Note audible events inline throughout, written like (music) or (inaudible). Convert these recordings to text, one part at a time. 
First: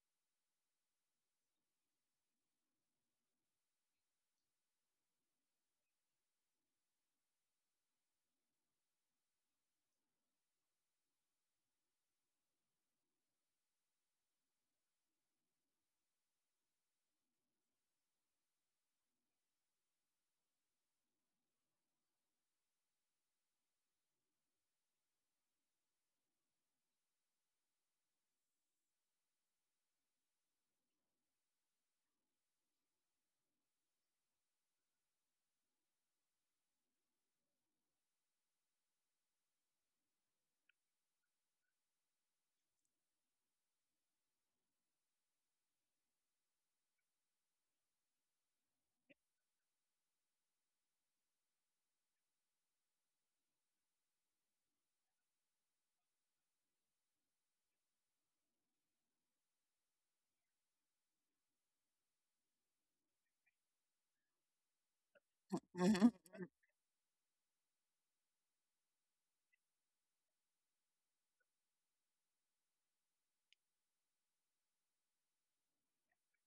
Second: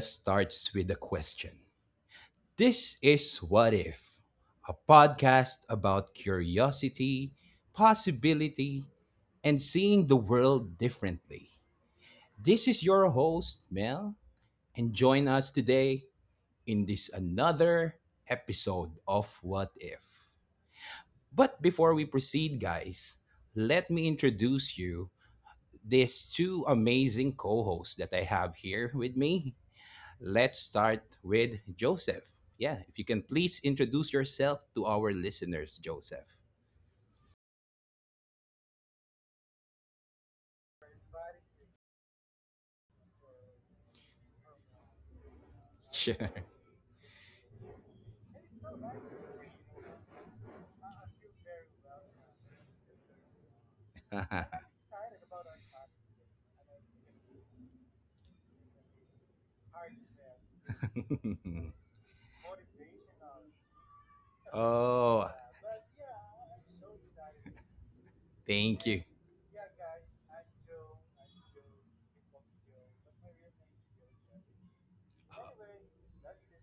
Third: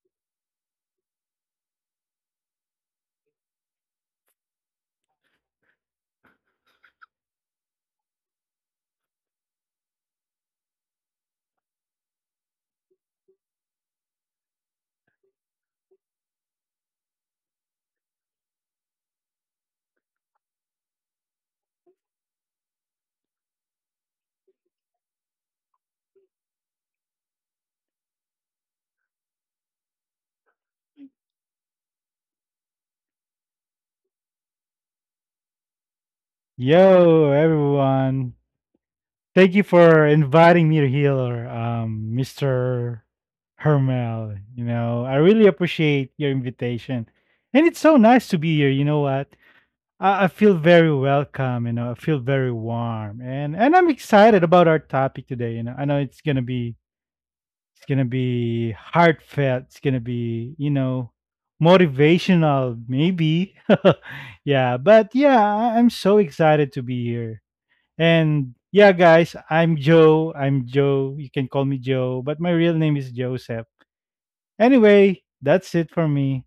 starts with a question. This is What If, a podcast about curiosity, possibility, and seeing the world differently. This is your host, Mel, and join us today in this another episode of What If. But before we proceed, guys, let me introduce you these two amazing co-hosts that I have here with me. Let's start with Joseph. Yeah, if you can please introduce yourself to our listeners, Joseph. Yo, everyone. Thank you for inviting me to Healer, Mr. Hermel. You know, I really Sure. appreciate your invitation. And it's so nice to be here. You know what? I feel very welcome, you know, I feel very warm. And I'm excited (laughs) about our topic today. You know, I know it's gonna be heartfelt, it's gonna be, you know, motivational, maybe. (laughs) Oh, I'm Mhm. so excited to be here. And thank you. yeah, guys, I'm Joe. I'm Joe. You can call me Joe, but my real name is Joseph. Anyway, that's it for me.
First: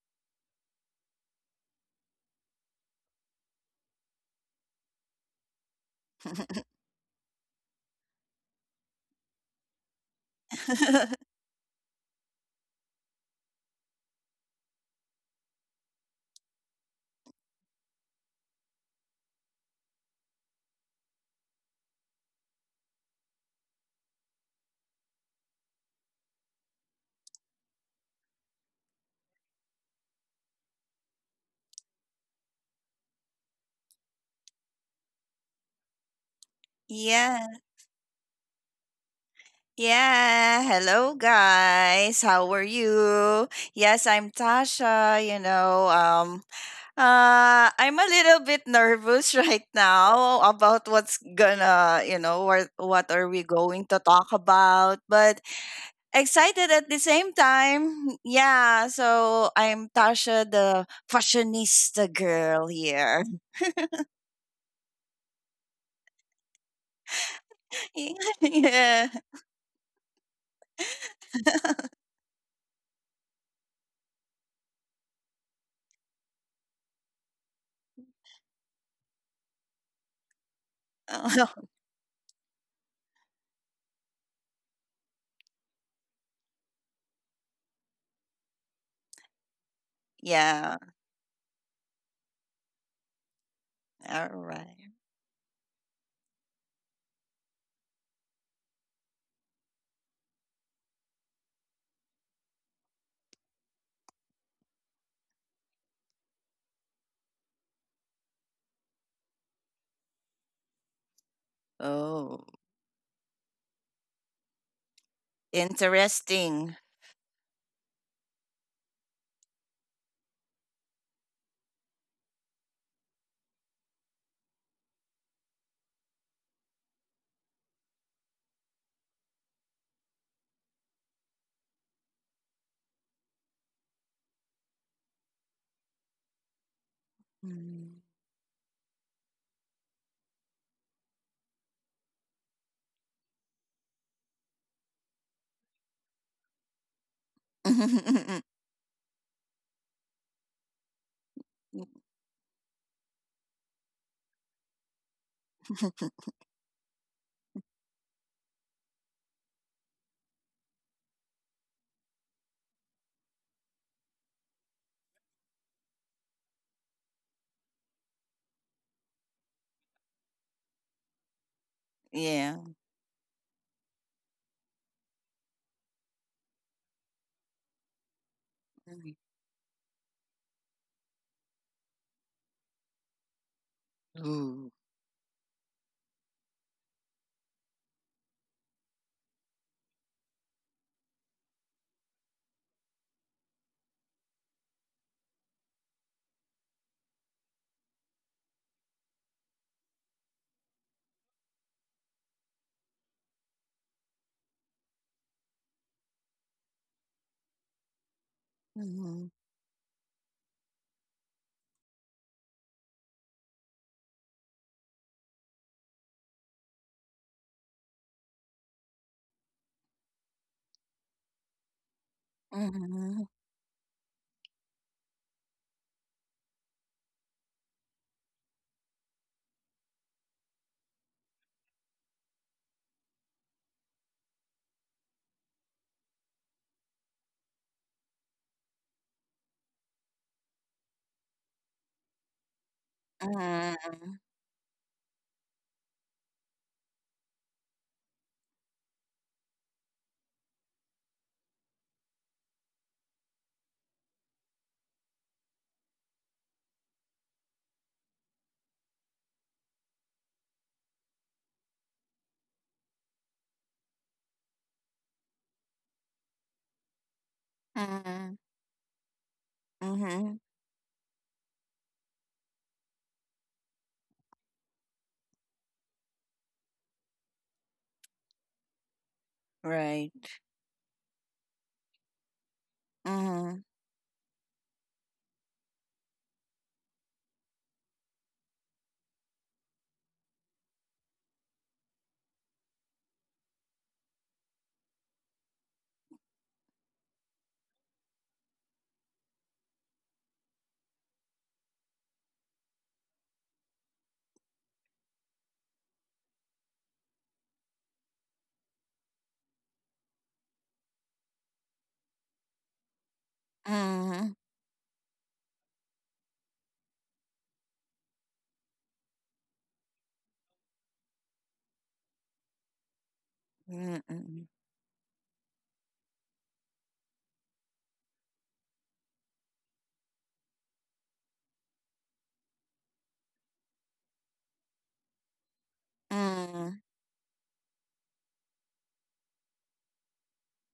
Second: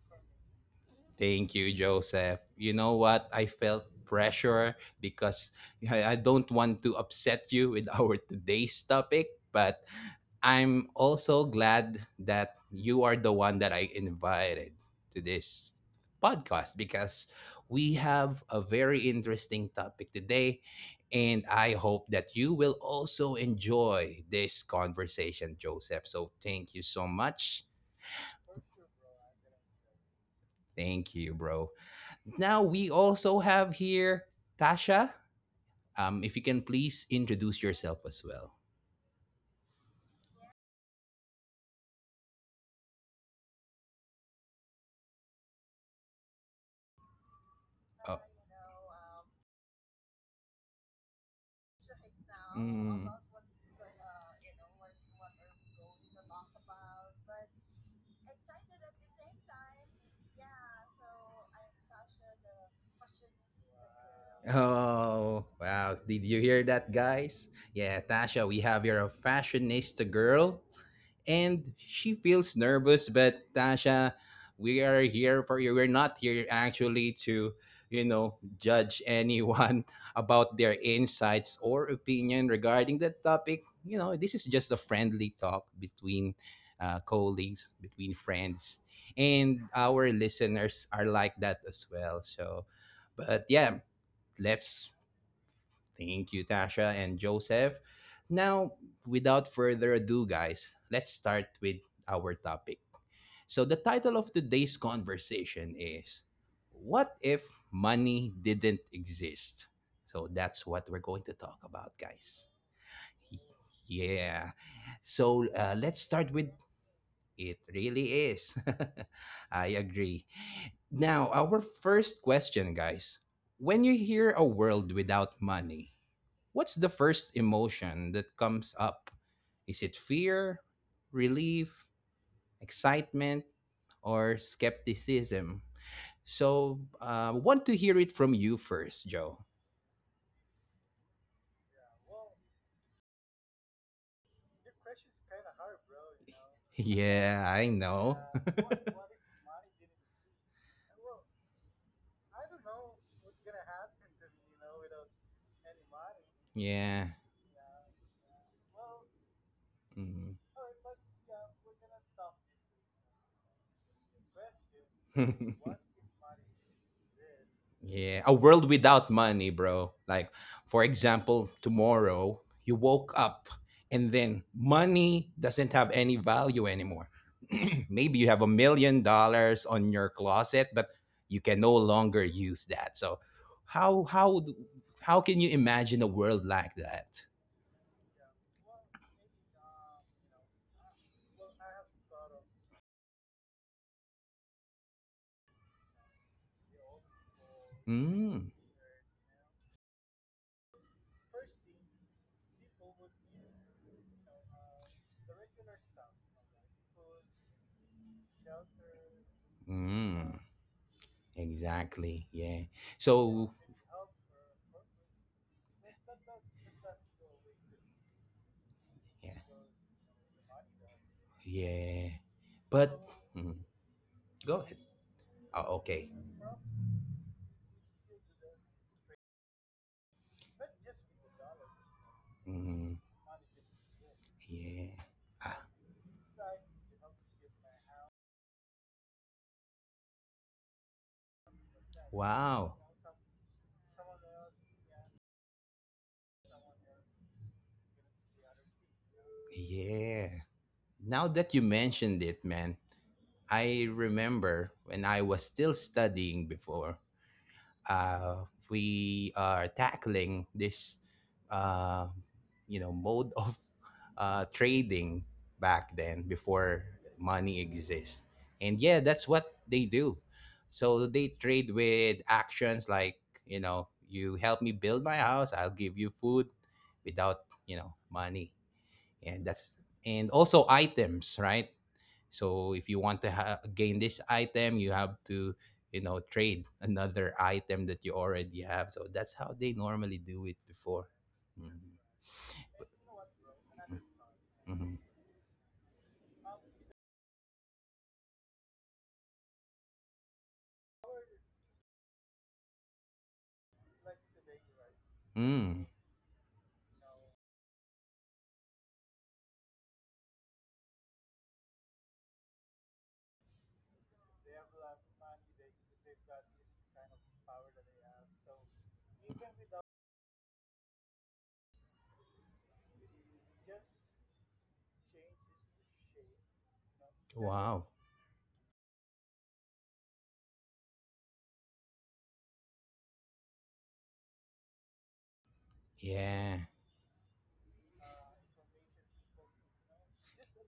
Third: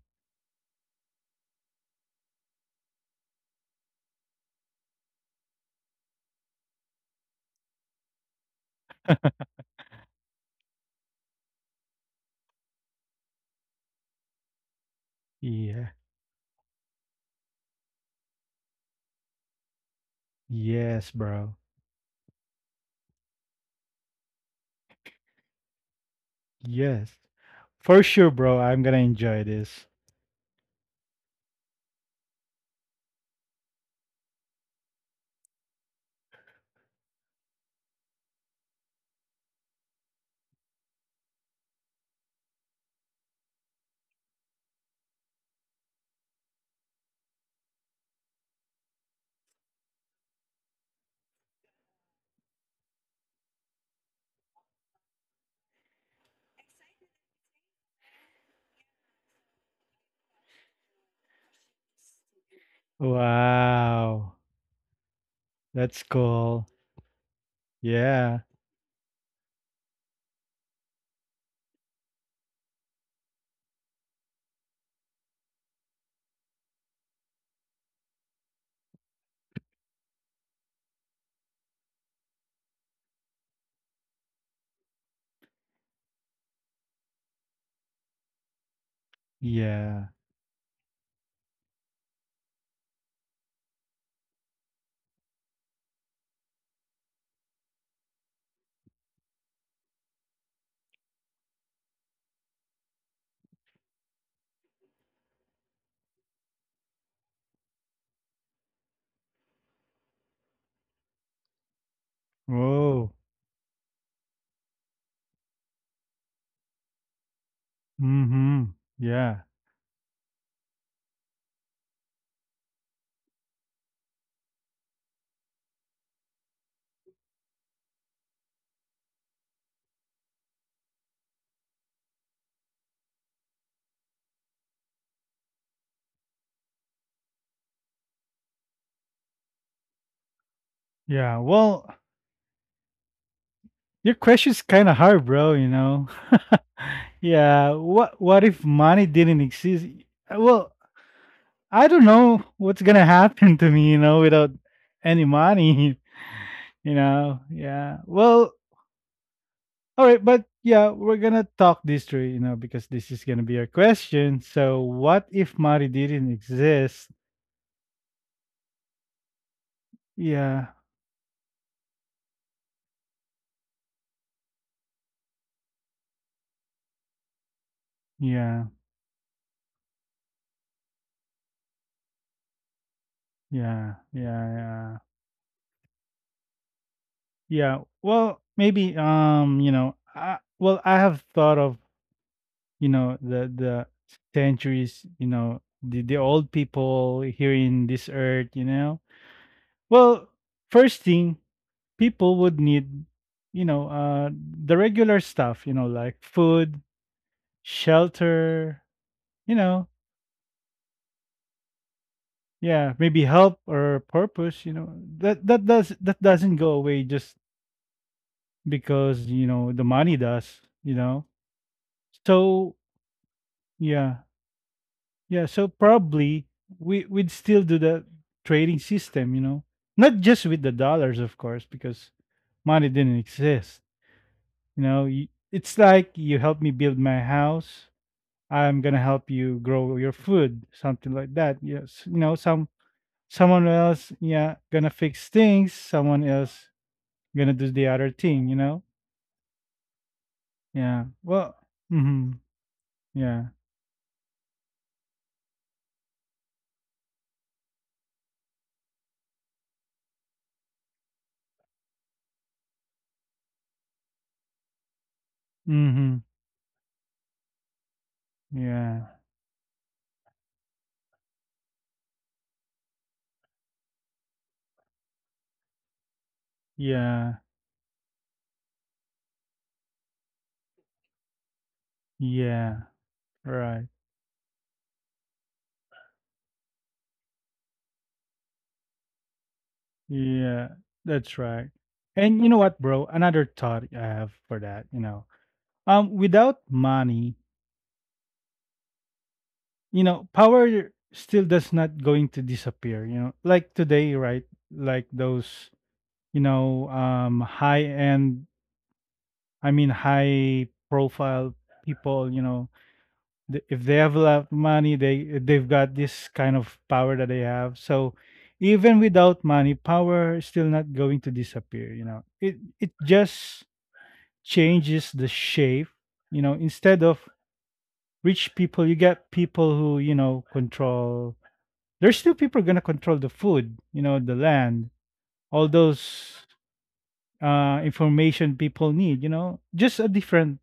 Thank you, Joseph. You know what? I felt pressure because I don't want to upset you with (laughs) our today's topic, but I'm (laughs) also glad that you are the one that I invited to this Yeah. podcast because we have a very interesting topic today. Yes, And bro. I hope that you will also enjoy this conversation, Joseph. So thank you so Yes. much. For sure, bro. I'm going to enjoy this. Thank you, bro. Now we also have here Tasha. If you can please introduce Yeah. yourself as well. Yeah. Hello, guys. How are you? Yes, I'm Tasha. I'm a Oh. little bit nervous (laughs) right now about what's gonna, you know, Mm. what are we going to talk about, but excited at the same time. Yeah. So I'm Tasha, the fashionista girl here. Wow. Oh, wow. That's Did you hear cool. that, guys? Yeah, (laughs) Tasha, Yeah. we have here a Yeah. fashionista girl, and she feels nervous, but Tasha, we are here for you. We're not here actually to, judge anyone (laughs) about their insights or (laughs) opinion regarding that topic. This is just a friendly talk between colleagues, between friends, and our Yeah. Yeah. listeners are like that as well. So, but yeah, All right. let's thank you, Tasha and Joseph. Now, without further ado, guys, let's start with our topic. So, the title of today's conversation is: what if money didn't exist? So, that's what we're going to talk about, guys. Oh, Oh. Yeah. So, let's start with interesting. it really is. Mm-hmm. (laughs) Yeah. I agree. Now, our first question, guys. When you hear a world without money, what's the first emotion that comes up? Is it fear, relief, excitement, or skepticism? So, want to hear Mhm. it from you first, Joe. (laughs) Yeah. Well, your question's kind of hard, bro, you know. (laughs) Yeah, I Yeah. know. What if money didn't exist? (laughs) Well, I don't (laughs) know what's gonna (laughs) happen to me, you know, without any money, (laughs) you Yeah. know. Yeah. Well, all right, but yeah, we're gonna talk this through, you know, because this is gonna be our question. So, what Mhm. if (laughs) money didn't exist? Yeah, a world without money, bro. Like, Yeah, for example, tomorrow Yeah. you woke up and then money doesn't have any value anymore. (clears throat) Maybe you have a yeah, million dollars on your closet, but you can no longer use that. So, yeah, how yeah, how d- Ooh. yeah, how can you imagine a world like that? yeah. Well, maybe, you know, I have thought of, you know, the centuries, you know, the old people here in this Mm, earth, you know. Well, first thing people would need, you know, the regular stuff, you know, like food, shelter, Mhm. you know, mm, exactly. Yeah. yeah, maybe So, help or purpose, you know. That doesn't go away just because, yeah, you know, the money does, you know. yeah. So But Mhm. mm, yeah, go ahead. yeah. So Oh, okay. probably we'd still do the trading system, you know. Not just with the dollars, of course, because Mm-hmm. money didn't exist. You Yeah. know, Ah, it's like you helped me build my house, I'm gonna help you grow your food, something like that. Yes, you know, wow. Someone Mhm. else, yeah, gonna fix things. Someone else gonna do the other thing. You know, Yeah. yeah. Now that Well, you mentioned mm-hmm, it, man, yeah, I remember when I was still studying before, we are tackling this uh, mode (laughs) of trading back then mm-hmm, before money exists. Mhm. And yeah, yeah, that's what they do. Mhm. So they trade with actions, like, you help me build my house, I'll give you food without, yeah, money. And that's Right. and also items, right? So if yeah. you want to Mhm. Right, gain this item, you have to, trade another item that you already have. So that's how they normally do it yeah, before. that's right. Mm-hmm. And you know what, bro? Another thought I have for that, Mm-hmm. you know, without money, you know, power still does not going to disappear. You know, like today, right? Like those Mm-hmm. Mm. you know, high end, I mean, high profile people, you know, if they have a Mhm. lot of money, they've got this kind of power that they have. So even without money, power is still not going to disappear. You know, it just Mhm. changes the shape. You know, instead of Wow. rich people, you get people who, you know, control. There's still people gonna control the food, you know, the land, all those Yeah. Mhm. Information people need, you know, just a different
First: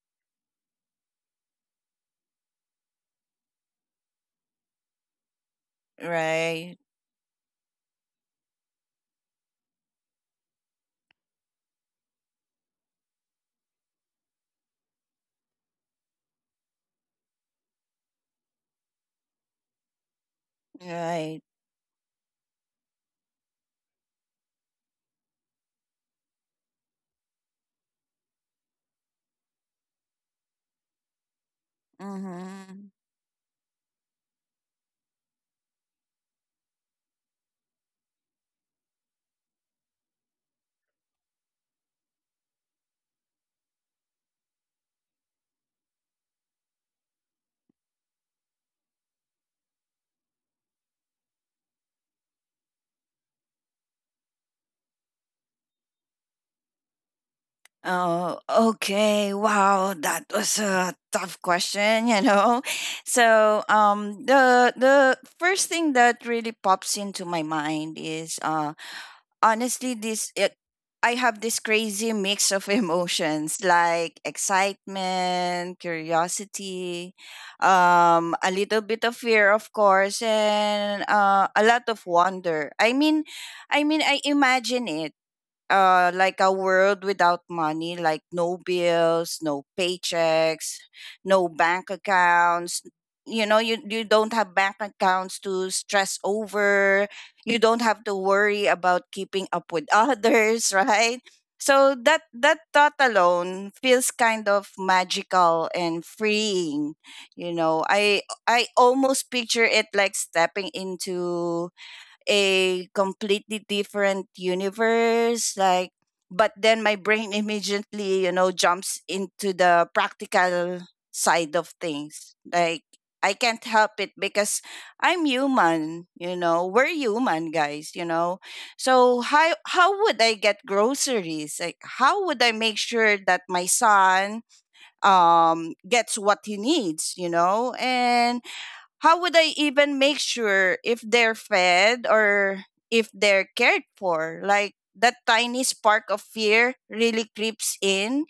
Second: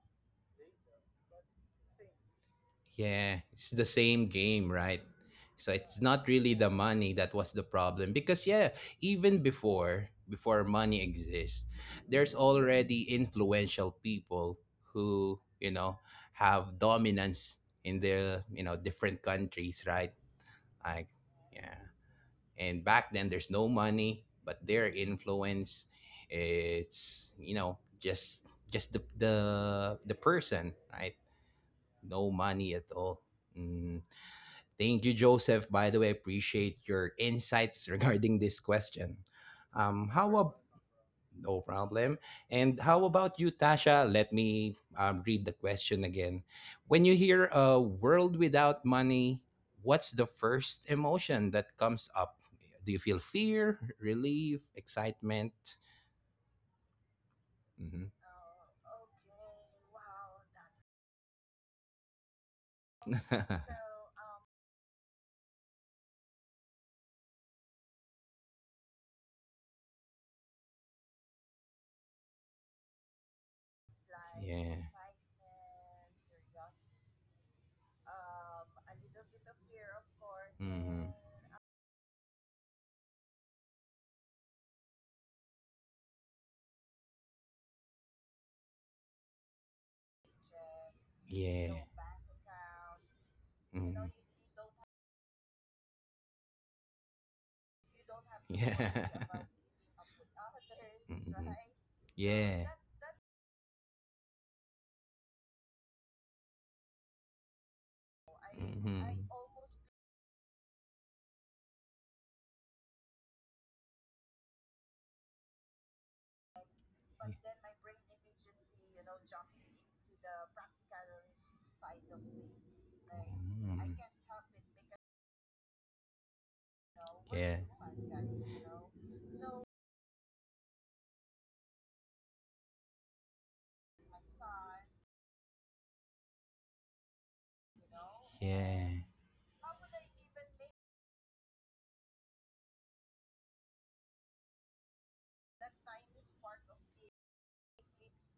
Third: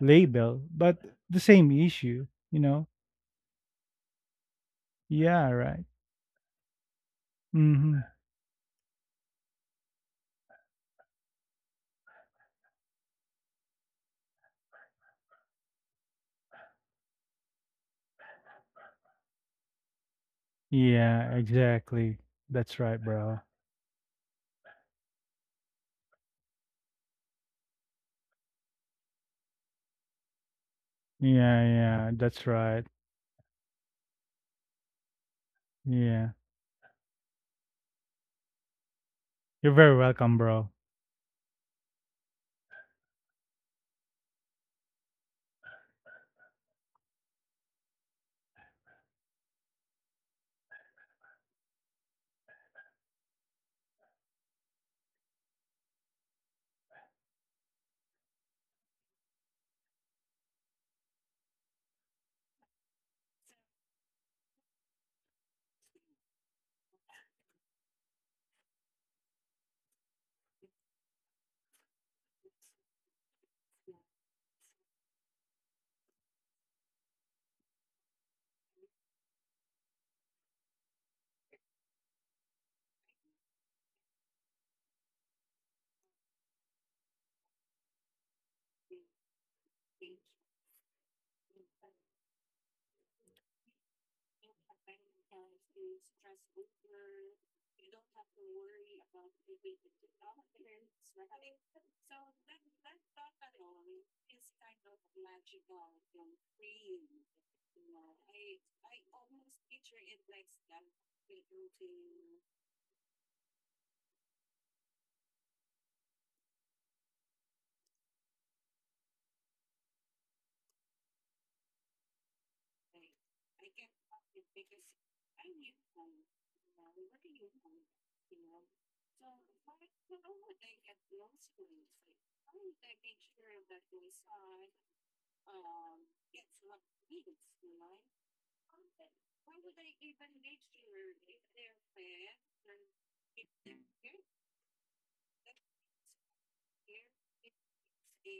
label, but the same issue, you know. Yeah, it's the same game, right? Yeah, So right. it's not really the Right. money that was the Mm-hmm. problem, because yeah, even before money exists, there's already influential people who, have dominance in the, different countries, right? Like, Yeah, Right. yeah. exactly. That's And right, back then bro. there's no money, but their influence, it's just the person, right? Yeah, yeah, No that's money right. Mhm. at all. Mm. Thank you, Joseph. By the way, Yeah, appreciate your insights (laughs) regarding this question. you're very Um, how welcome, ab- bro. no problem. And how about you, Tasha? Let me, read the question again. When you hear a world without money, what's the first emotion that comes up? Do you feel fear, relief, excitement? Mhm. Oh, okay. Wow, that was a tough question, (laughs) So, (laughs) the first thing that really pops into my mind is honestly, I have this crazy mix of (laughs) emotions like Yeah. excitement, curiosity, a little bit of fear, of course, and Mhm. A lot of wonder. I mean, I imagine it like a world without money, like no bills, no paychecks, no bank Yeah. accounts. You Mm. don't have bank accounts to stress over, you don't have to worry about keeping (laughs) up with others, (laughs) right? (laughs) So So. that that Yeah. thought alone feels kind of magical and freeing. I Always do, almost picture it like stepping into a completely different universe. Like, but then my brain (laughs) immediately, you know, jumps into the practical practice. side of things. Like, I can't Mm. help it because I'm human. You know, we're human, guys. You know, so how would I get groceries? Like, how would I make sure that my son gets what he needs, you know, and how would I even make sure if they're fed or if they're cared for? Like, that tiny spark of fear really creeps in,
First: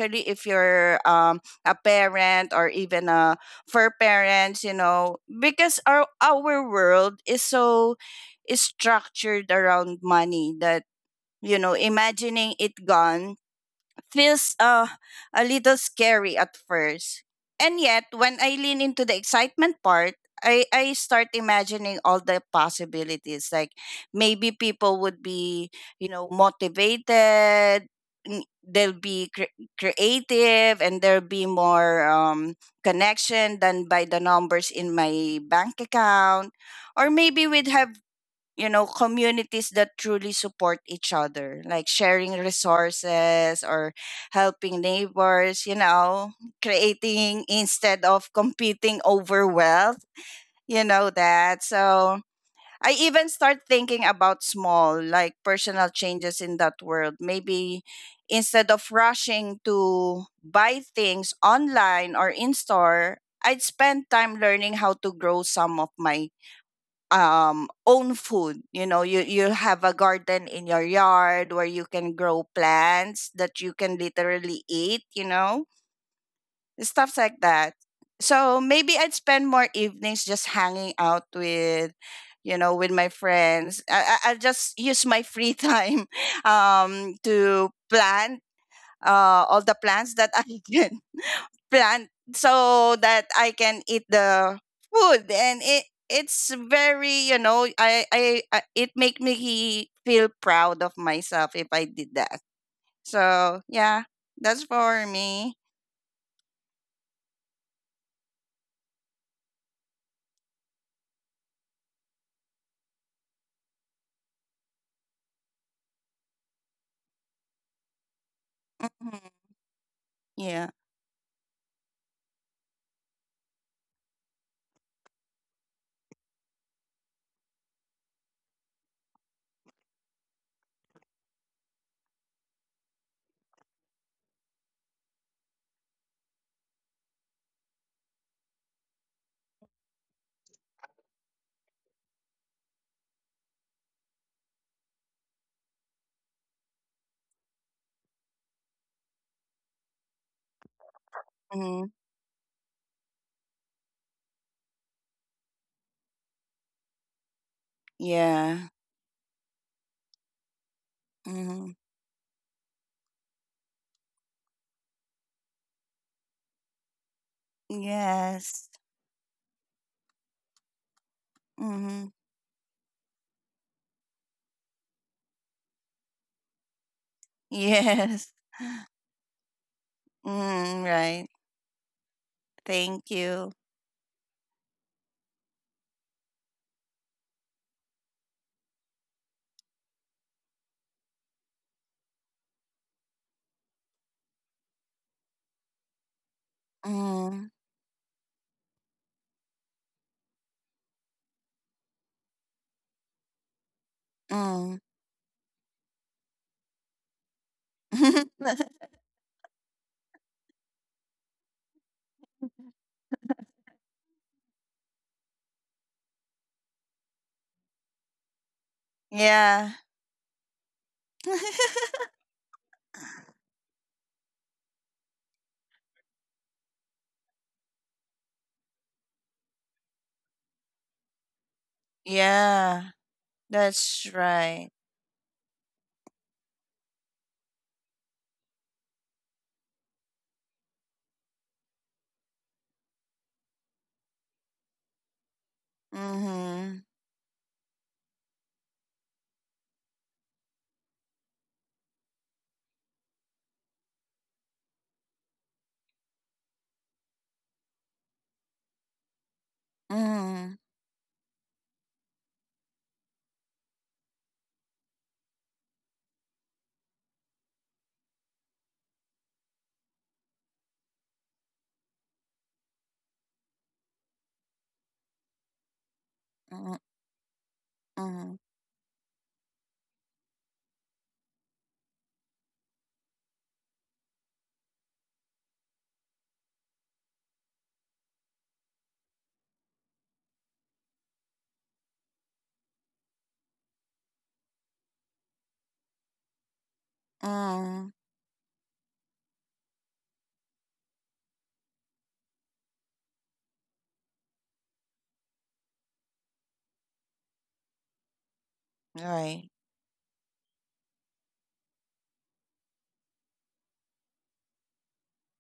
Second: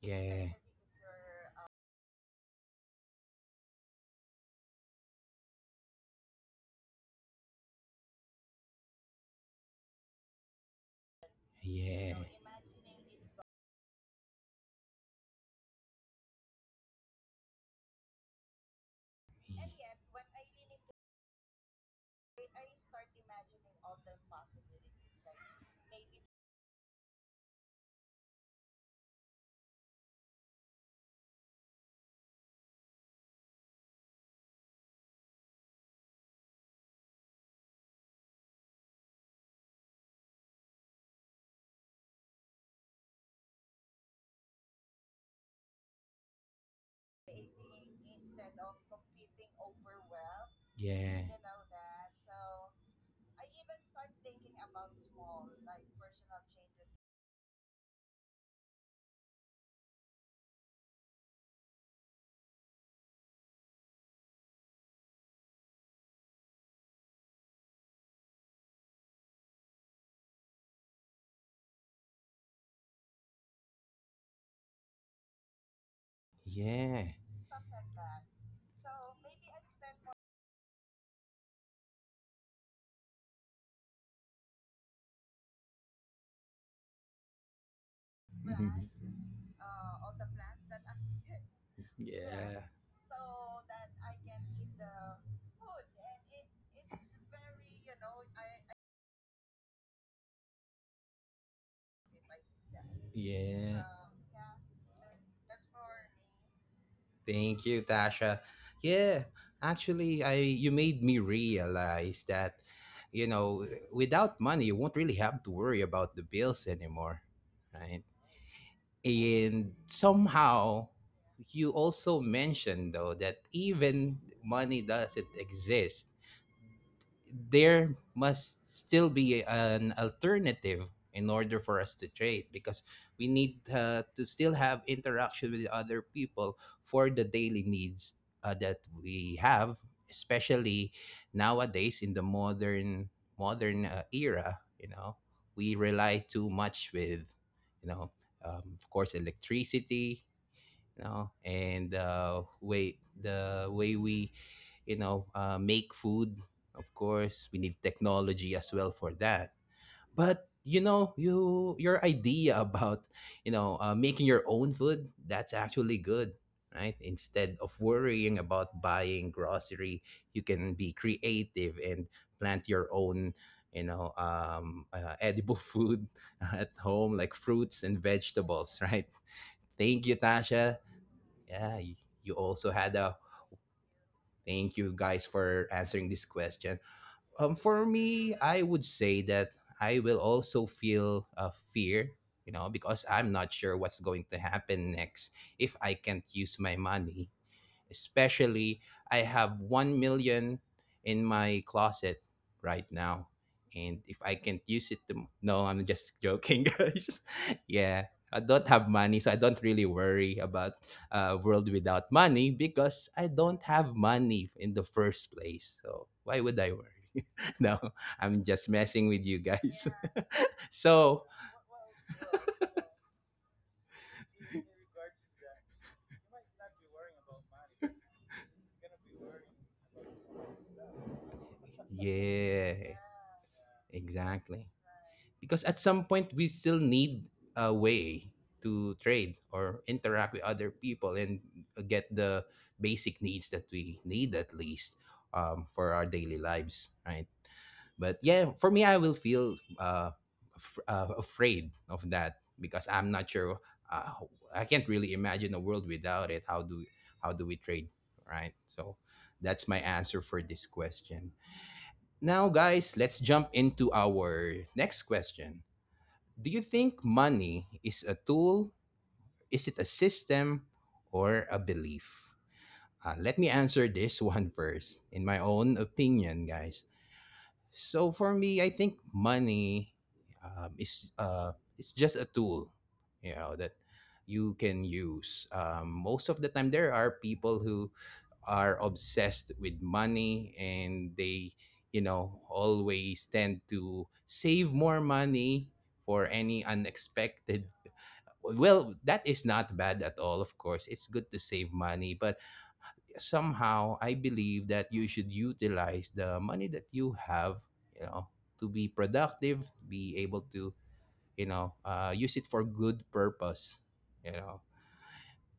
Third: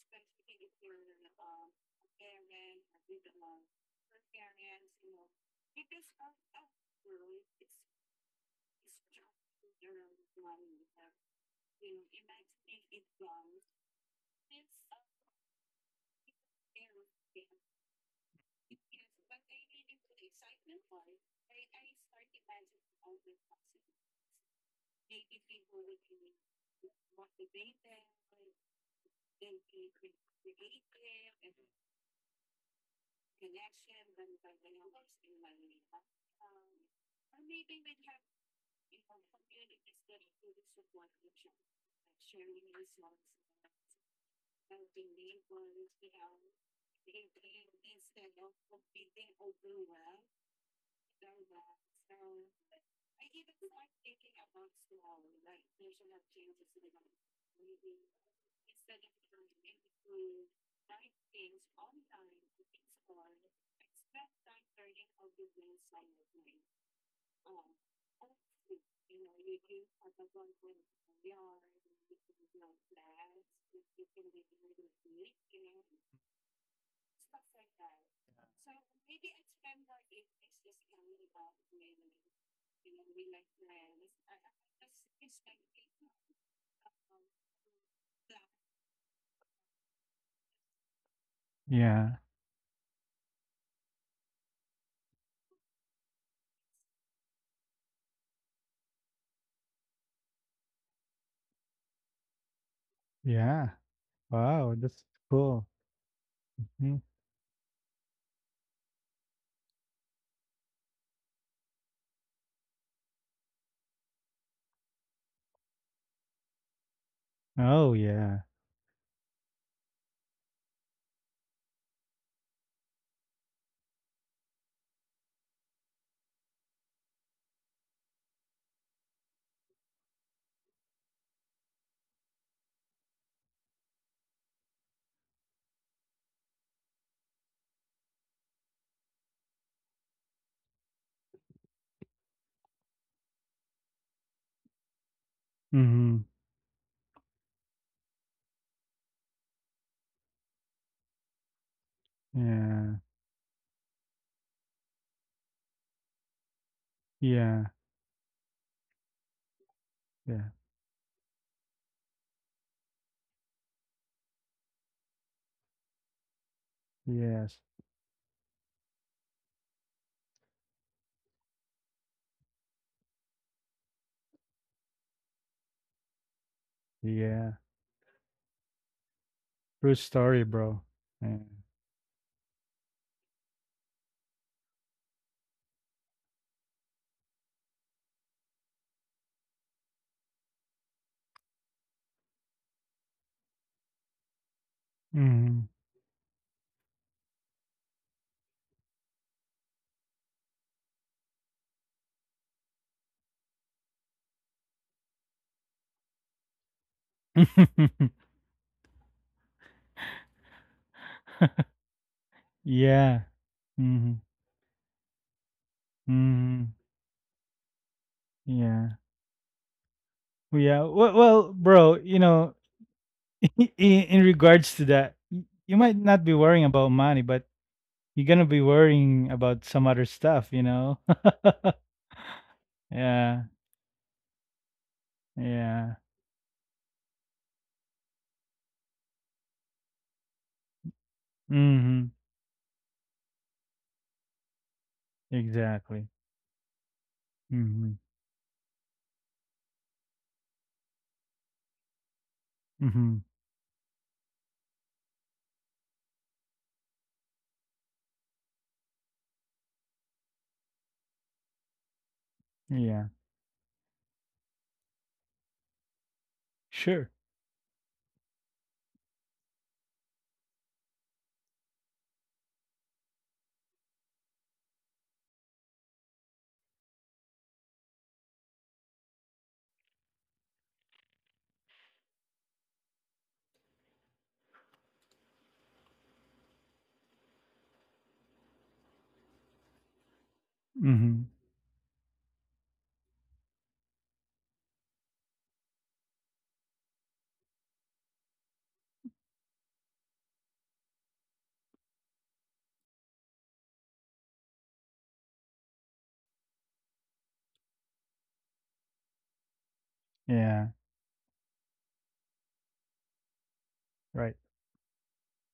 Yeah. In and if yet, you're a parent, or even a for parents, you know, because our world is so is structured around money that, you know, imagining it gone feels a little scary at first. And yet, when I lean into the excitement part, I put. start imagining all the possibilities. Like, maybe people would be, you know, motivated, they'll be creative, and there'll be more connection than by the numbers in my bank account. Or maybe we'd have, you know, communities that truly support each other, like sharing resources or helping neighbors, you know, creating instead of competing over wealth. You know Yeah. that. So I even start thinking about small, like personal changes in that world. Maybe instead of rushing to buy things online or in store, I'd spend time learning how to grow some of my own food. You know, you have a garden in your yard where you can grow plants that you can literally eat, you know, Yeah. stuff like that. So maybe I'd spend more evenings just hanging out with, you know, with my friends. I'll just use my free time (laughs) to plant (laughs) all the plants that I (laughs) can Yeah, plant so that I can eat the food. And it's very, you know, I it make me feel proud of myself if I did that. yeah. So Yeah. yeah, that's Wow, that's for me. cool. Mm. Thank you, Tasha. Yeah, actually, I you made me realize that, you know, without money, you won't really have to worry about the bills anymore, Oh, right? yeah. Mhm. And Yeah. somehow, you also mentioned, though, that even money doesn't exist, there must still be an alternative in order for us to trade, because we need, to still have interaction with other people for the daily needs that we have, especially nowadays in the modern era. We Mm-hmm. rely too much with, you know of course, electricity, no, Hmm. and Yeah, way the way we, make food. Of course, yeah, we need technology Yeah. as well for that. yeah. But, Hmm. your idea (laughs) about, making your own food, that's actually good, right? Yes, Instead of worrying Yes. about buying grocery, you can be creative Hmm. and (laughs) plant your own, edible food (laughs) at home, like yeah. fruits and Yes. vegetables, right? True Thank you, story, bro. Mm, Tasha. right. Yeah. Yeah, you also had Thank a you. thank you, guys, for answering this question. For me, I would say that I will also feel, fear, because I'm not sure what's going to happen next if I can't use my money, Mm, especially I have 1 million in my closet right now. And if I can't mm. use it, no, I'm just joking, (laughs) guys. Yeah, Mm-hmm. I don't have (laughs) money, so I don't really worry about world without money (laughs) because yeah. I don't have Mhm. money in the first place. So why would I Mhm. worry? (laughs) No, I'm just Yeah. messing with you Yeah. guys. Well, (laughs) yeah. So, Bro, (laughs) you know, (laughs) in regards to that, you might not be worrying about money, but you're gonna be worrying about some other stuff, you know? (laughs) yeah, Yeah. yeah. That's exactly. right. Because at Yeah. some point we still need a way to trade or interact with other people and get Mhm. the basic needs that we need, at least, for our Exactly. daily lives, Mhm. right? Mhm. But yeah, for me, I will feel afraid of that because I'm Mhm. not sure. Uh, i can't really imagine a world without it. How do we trade, right? So that's my answer for this Mhm. question. Now, guys, Yeah. let's jump into our next question. Do you think Sure. money is a tool? Is it a system or a belief? Let me answer this (laughs) one first. In my own opinion, guys, Mhm. so for Mhm. me, I think money, is it's just a tool, that you can use. Most of the time, there are people who are obsessed with money, and Mhm. they always tend to save more money for any unexpected. Mhm. Well, that is not bad at all. Of course, it's good to save money, but somehow I believe that you should utilize the money that you have, you know, to be productive, Right. be able Yeah. to, use it for good purpose, you Right. know.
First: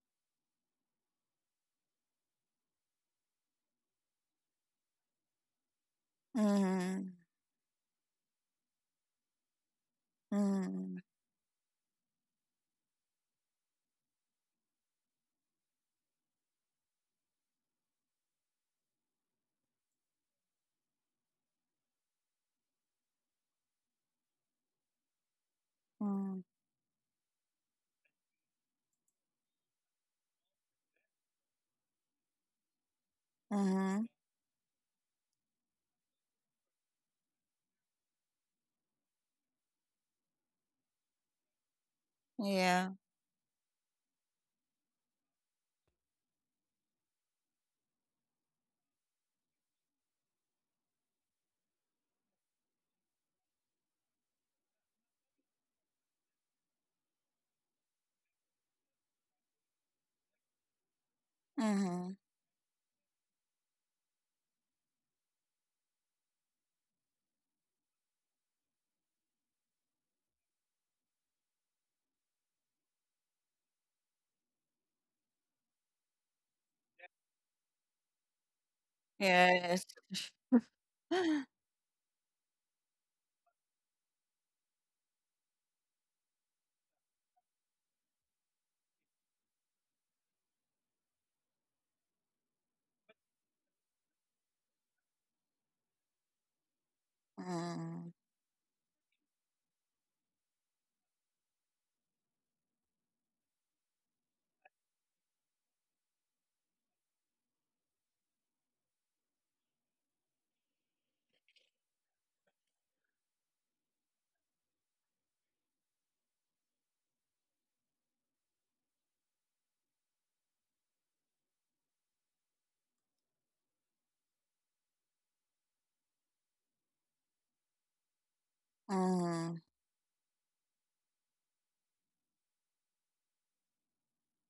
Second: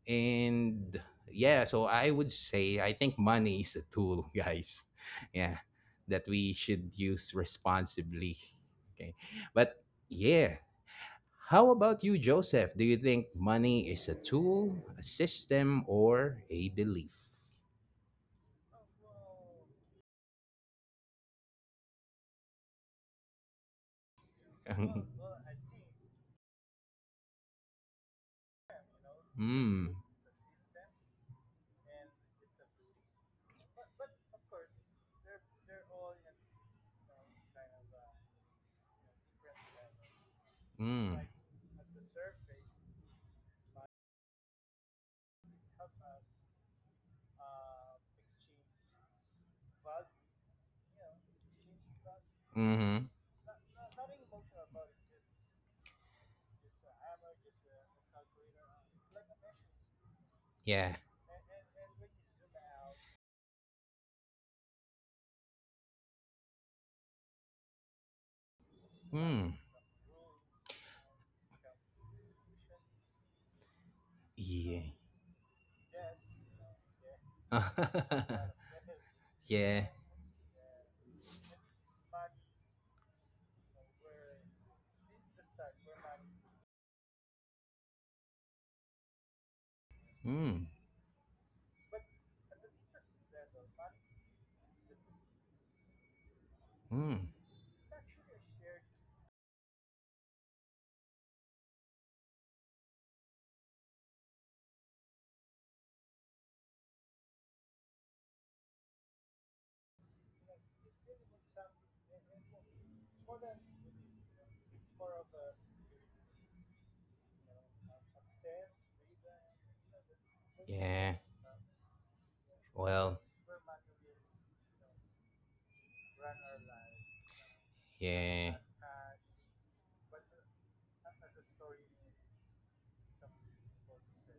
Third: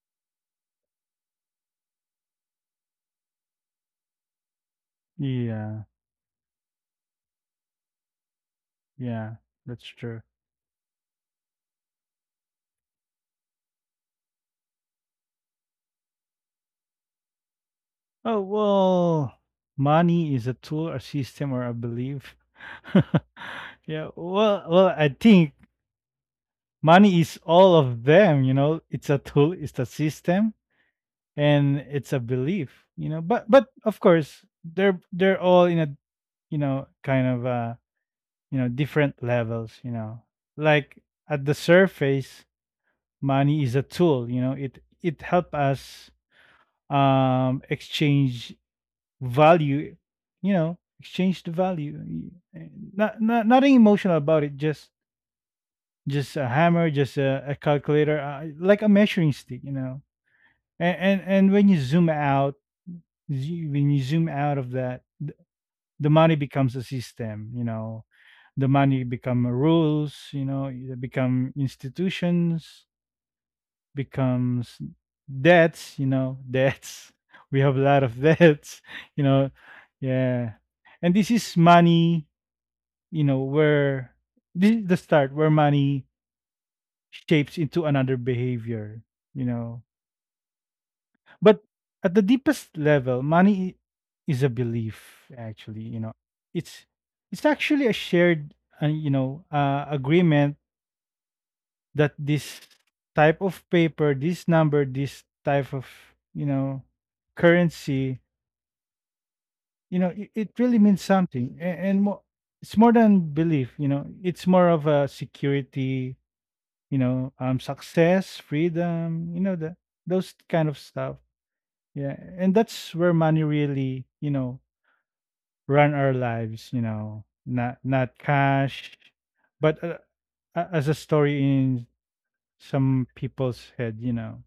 And yeah, so I would say I think money is a tool, (laughs) guys. Yeah, Yeah. that we should Mhm. use responsibly. Okay. Yeah. But That's true. yeah, Mhm. how about you, Joseph? Do you think money is a tool, a system, or a belief? Oh, well, money is a tool, a system, or a belief. (laughs) I (laughs) think Mhm. money is all of them. You know, it's a tool, it's a Hmm. system, and it's a belief. You know, but of Mhm. course, they're all in a, you know, kind of you know different levels. You know, like Mm. Like, at the surface, Yeah. money is a tool. You know, it help us exchange value, you know, exchange the value. Mm-hmm. Not, not nothing emotional about it. Just a hammer, a calculator, like a measuring stick, you know. Yeah. And when you zoom Mhm. out, when you zoom out of that, the money becomes a system, you know. The money become Mm. rules, you know. They become institutions, becomes Yeah. Debts. (laughs) We have a lot of (laughs) debts, (laughs) you know. Yes. Yeah. (gasps) Yeah. And this is (sighs) money, you know, where this is the start where money shapes into another behavior, you know. Mm. But at the deepest level, money is a belief actually, you know. It's Mm. it's actually a Mhm. shared agreement that this type of paper, this number, this type of, you know, currency, you know, it really means something, and, it's more than belief. You know, it's more of a security. You know, success, freedom. You know, the those kind of stuff. Yeah. Yeah, and that's where Well, money really, you know, run our lives. You know, not not yeah. cash, Mhm. but as a story in some people's head. You know,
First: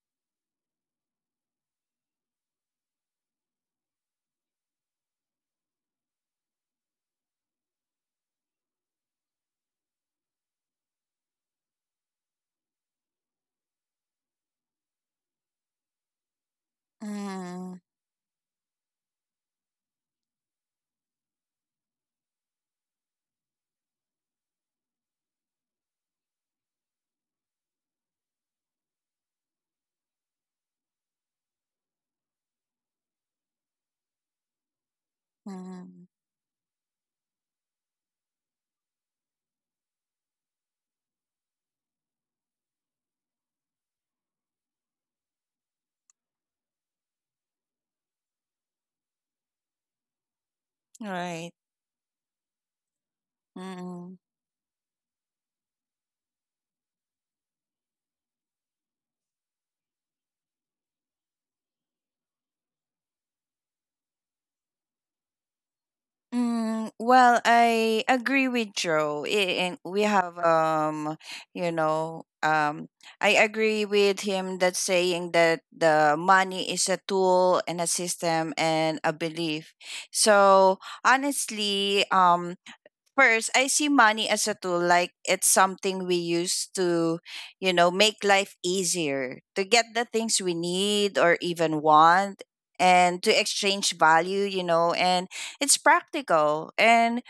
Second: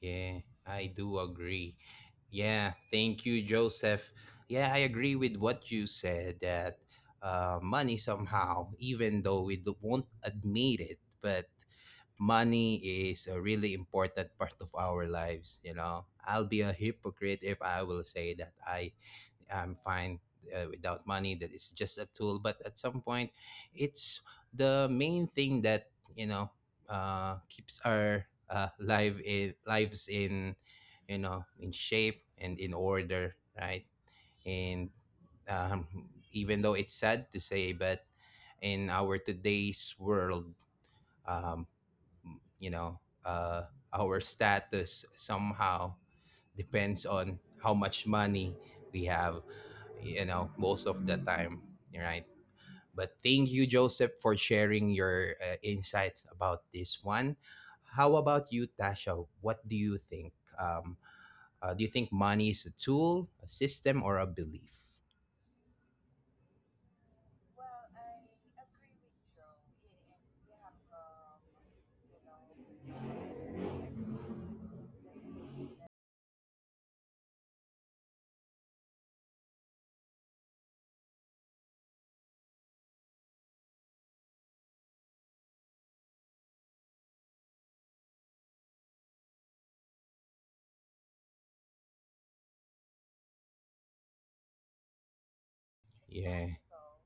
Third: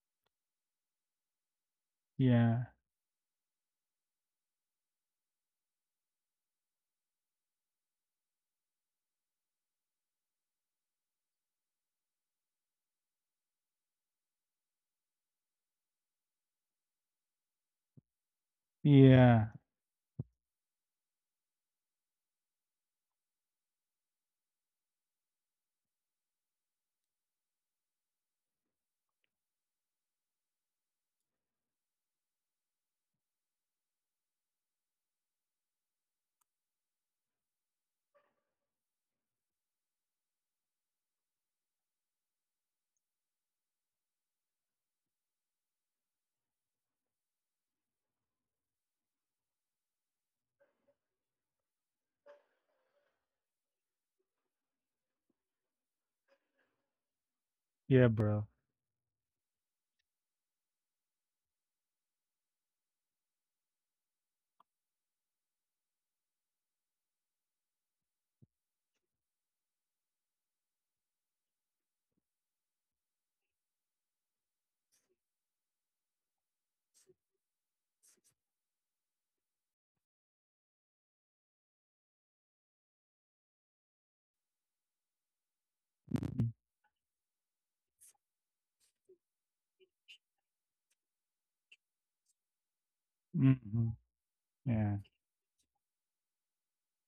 Yeah. I do agree. yeah. Yeah. Thank you, Joseph. Yeah, I agree with what you said, that money somehow, even though we won't admit it, but money is a really important part of our lives. I'll be a hypocrite if Mhm. I will say that i Yeah. I'm fine without money. That it's just a tool. But at some point, it's the main thing that you know keeps our life in lives in shape and in order, right? And um, Mhm. even though it's sad to say, but in our today's world, um, m- you know uh our status somehow depends on how much money we have most of the Right. time, right? But thank you, Joseph, Mhm. for sharing your insights about this one. Yeah, How bro. about you, Tasha? What do you think um uh, do you think money is a tool, a system, or a belief? Mm, well, I agree with Joe. And we have, you know, um, I agree with him that saying that the money is a tool and a system and a belief. So honestly, first, I see money as a tool, like it's something we use to, you know, make life easier, to get the things we need or even want, and to exchange Mhm. value, you know, Yeah. and it's Yeah. practical. And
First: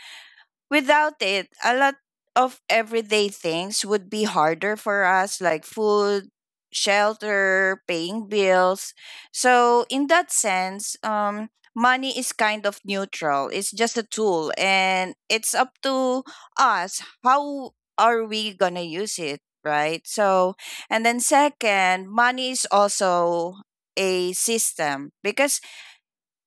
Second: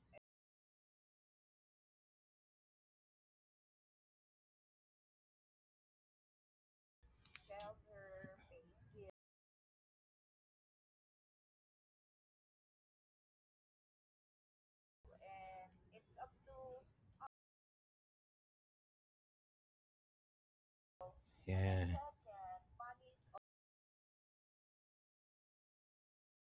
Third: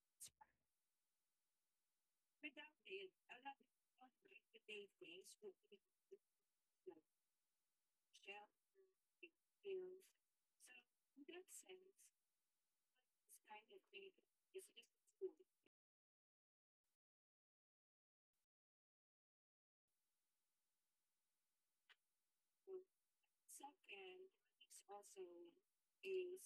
without it, a lot of everyday things would be harder for us, like food, shelter, paying bills. So, in that sense, money is kind of neutral. It's just a tool, and it's up to us how are we gonna use it, right? So, and then Yeah. second, money is also a system because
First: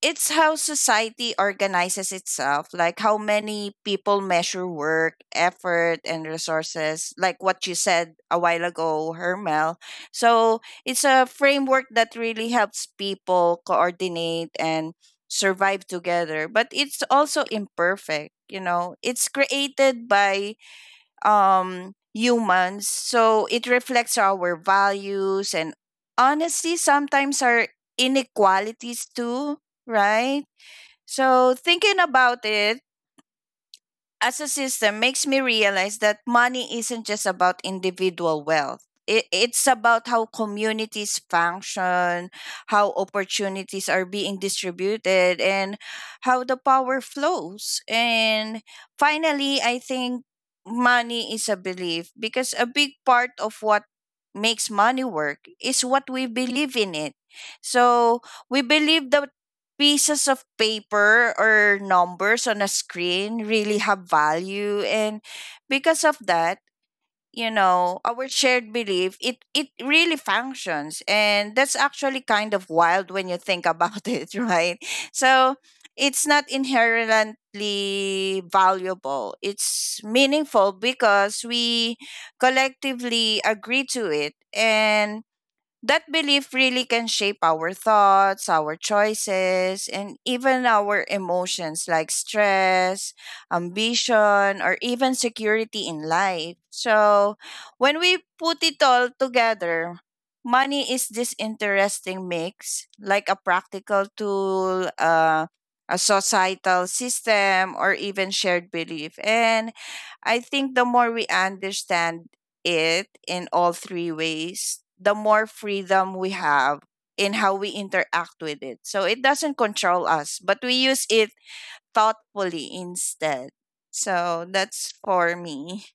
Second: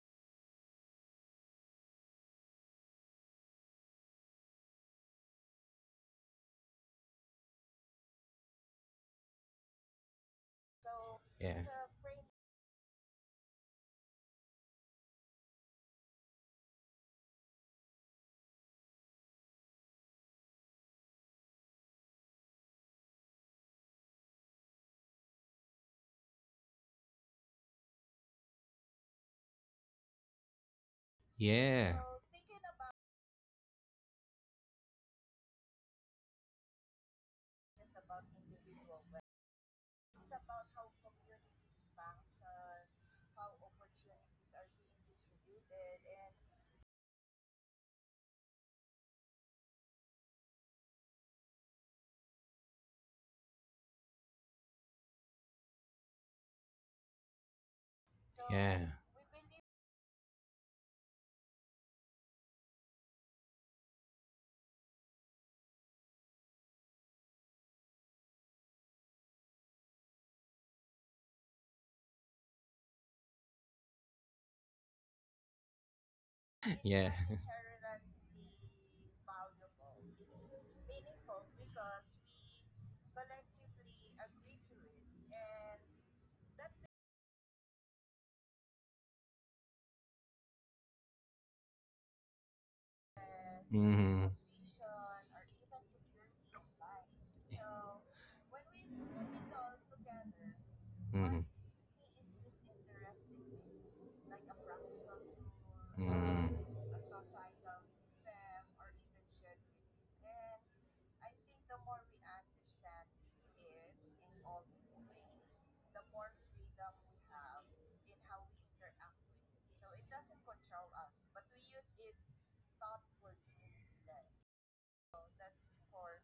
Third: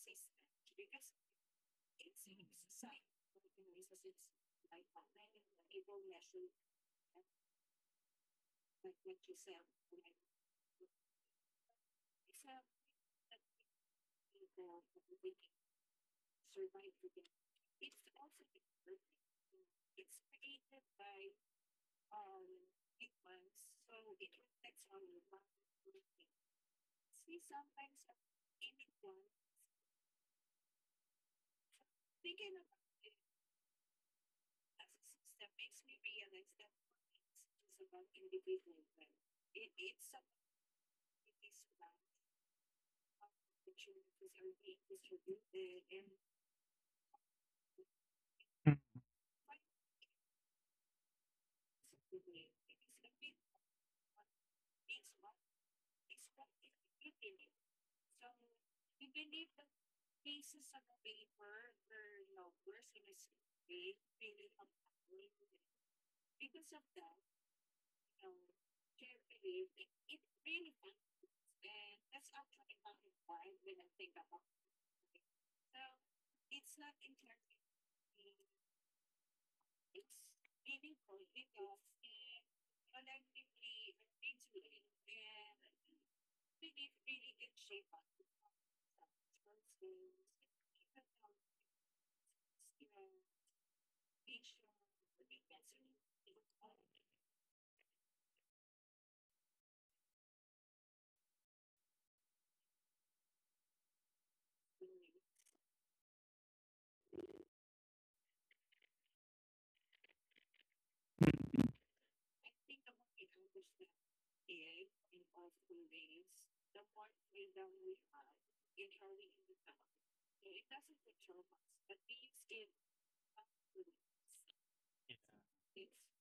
it's how society organizes itself, like how many people measure work, effort, and resources, like what you said a while ago, Hermel. So it's a Yeah. framework that really helps people coordinate and survive together, but it's also imperfect. You know, it's created by humans. So it reflects our values and, honestly, sometimes our inequalities too, right? So Yeah. thinking about it as a system makes me realize that money isn't just about individual wealth. It's about how communities function, how opportunities are being distributed, and how the power flows. And Mm. finally, I think money is a belief because a big part of what makes money work is what we believe in it. So we Yeah. believe that pieces of paper or numbers on a screen really have value, and because of that, you know, our shared belief, it really functions. And that's actually kind of wild when you think about (laughs) it, right? So it's not (laughs) Yeah. inherently valuable, it's meaningful because we collectively agree to it. And that belief really can shape our thoughts, our choices, and even our emotions like stress, Hmm. ambition, or even security in life. So, when we put it all together, money is Hmm. this interesting mix, like a practical tool, a Mm. societal system, or even shared belief. And I think the more we understand it in all three ways, the more freedom we have in how we interact with it. So it doesn't control us, but we use it thoughtfully instead. So that's for me.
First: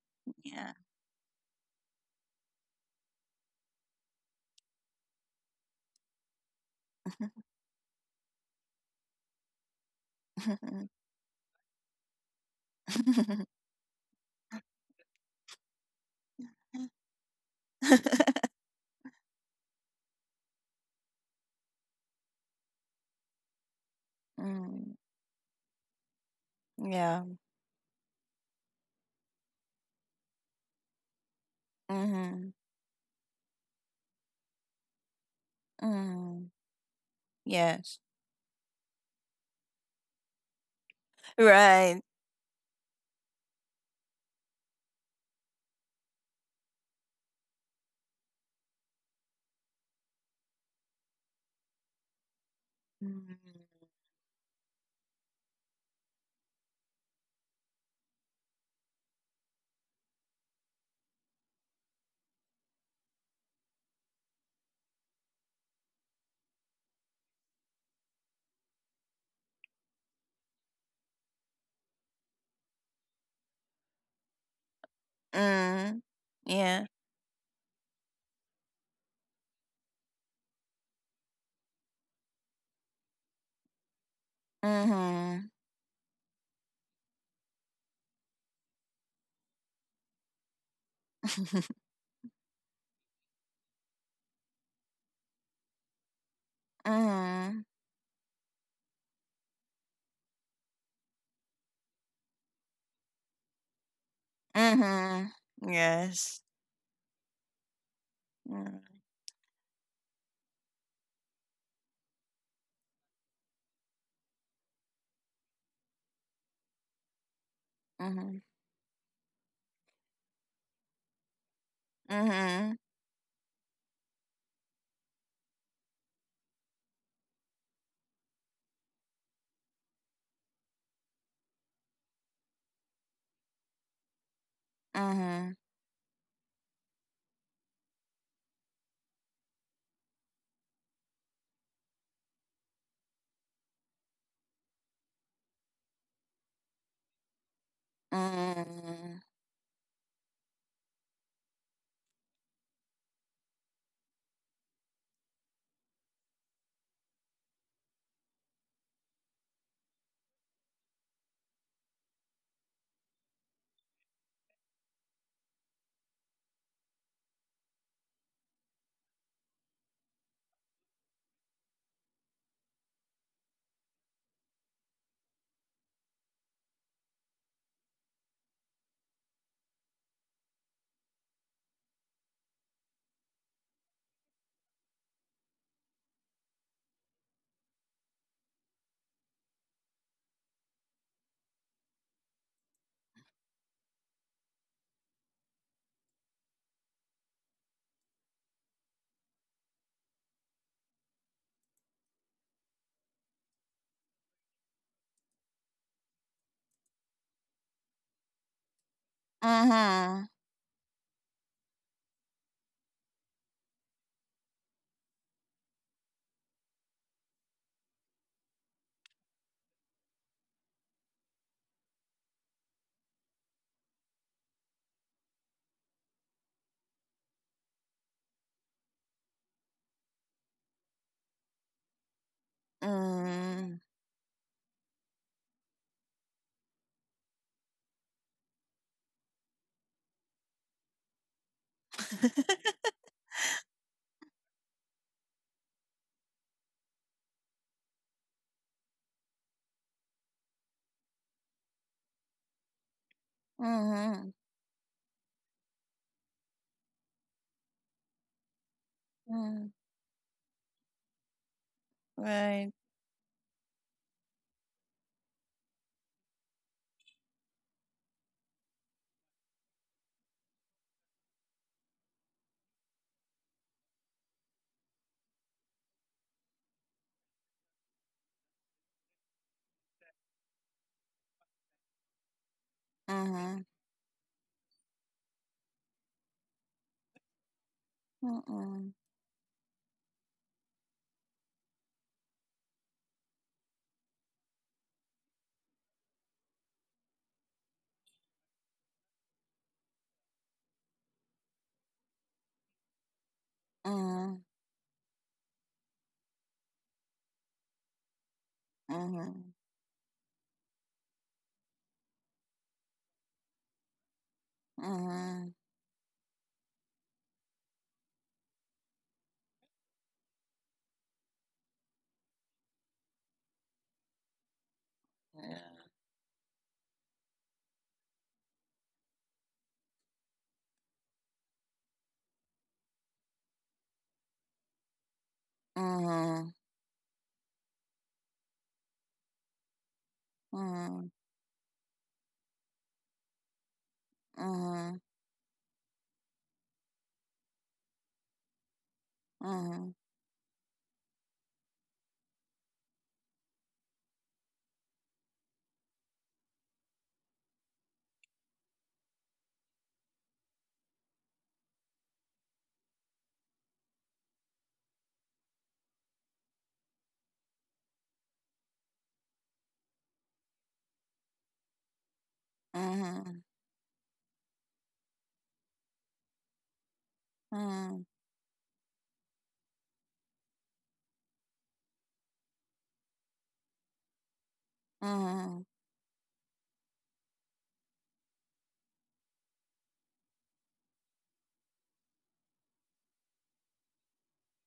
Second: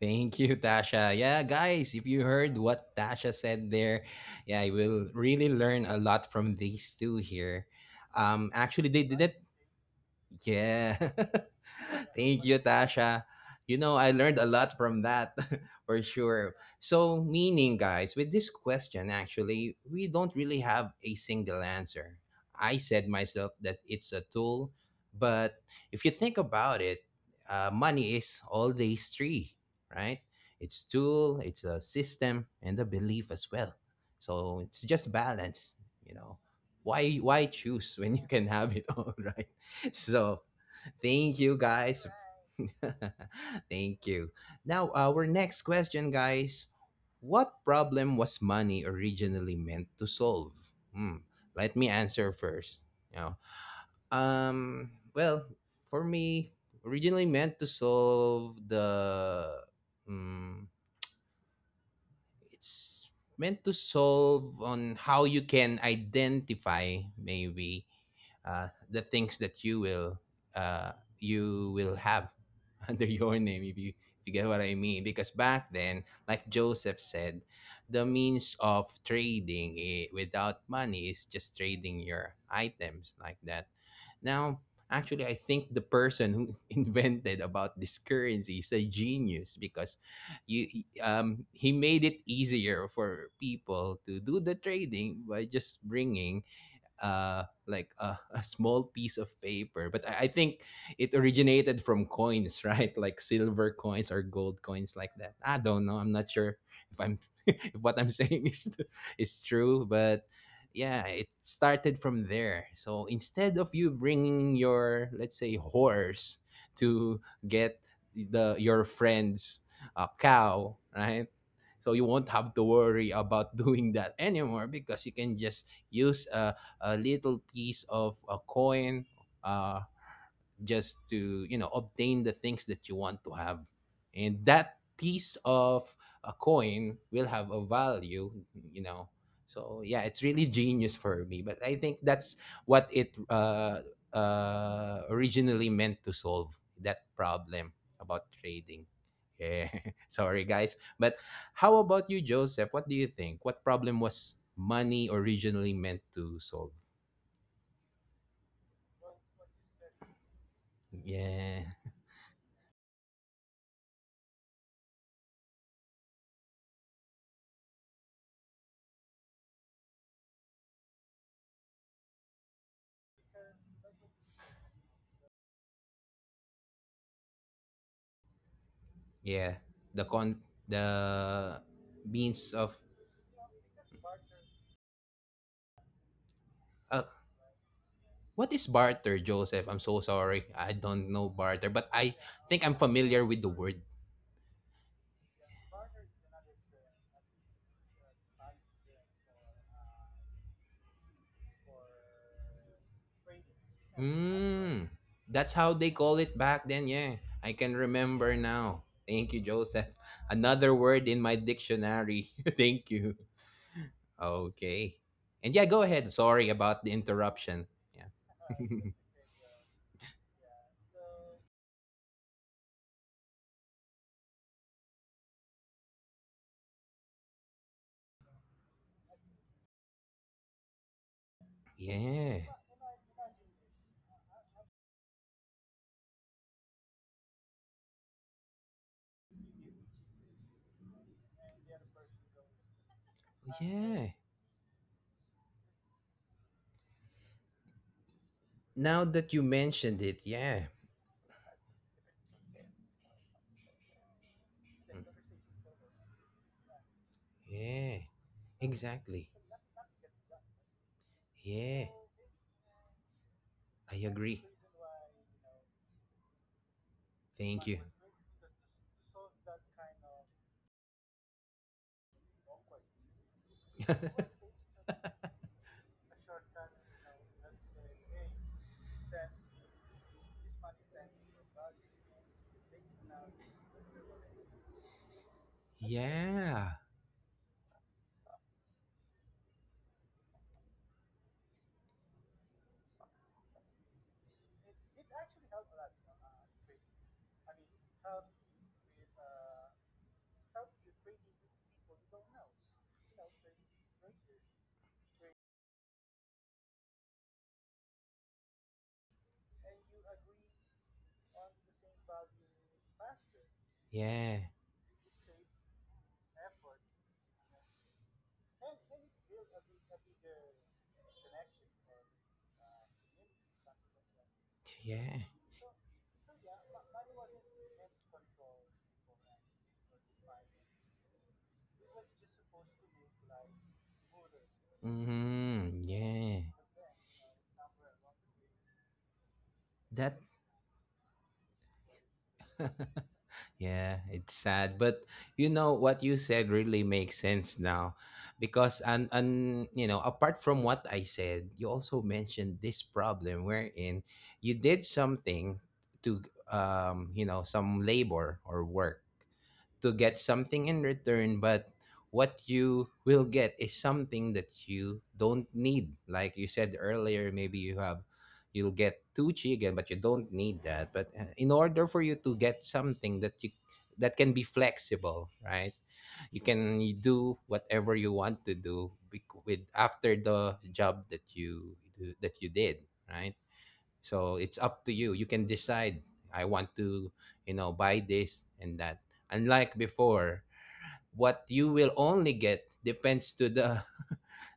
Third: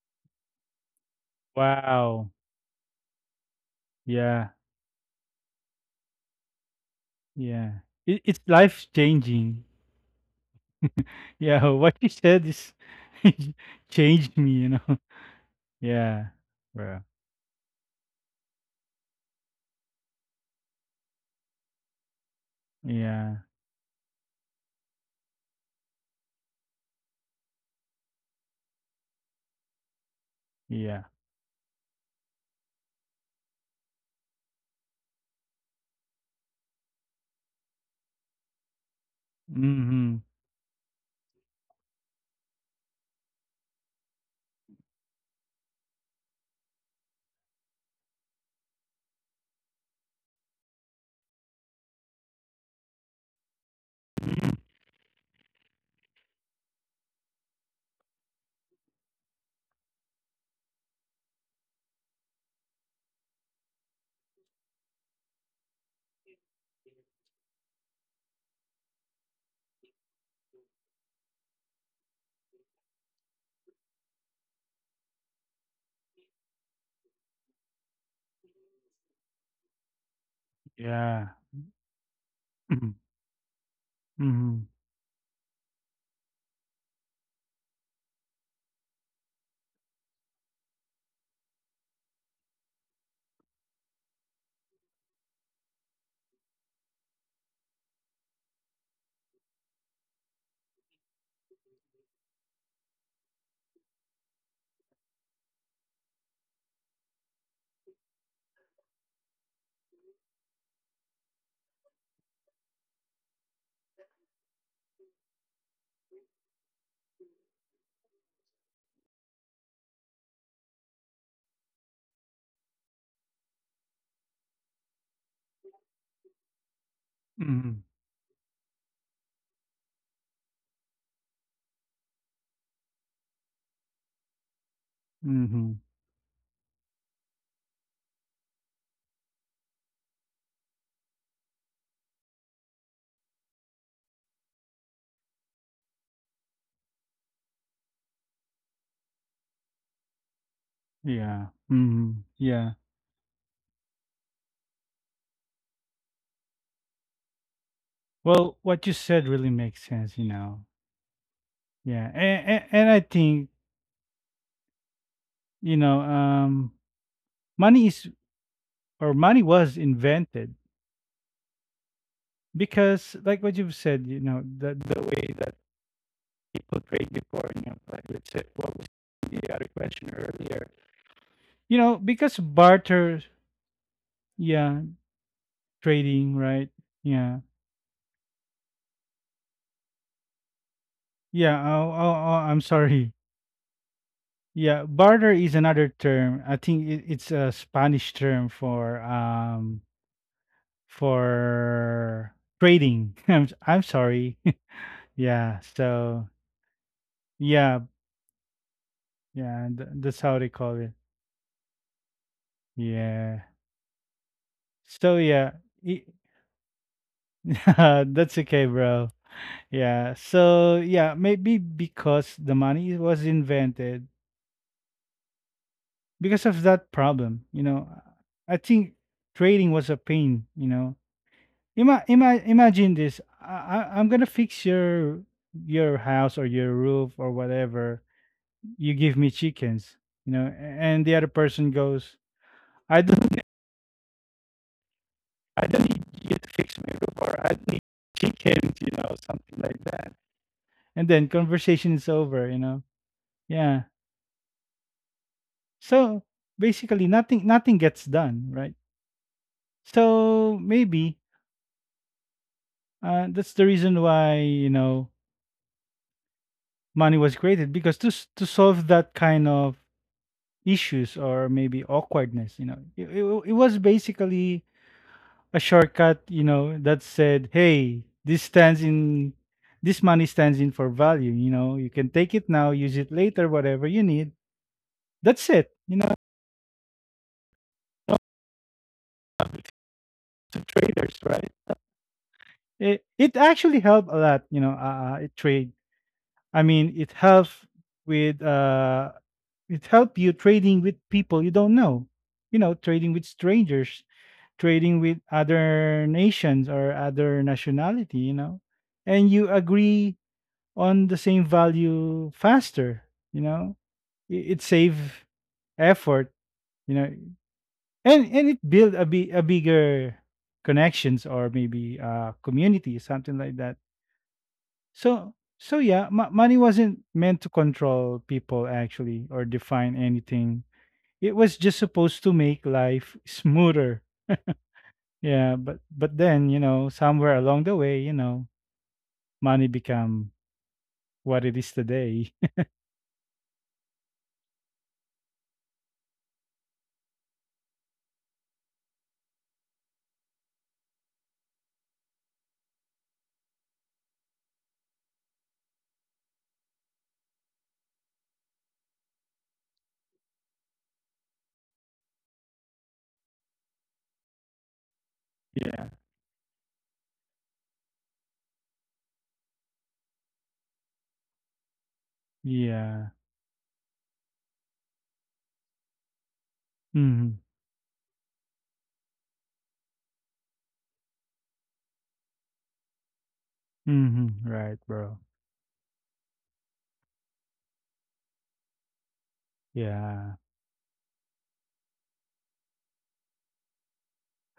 Thank you, Yeah. Tasha. Yeah, guys, if you Wow. heard what Tasha said there, Yeah. yeah, you will really learn a lot from these two (laughs) here. Yeah. It, it's Um, life actually, they did. changing. Yeah. (laughs) Yeah. (laughs) What you Thank said you, is Tasha. (laughs) I learned changed a me, you lot know. from (laughs) that, (laughs) for Yeah. sure. Bro. So, meaning, guys, with this question, actually, we don't really have a single answer. I said Yeah. myself that it's a tool, Mm, but if you think about it, yeah. Money is all these three, right? It's Yeah. tool, it's a system, Mm-hmm. and a belief as well. So it's just balance, you know. Mm, Why choose yes. when you can have it all, (laughs) right? (laughs) Mm-hmm. So, thank you, Right. guys. (laughs) Thank you. Now, our next question, guys. What problem was money originally meant to solve? Hmm. Let me answer first. you know Mm, well, for me, originally meant to solve the um, it's meant to solve on how you can identify, maybe, the things that you will, uh, you will have (laughs) under your name, if you get what I mean. Because back mm, then, like yeah. Joseph said, the means of trading without money is Yeah. just trading your (clears throat) items like that. Mm-hmm. Now, actually, I Mm-hmm. think the person who (laughs) invented about this currency is a genius because you he made it easier for people to do the trading by just bringing (laughs) Mm-hmm. like (laughs) a small piece of paper. But I think it originated from coins, right? (laughs) Like silver coins or gold coins like Mm-hmm. that. I don't know, I'm not Yes. sure if I'm (laughs) if what I'm (laughs) saying is Mm. True. But yeah, it started from there. So instead of you bringing your, let's say, horse to get Mhm. the your friend's cow, right? So you won't have to Mhm. worry about (laughs) doing that anymore, because you can just use a little Mm-hmm. piece of a coin, uh, just to, you know, obtain the things that you want to have. And that piece Mm-hmm. Mhm. Mm-hmm. of a coin will have a value, you know. So yeah, it's really genius for me. But I think that's what it originally meant to solve, that problem about trading. Mhm. Yeah. (laughs) Sorry guys. But Yeah. how about you, Mm-hmm. Joseph? Yeah. What do you think? What problem was money originally meant to solve? Well, what you said really makes sense, you know. Yeah. Yeah. And I think, you know, money is, or money was, invented because like what you've said, you know, that Yeah, the con the you know because means of barter, yeah, trading, right, uh, yeah, what is barter, Joseph? I'm so sorry, I don't know yeah, barter, but oh, oh, I oh, I'm think I'm sorry, familiar with the word. yeah, barter is another term, I think, it, it's a Spanish term for for trading, (laughs) I'm sorry, Mm, (laughs) that's yeah, how they call so it back then. Yeah, I can yeah, remember now. Thank you, yeah, Joseph. that's Mhm. how they call Another it, word in my dictionary. (laughs) Thank you. yeah, Okay, so yeah, and yeah, go it, ahead. Sorry about the interruption. (laughs) Yeah, that's (laughs) okay, bro. Yeah. So yeah, maybe because the money was invented because of that problem. You know, I think trading was a pain. You know, yeah, imagine this. Mhm. I'm gonna fix your house or your roof or whatever. You give me chickens. You know, and the other person goes, I don't. yeah. Now that you mentioned it, yeah, And then conversation is over. You know. Yeah. Mhm. So basically, nothing nothing yeah. gets done, right? Exactly. Mhm. So maybe Yeah, Right. That's the I reason why, agree. you know, money was Thank created you. because to to solve that kind of issues or maybe awkwardness. You know, it was (laughs) basically a shortcut. You know, that said, hey, this money stands in for value. You know, you can take it now, use it later, Mhm. whatever you need. That's it. You know, yeah, Mhm. it actually helped a lot. You know, it trade. I mean, it helped with it help you trading with people you don't know, you know, trading with strangers, Mhm. trading with other nations or other nationality, you know. And Mhm. you agree on the same value faster, you know. yeah, It save Mhm. effort, you know. And it build a bigger connections or maybe a community, something like that. yeah. So Yeah. so yeah, money wasn't meant to control people actually or define anything, it was just supposed to make life smoother. Yeah, Mm-hmm, but yeah. Mhm. then, you know, somewhere along the way, you know, money That, become Mhm. what it is today. yeah, it's sad. But you know what you said really makes sense now. Because, you Mhm. know, apart from what I said, you also mentioned this problem wherein you did something to, you know, some labor or work, to get something in return. But what you will get is something that you don't (laughs) yeah. need. Like you said earlier, maybe you'll get two chicken, but you don't need that. But in order for you to get Yeah. something Mhm. that you that can be flexible, right? You can Mhm. do Mhm. whatever you want to do with after the job that you do, that you did, right? So Mhm. it's Right, up to you. bro. You can Mhm. decide. I want to, you know, buy this and that. Unlike Yeah. before, what you will only get depends to the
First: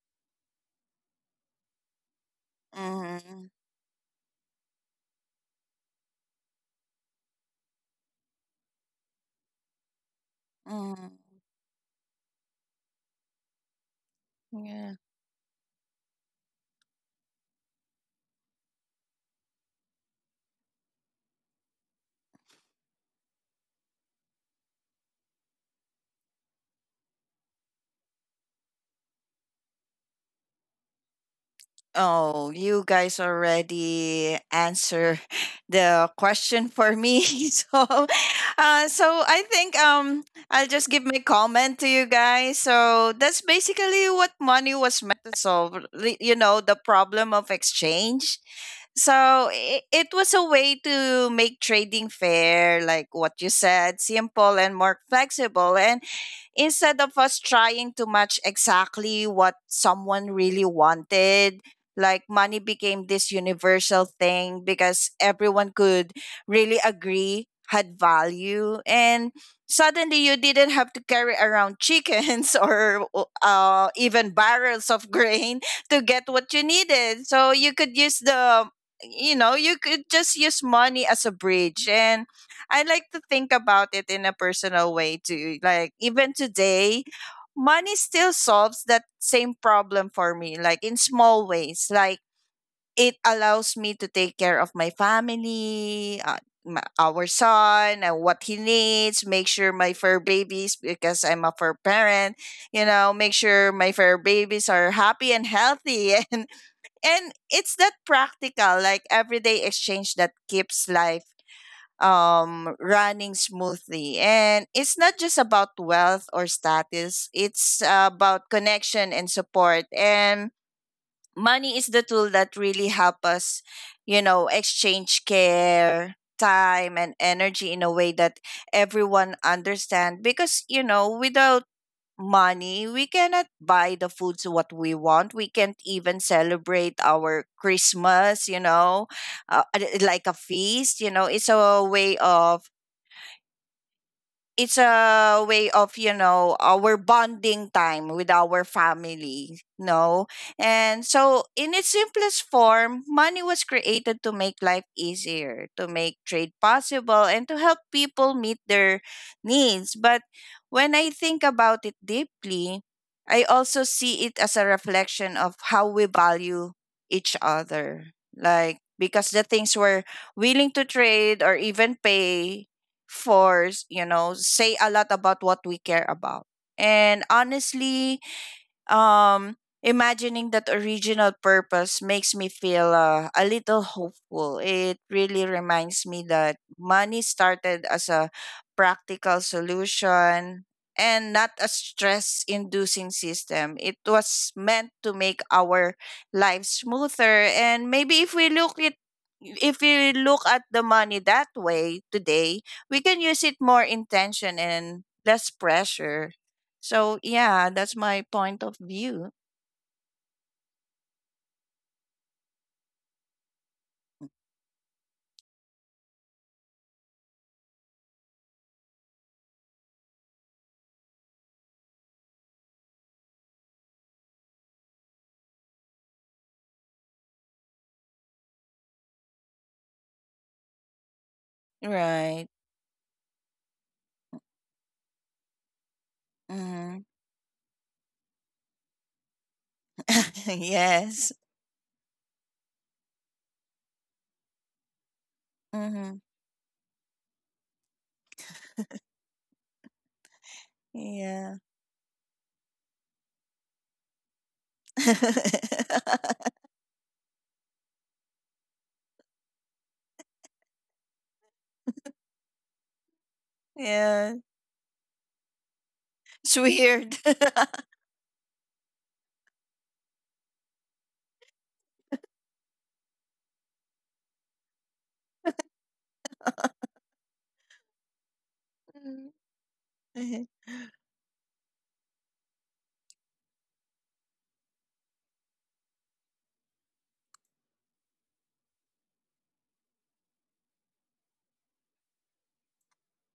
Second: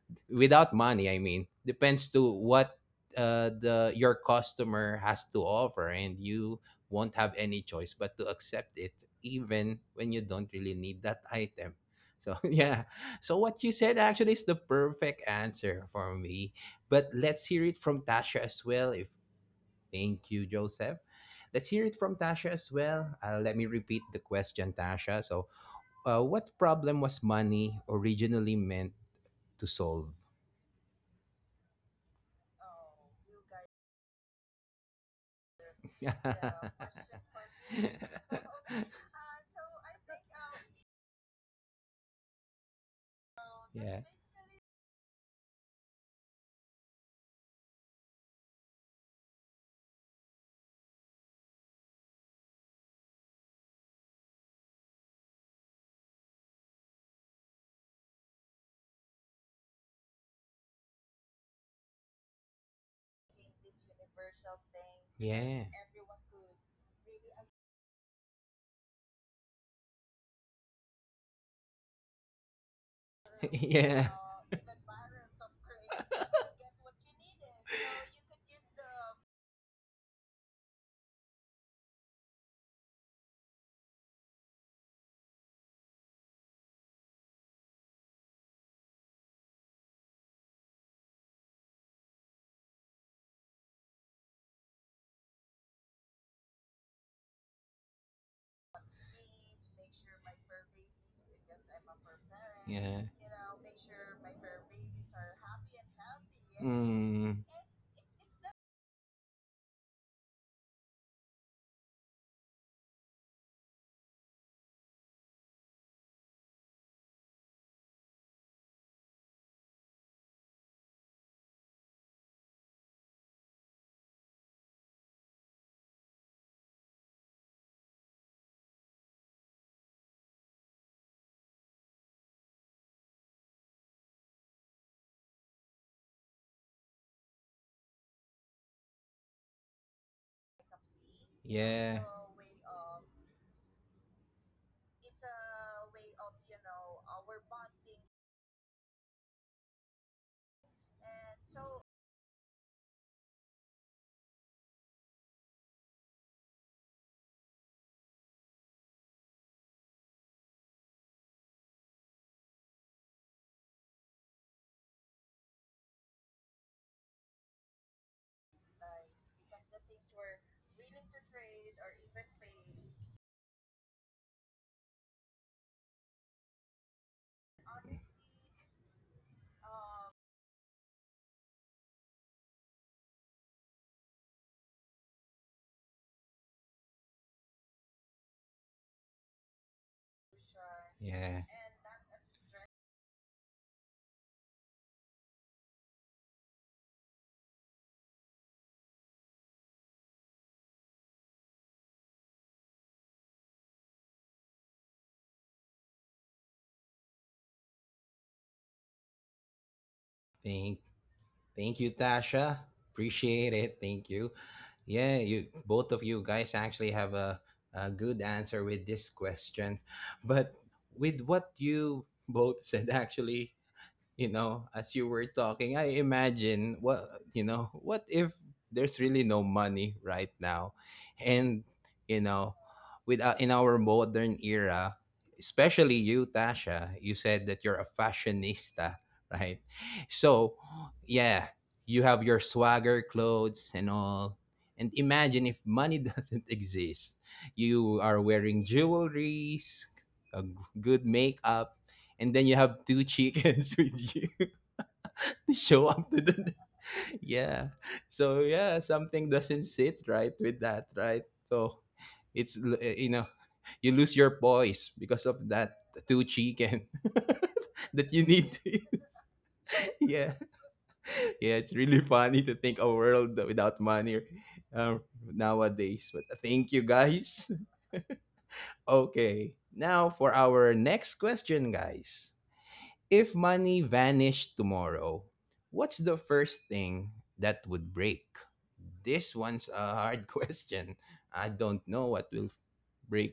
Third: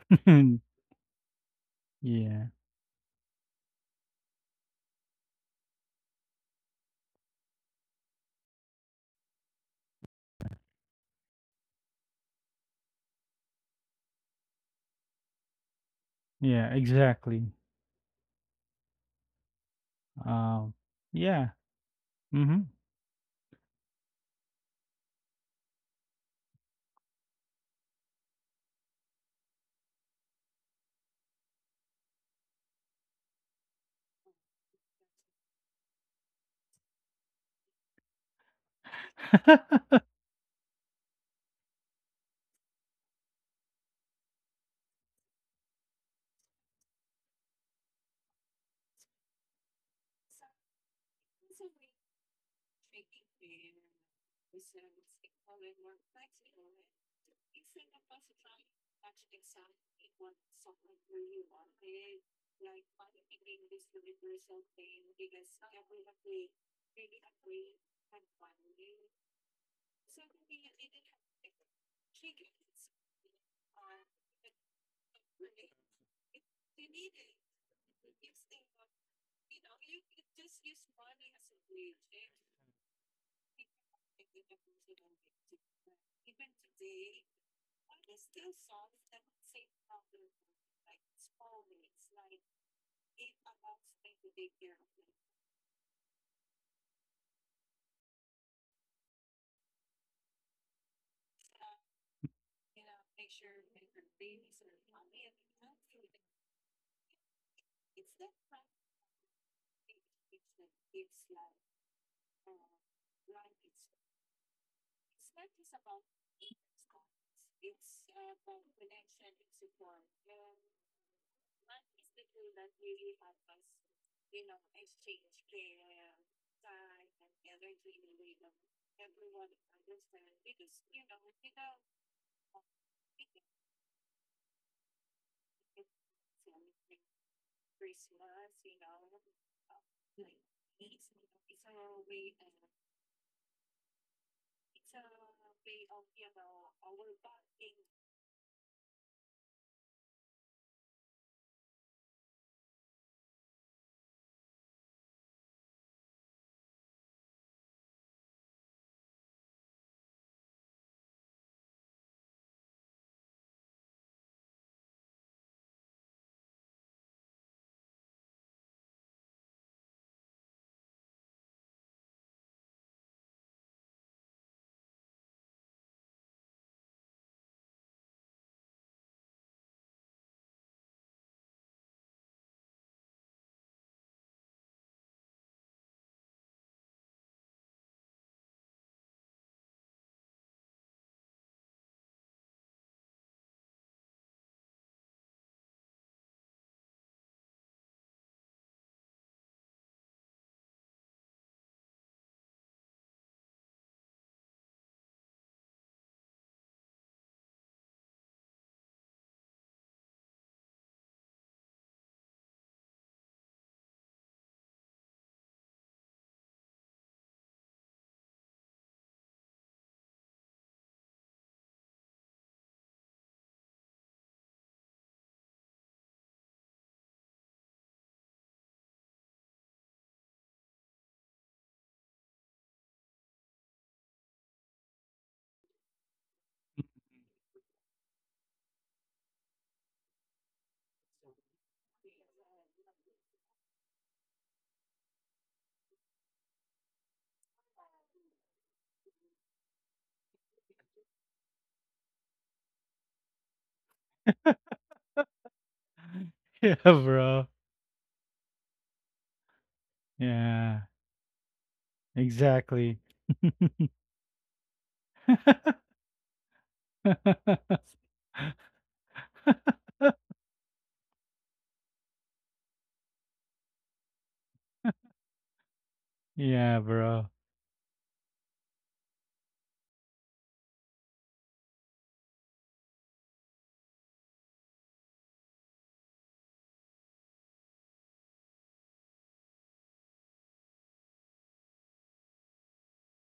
(laughs) without money. I mean, depends to yeah. what Mhm. Mhm. The your customer has to offer, and you won't have any choice but to accept it, even when you don't really need Mhm. that item. So (laughs) yeah. So what you said actually is the Yeah. perfect answer for me. Yeah, But let's exactly. hear it from Tasha as well, if. Thank you, Um Joseph. yeah. Let's hear it from Tasha Mhm. as well. Let me repeat the question, Tasha. So, what problem was money originally meant to solve? Oh, you guys already answer (laughs) (laughs) the yeah. question for me. (laughs) So, so I think, (laughs) I'll just give my comment to you guys. So that's Yeah. basically what money was meant to solve. You know, the problem of exchange. So it was a way to make trading fair, like what you said, simple and more flexible. And instead of us trying to match exactly what someone really wanted, like, money became this universal thing because everyone could really agree had value. And suddenly you didn't have to carry around chickens (laughs) or (laughs) yeah. even barrels of grain to get what you needed. So you could use the, you (laughs) know, you could just use money as a bridge. And I like to think about it in a personal way too. Like, even today, money still solves that same problem for me, like in small ways. Like, it allows me to take care of my family, my, our son, and what he needs, make sure my fur babies, because I'm a fur parent, you know, Yeah. make sure my fur babies are happy and healthy. (laughs) And Mm. it's that practical, like everyday exchange that keeps life running smoothly. And it's not just about wealth or status, it's about connection and support. And money is the tool that really help us, you know, exchange care, time, and energy in a way that everyone understand. Because, you know, without money, we cannot buy the foods what we want, we can't even celebrate our Christmas, you know, like a feast. You know, it's a Yeah. way of it's a way of, you know, our bonding time with our family. No. And so in its simplest form, money was created to make life easier, to make trade possible, and to help people meet their needs. But when I think about it deeply, I also see it as a reflection of how we value each other, like, because the things we're willing to trade or even pay for, you know, say a lot about what we care about. And honestly, um, imagining that original purpose makes me feel a little hopeful. It really reminds me that money started as a practical solution and not Yeah. a stress inducing system. It was meant to make our lives smoother. And maybe if we look it if we look at the money that way today, we can use it more intention and less pressure. So yeah, that's my point of view. Thank Thank you, Tasha. Appreciate it. Thank you. Yeah, you both of you guys actually have a good answer with this question. But with what you both said actually, you know, as you were talking, I imagine what, you know, what if there's really no money right now? And you Right. know, with in our modern era, especially you, Mm-hmm. Tasha, you said that you're a fashionista, right? (laughs) So, Yes. yeah, you have your swagger clothes and all. And imagine if money Mm-hmm. (laughs) doesn't exist. You are wearing jewelries, a g- good Yeah. makeup, and then you have two chickens (laughs) with you (laughs) show up to the (laughs) (laughs) yeah, bro. yeah, so yeah, something doesn't sit right with that, Yeah. right? So you Exactly. know, (laughs) you lose your Yeah. poise because of that two It's chicken weird. (laughs) (laughs) Mm-hmm. that you need to (laughs) yeah, yeah, it's really funny to think a world without money uh, nowadays. But thank you yeah, bro. guys. (laughs) Okay, now for our next question, guys. If money vanished tomorrow, what's the first thing that would break? This one's a hard (laughs) question. I don't know what will break.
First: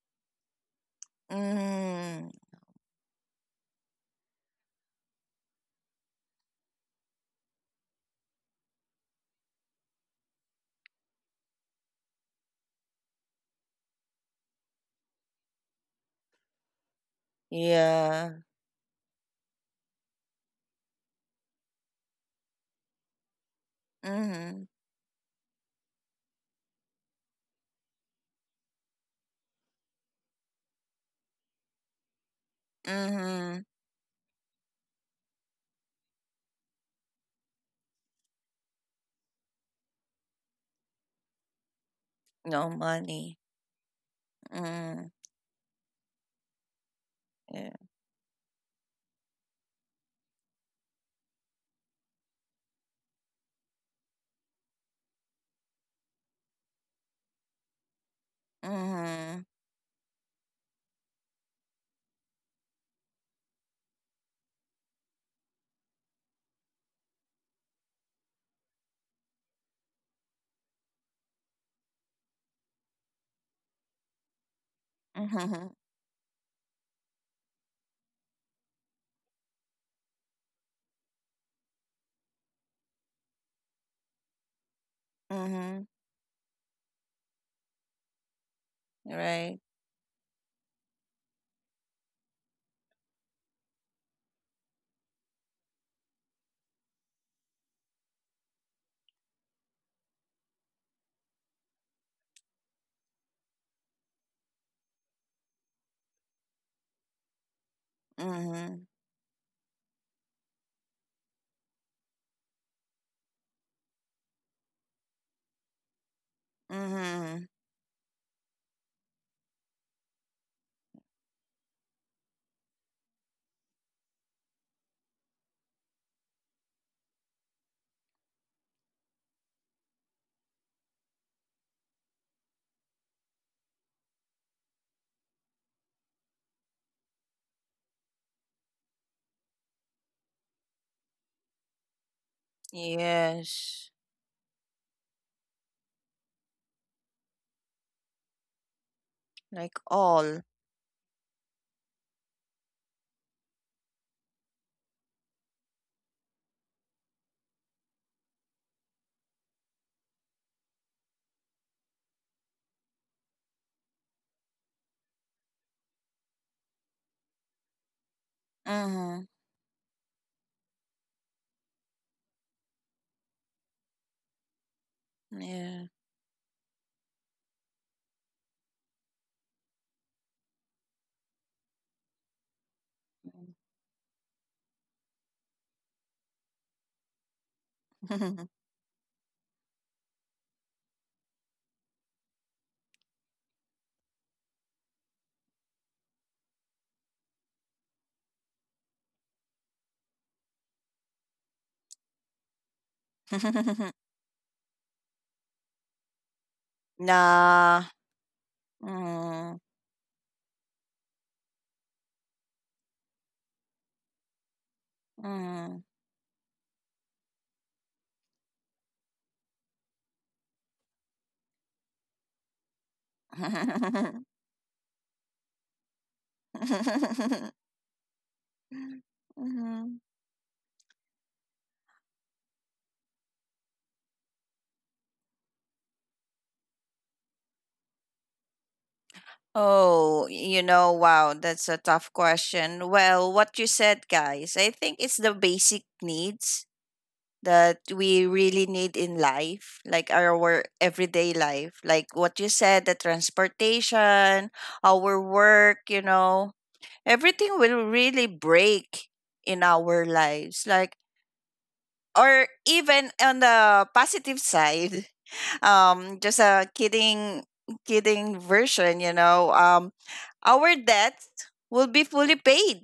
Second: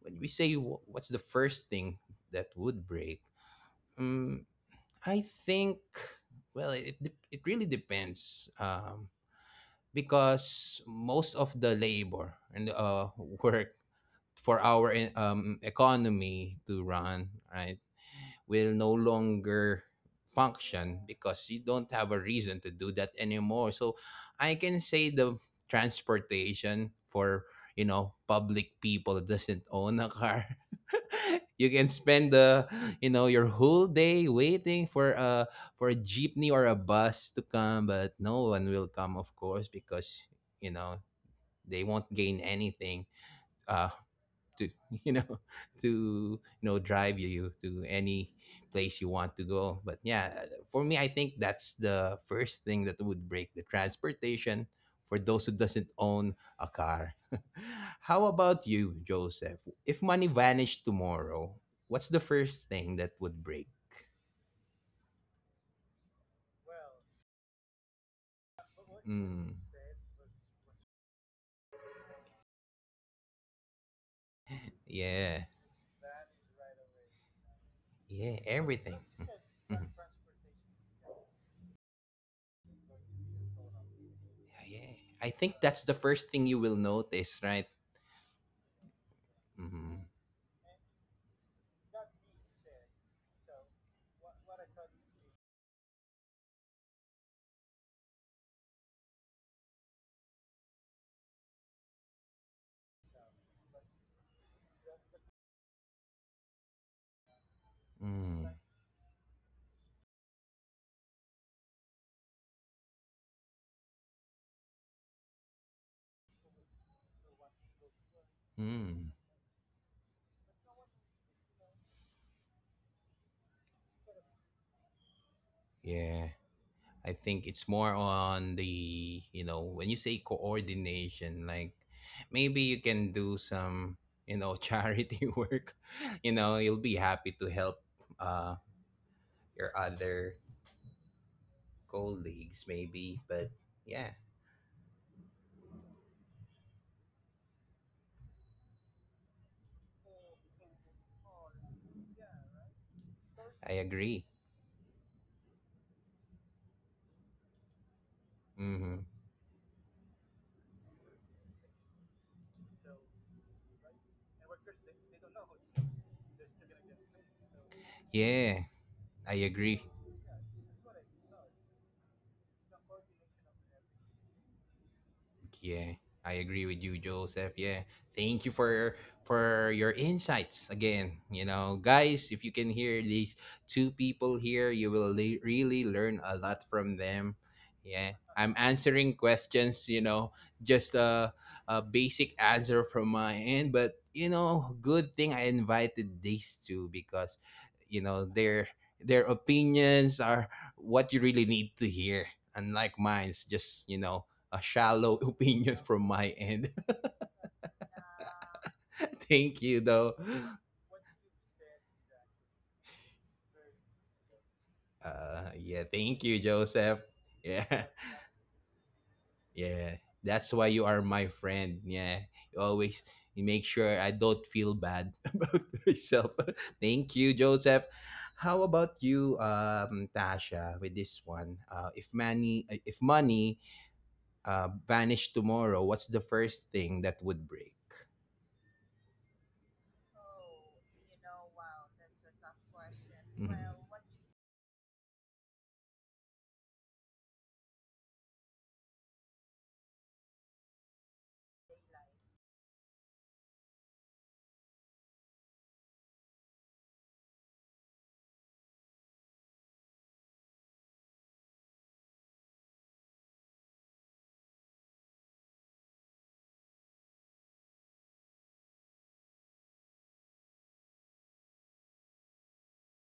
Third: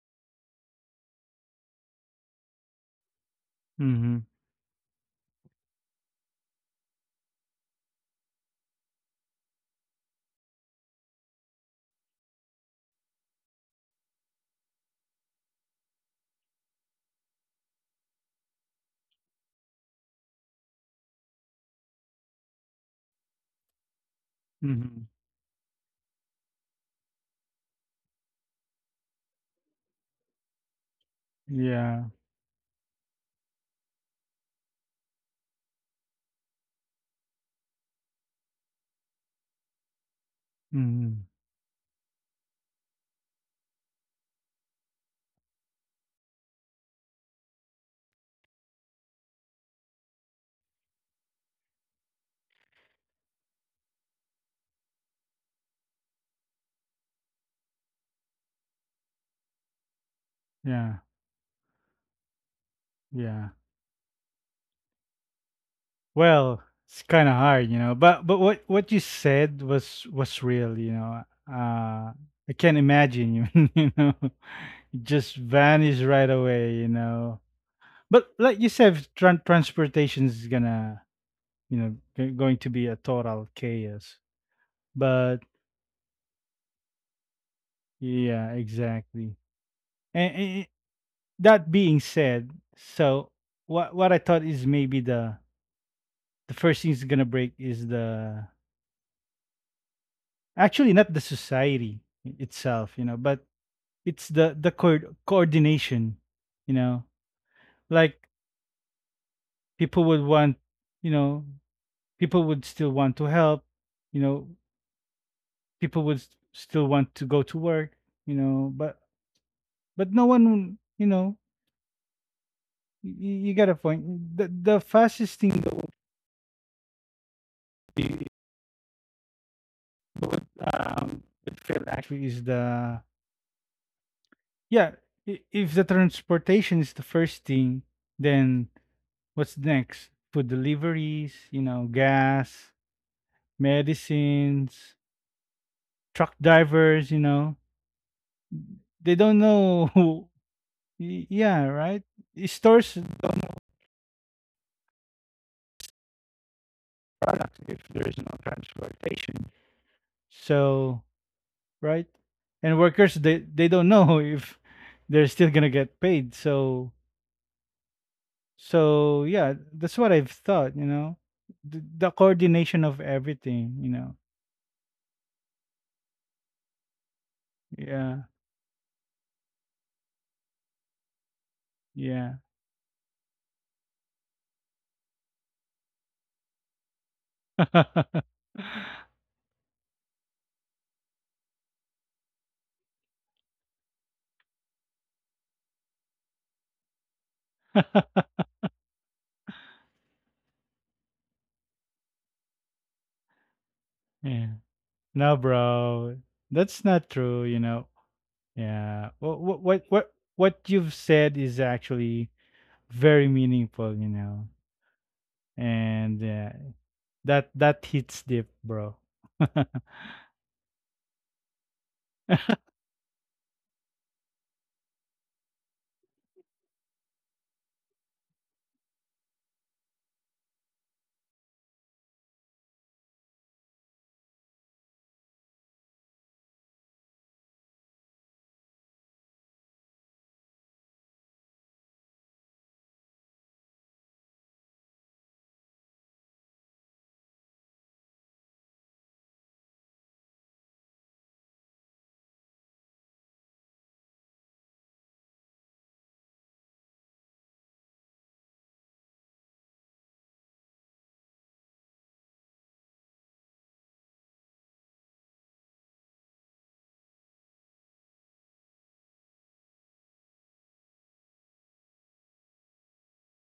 When we say what's the first thing Mm-hmm. that would break, Mhm. um, I think, well, it really depends, because most of the labor and work for our economy to run, right? Yeah. Will no longer function, because you don't have a reason to do that anymore. So I Mm-hmm. can Mhm. say the transportation for, you know, public people that doesn't own a car. (laughs) You can Yeah. spend the, you know, your Mm-hmm. whole day waiting for a jeepney or a bus to come, but no one will come, of course, because, you know, Mhm. they won't gain No anything money. uh, to, Mm-hmm. (laughs) you know, to, you know, drive you Yeah. to any place you want to go. But yeah, for me, I think that's the first thing that would break, the transportation for those who doesn't own a car. (laughs) How about you, Mm-hmm. Joseph? If money vanished Yeah, tomorrow, what's the first thing that yeah. would break? Well, it's kind of hard, you know. But what you said Mm, was real, you know. Uh, I can't imagine you, (laughs) you know, just yeah, (laughs) vanish right away, you know. But yeah, like you everything. said, Mhm. Transportation is gonna, you know, going to be a total chaos. Yeah, yeah. I But think Mm-hmm. that's the first thing you will notice, right? yeah, exactly. Right. Mm-hmm. And that being said, so what I thought is maybe the first thing is gonna break is the actually not the society itself, you know, but it's the co- coordination, you know, like Mm, Mm-hmm. people would want, you know, people would still want to help, you know, people would still want to go Mm-hmm. to work, you know, mm, but no one, you know, you got a point, the fastest thing that yeah, I think it's more on the, you know, when you say coordination, would fail like actually is maybe you the, can do some, you know, (laughs) yeah, charity if the work. You know, transportation you'll is the be first happy to thing, help uh then what's your next? other Food deliveries, you know, gas, colleagues maybe, but Yes. yeah, medicines, truck drivers, you know. They don't Like know (laughs) who, all. Yeah, right? It stores, I agree. Mhm. so, right? And workers, they don't know (laughs) if they're still gonna get paid. So, Yeah, Mm-hmm. so I yeah, agree. that's what I've thought, you know. The coordination of everything, you know. Yeah. Yeah, I agree with you, Joseph. Yeah, Yeah, thank you for your insights again. You know, yeah. guys, if you can hear these two people here, you will really learn a lot from them. Yeah, (laughs) I'm answering questions. You know, just a basic answer from my end, but you know, good thing I invited these two, because, you know, their opinions are what you really need to hear. Unlike mine's, (laughs) just, you know, yeah. a shallow No, (laughs) opinion bro. from my That's end. not true, you Nah. know. Yeah. (laughs) Mm-hmm. Thank you, though. What you've said is actually very meaningful, you know. Mm-hmm. Yeah, And thank you, Joseph. that that Yeah, hits deep, bro. (laughs) (laughs) yeah. That's why you are my friend. Yeah, you always you make sure I don't feel bad (laughs) about myself. (laughs) Thank you, Joseph. How about you, Mm-hmm. (laughs) Tasha, with this one? If money vanished tomorrow, what's the first thing that would break? Oh, you know, Oh, wow, you that's know, a wow, tough that's a tough question. Well, question. what you Mhm. Well, said, what. guys, I think it's the basic needs that we really need in life, like our everyday life, like what you said, the transportation, our work, you know, everything will really break in our lives. Like, or even on the positive side, (laughs) just a kidding version, our debts will be fully paid,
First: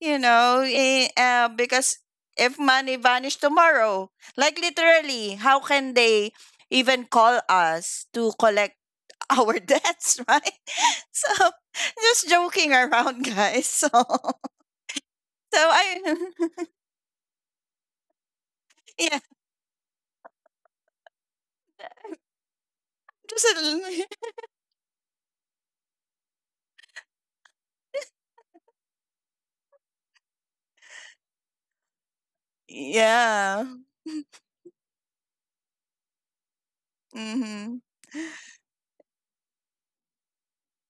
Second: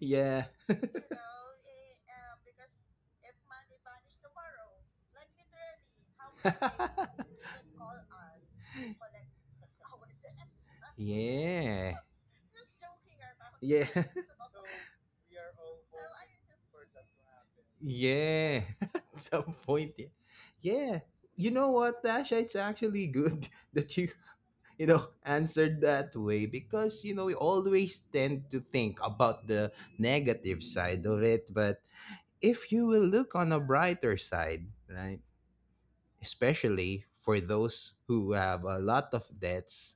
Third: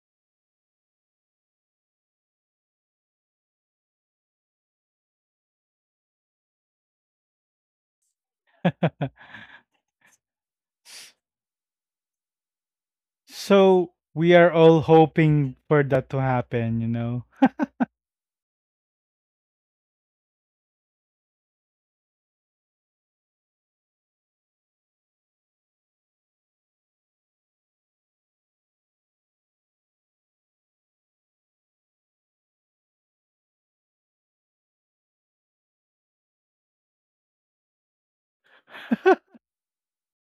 because if money vanished tomorrow, like literally, how can they even (laughs) call us to collect our (laughs) debts, right? (laughs) So, yeah. just joking around, guys. (laughs) So, so Yeah. we are all so hoping for that I, to (laughs) happen, you know. (laughs) yeah. yeah, (laughs) Some point. Yeah. Yeah. You know what, Tasha? It's just a, actually little- good (laughs) that you know, answered that way, because, you know, we always tend to think about the negative side of it. But (laughs) if you yeah, will look on a brighter side, right? mm-hmm. Especially for those who have a lot of debts,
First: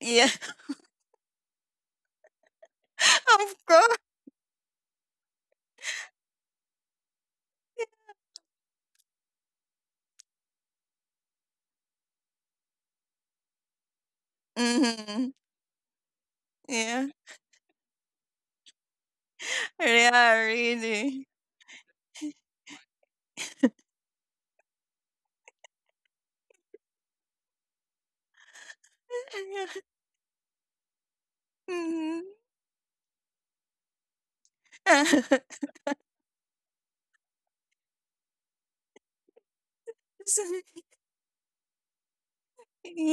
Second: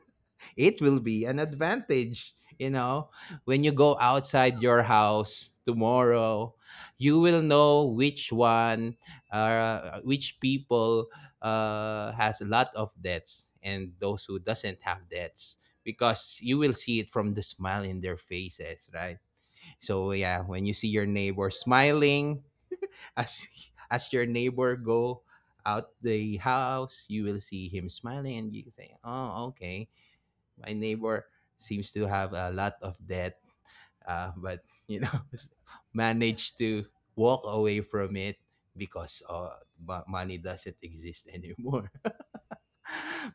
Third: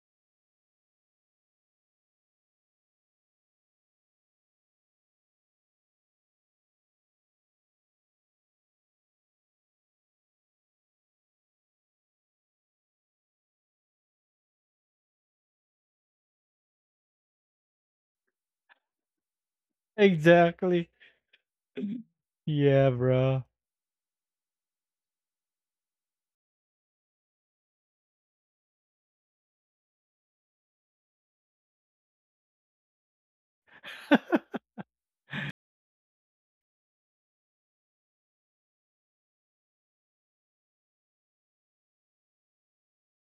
Yeah, it will be an advantage. You know, (laughs) of when you go course, outside your house tomorrow, you will know which one, which people has a lot of debts and those who doesn't have debts, mm-hmm. because you will see it from the Yeah, smile in their faces, right? So yeah, when you see yeah, Exactly. your neighbor really. smiling, Yeah, as bro. (laughs) as your neighbor go out the house, you will see him smiling, and you say, "Oh, okay, (laughs) my neighbor seems to have Yeah, a lot of debt, but (laughs) (laughs) you know, (laughs) mhm. managed to walk away from it because money doesn't (laughs) exist anymore." (laughs)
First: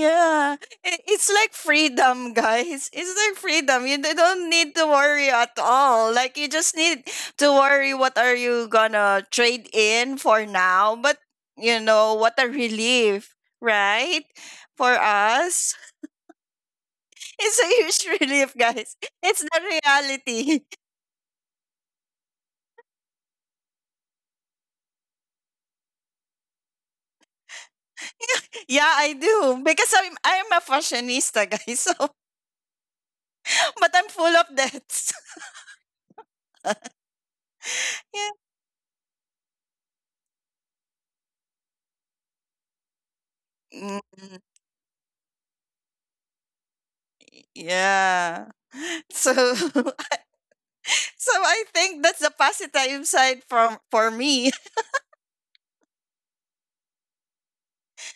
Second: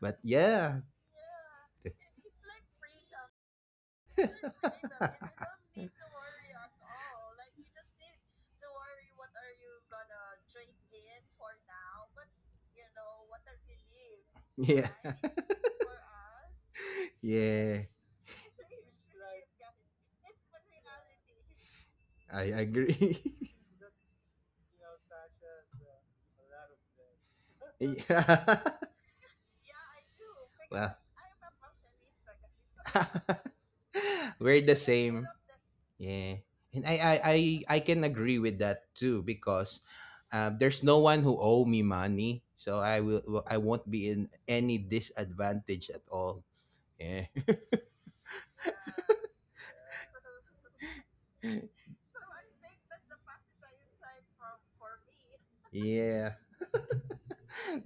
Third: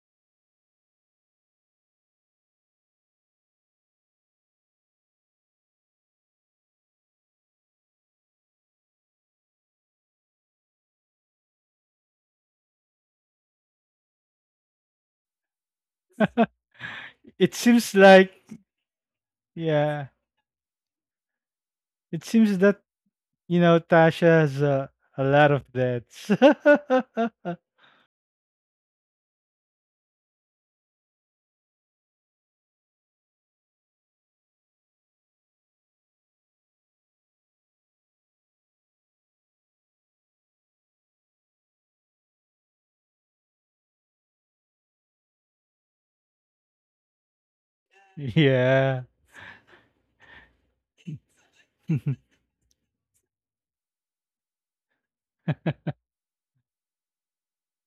But yeah, it's like (laughs) freedom, guys. It's like freedom. Don't need to worry at all. Like, you just need to worry what are you gonna trade in for now. But you know what a relief, right? For yeah, us, (laughs) (laughs) it's It yeah, seems a huge (laughs) like relief, guys. It's the yeah, reality. (laughs) it I seems that, agree. you know, Tasha has a lot of debts. (laughs) (laughs) yeah. Yeah, I do because I'm a (laughs) Well, fashionista, guys. (laughs) So, (laughs) but I'm full of we're the debts. same. Yeah. And I (laughs) can Yeah. agree with that too, because there's no one who owe me money. So I will, well, I Mm, won't be in any disadvantage at all. Yeah. yeah. yeah. So, (laughs) so I think that's the (laughs) positive side from for me. (laughs) (laughs) yeah.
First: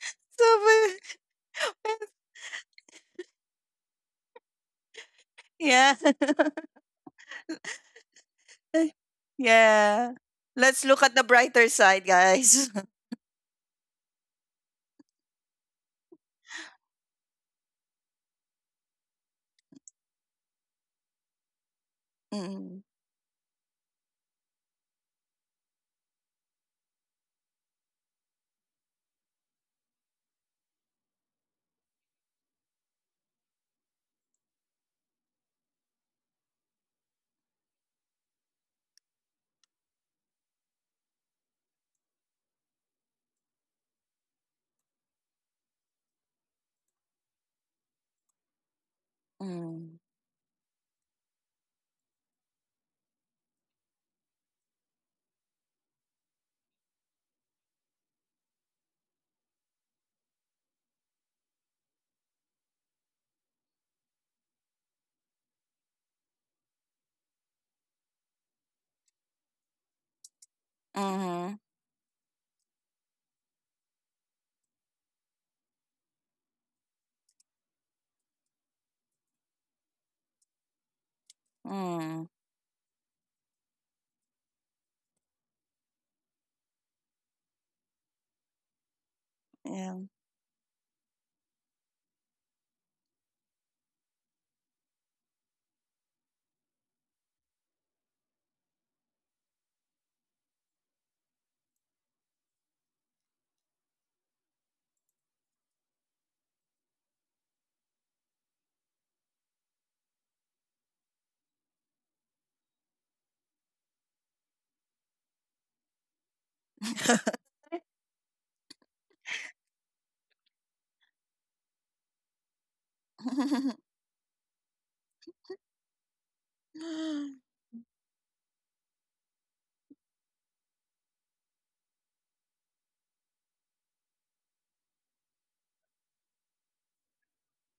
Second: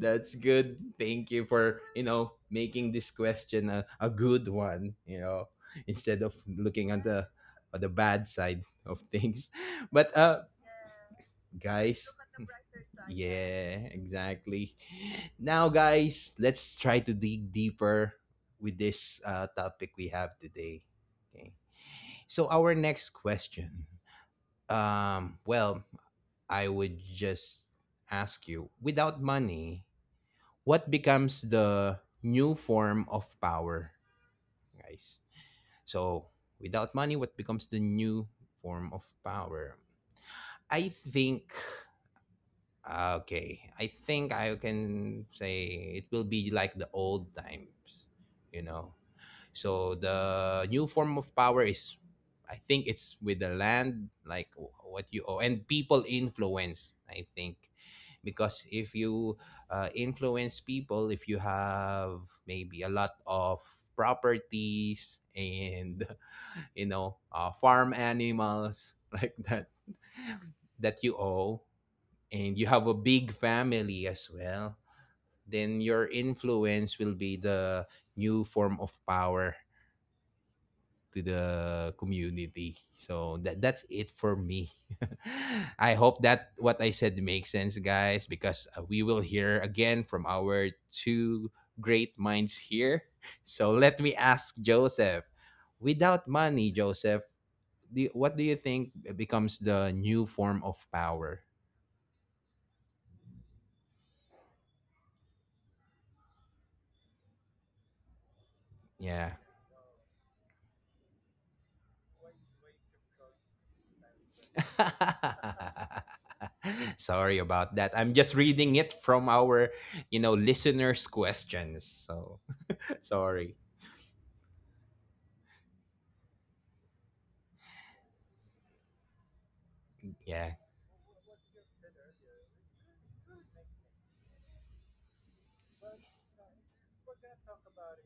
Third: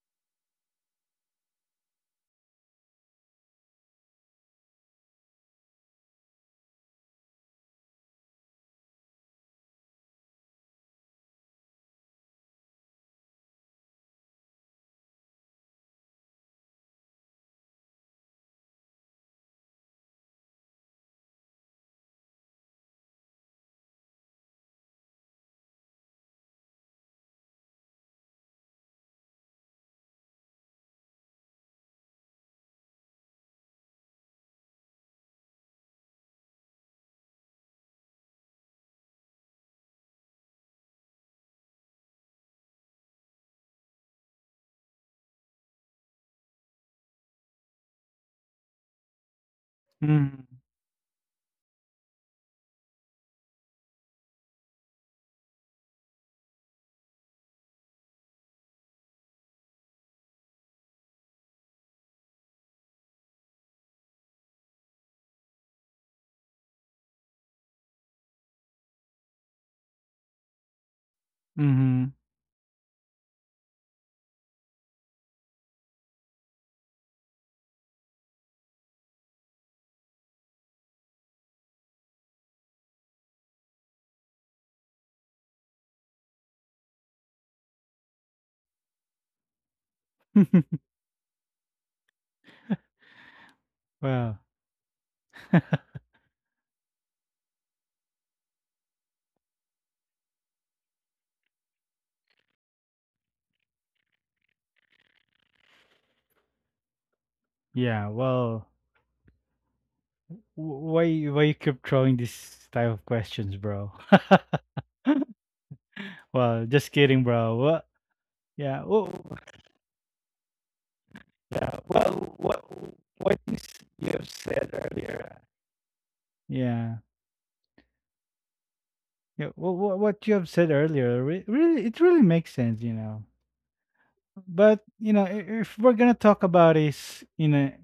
That's So good. but- Thank you for, you but- know, making this question a good one, you know, yeah, instead of (laughs) looking on the bad side of things. (laughs) But yeah. uh, Let's look at the brighter side, guys. (laughs) guys. (laughs) Yeah, exactly. Now, guys, let's try to dig deeper with this topic we have today. Okay. So, our Mm, next question. Um, well, I would just ask you, without money, what becomes the new form of power, guys? So, without money, what becomes the new form of power? I think. Ah, okay, I think I can say it will be like the old times, you know. So mm, the new form of power is, I think it's with the land, like what you owe, and people influence. I think, because if you influence people, if you have maybe a lot of properties and (laughs) you know farm animals (laughs) like that that you owe, mhm, Mm-hmm. and you have a big family as well, then your influence will be the new form of power to the mm, community. So that that's it for me. (laughs) I hope that what I said makes sense, guys, because we will hear again from yeah. our (laughs) two great minds here. So let me ask well, Joseph. Without money, Joseph, what do you think becomes the new form of power? yeah. Well, Yeah. Why you keep throwing this type of questions, bro? (laughs) (laughs) well, just Sorry kidding, about bro. that. What? I'm just reading it Yeah. from Oh, our listeners' questions. So (laughs) sorry. (laughs) yeah. Yeah. What Yeah. you have said earlier, really, it really makes sense, you know. But you know, if we're gonna talk about this in a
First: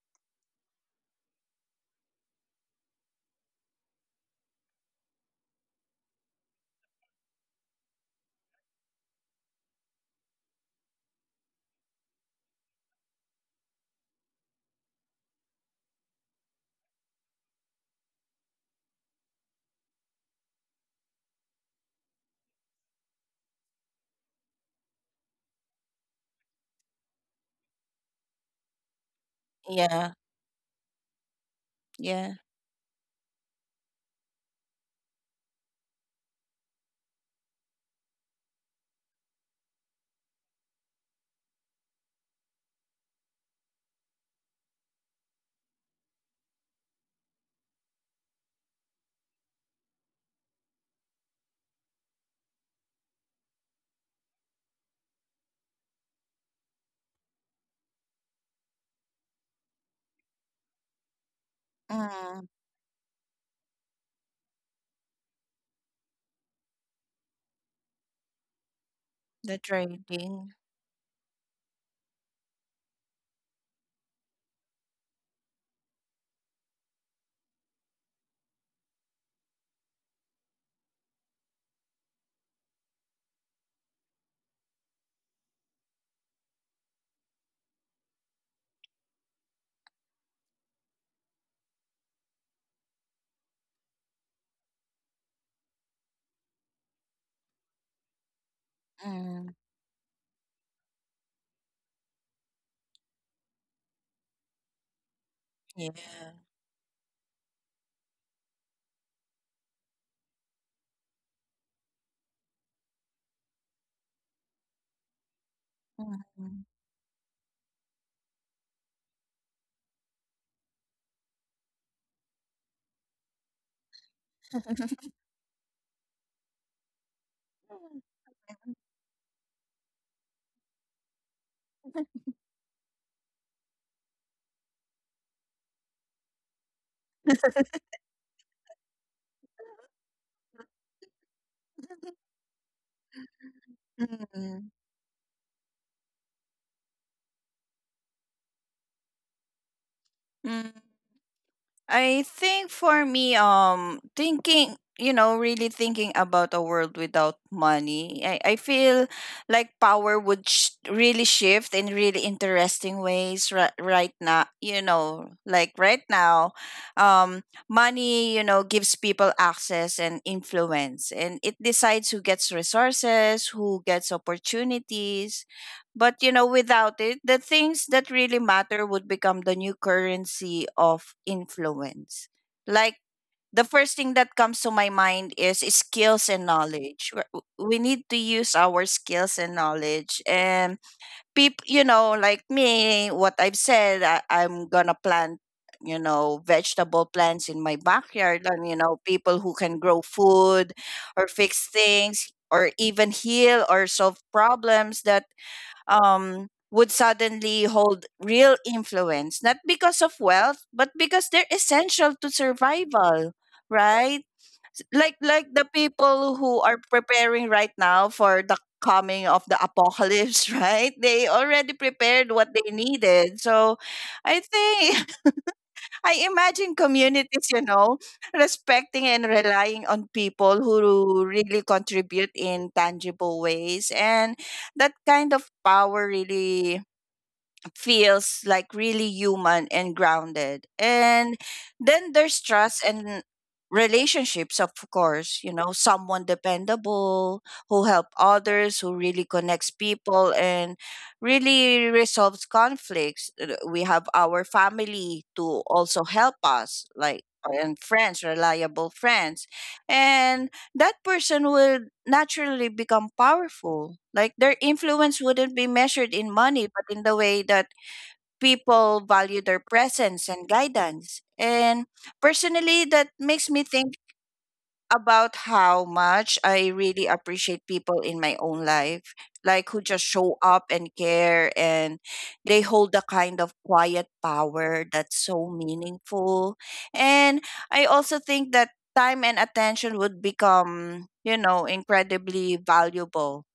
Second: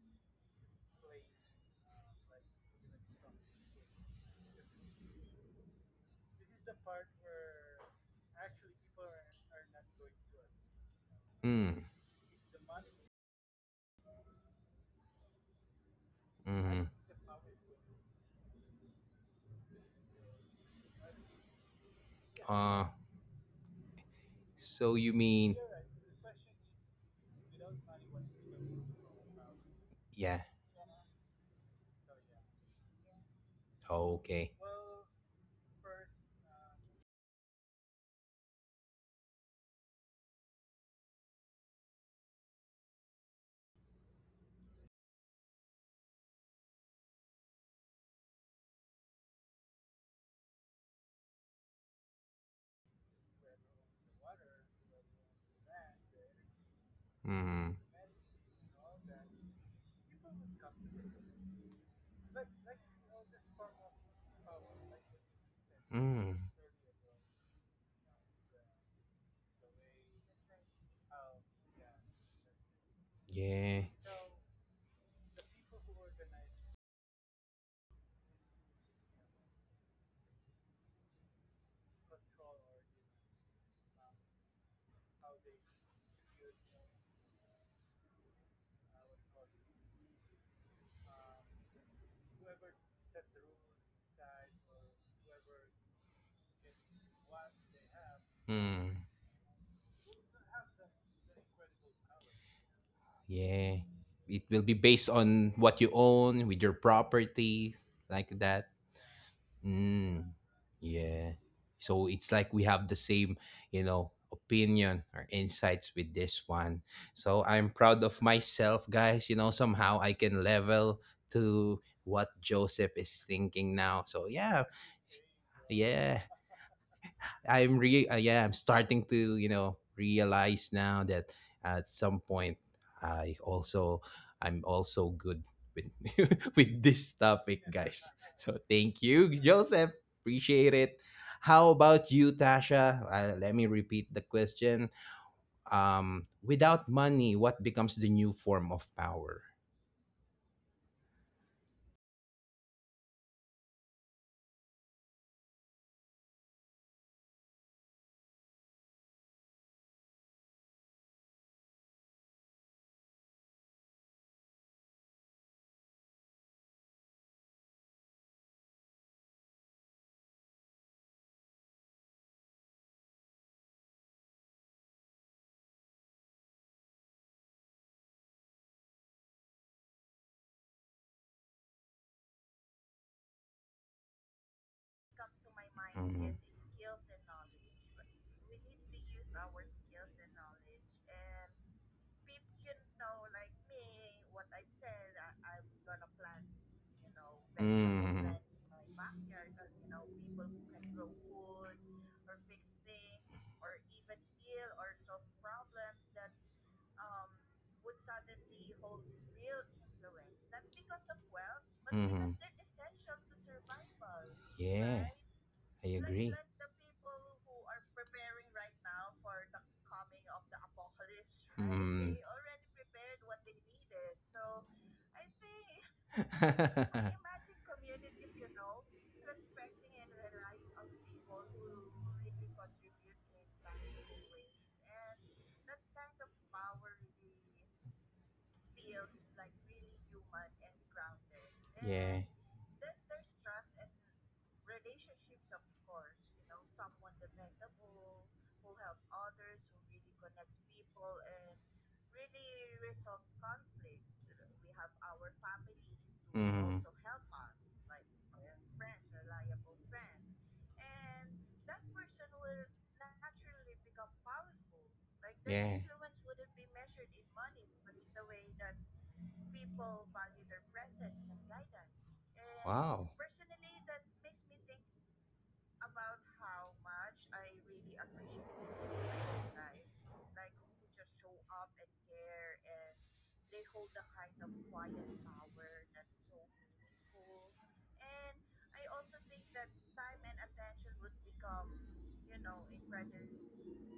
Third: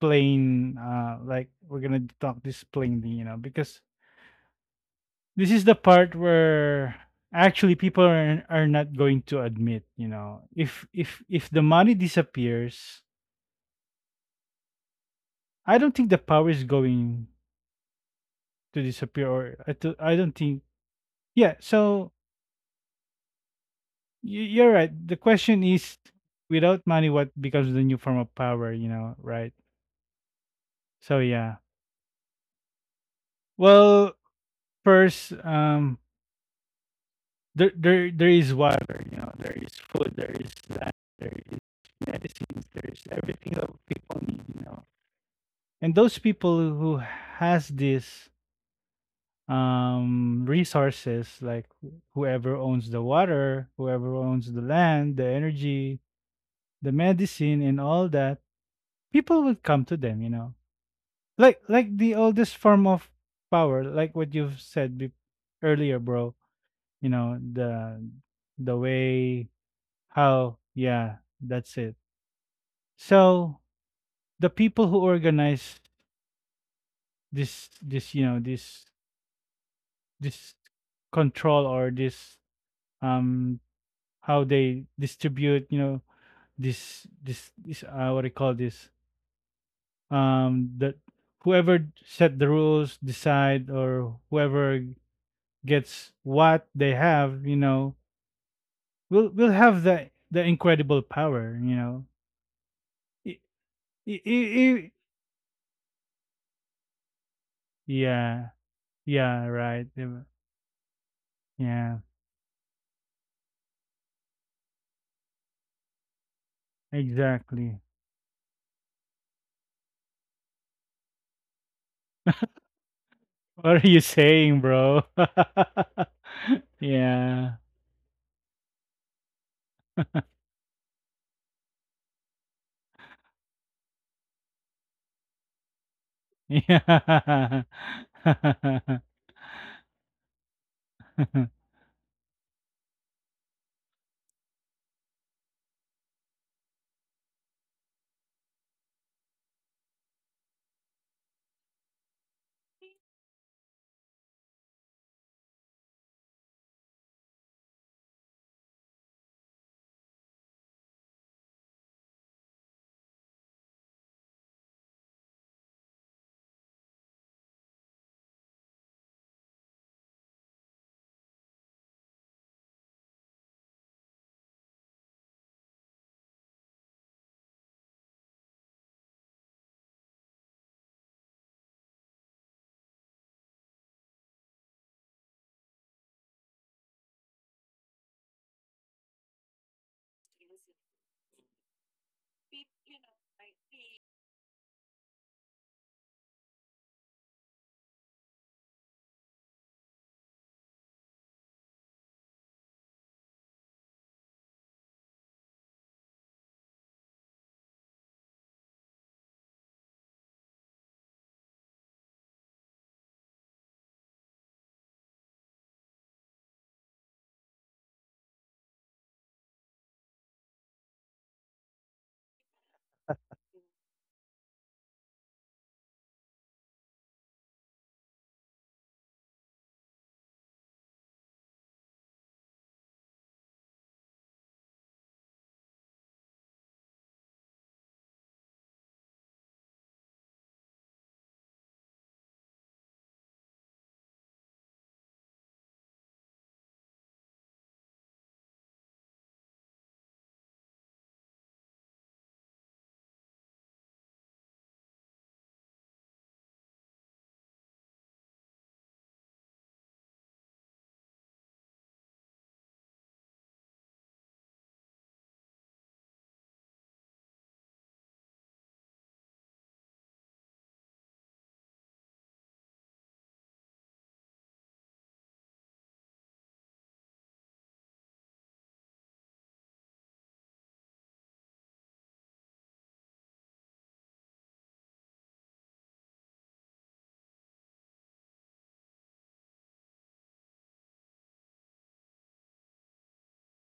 like we're gonna talk this plainly, you know, because this is the part where actually people are not going to admit, you know, if the Mm. money disappears. I don't think the power is Mm-hmm. going to disappear, or I don't think. Yeah, so Uh. You're right. So you The mean? question is, without money, what becomes the new form of power? You know, right? Yeah, Yeah. So yeah. yeah. Well, Okay. first, there is water. You know, there is food. There is land, and those people who has these resources, like whoever owns the water, whoever owns the land, the energy, the medicine, Mm. and all that, people would come to them, you know, like the Mm, oldest form of power, like what you've said earlier, Mm. bro. You know, the way the trading. how. Yeah, that's it. So Yeah. the people who organize this, you know, this control, or this, um how they distribute, you know, this what do you call this, the whoever set the rules, decide, or whoever gets what they have, you know, Mm. we'll Mm, we'll have the incredible power, you know. I- Yeah. It I- will be I- based I- on what you own, yeah. with your property, like that. yeah, yeah, right. Mm. Diba? Yeah. So Yeah, it's like we have the same opinion or insights with this one. Mm-hmm. So I'm exactly. proud (laughs) of myself, guys. Somehow I can level to what Joseph is thinking now. What are you So yeah, saying, bro? (laughs) yeah. I'm Yeah, re yeah, I'm starting to realize now that at some point I also, I'm also good with (laughs) with this topic, yeah, guys. So thank you, Joseph. Appreciate it. How (laughs) about you, Tasha? Let me repeat the question. Mm, Without money, what becomes the new form of power? (laughs) mm, I think for me, thinking, you know, really thinking about a world without money, I feel like power would really shift in really interesting ways right now. You know, like right now, um, money, you know, gives people access and influence, and it decides who gets resources, who gets opportunities, but you know, without it, the things that really matter would become the new currency of influence. Like, the first thing that comes to my mind is Mhm. skills and knowledge. We need to use our skills and knowledge. And people, you know, like me, what I've said, I'm gonna plant, you know, vegetable plants in my backyard, and you know, people who can grow food or fix things or even heal or solve problems that would suddenly hold real influence, not because of wealth, but because they're essential to survival, right? Like I the like, people who are preparing right now for the coming of the apocalypse, (laughs) right? (laughs) They already prepared what (laughs) they needed. So I think (laughs) I (laughs) imagine I. communities, you know, respecting and relying on people who really contribute in tangible ways. And that kind of power really feels like really human and grounded. And then there's trust and relationships, of course, you know, someone dependable who help others, who really connects people and really resolves conflicts. We have our family to also help us, like, and friends, reliable friends. And that person will naturally become powerful. Like, their influence wouldn't be measured in money, but in the way that people value their presence and guidance. And Wow. personally, that makes me think about how much I really appreciate people in my own life, like who just show up and care, and they hold a kind of quiet power that's so meaningful. And I also think that time and attention would become, you know, incredibly valuable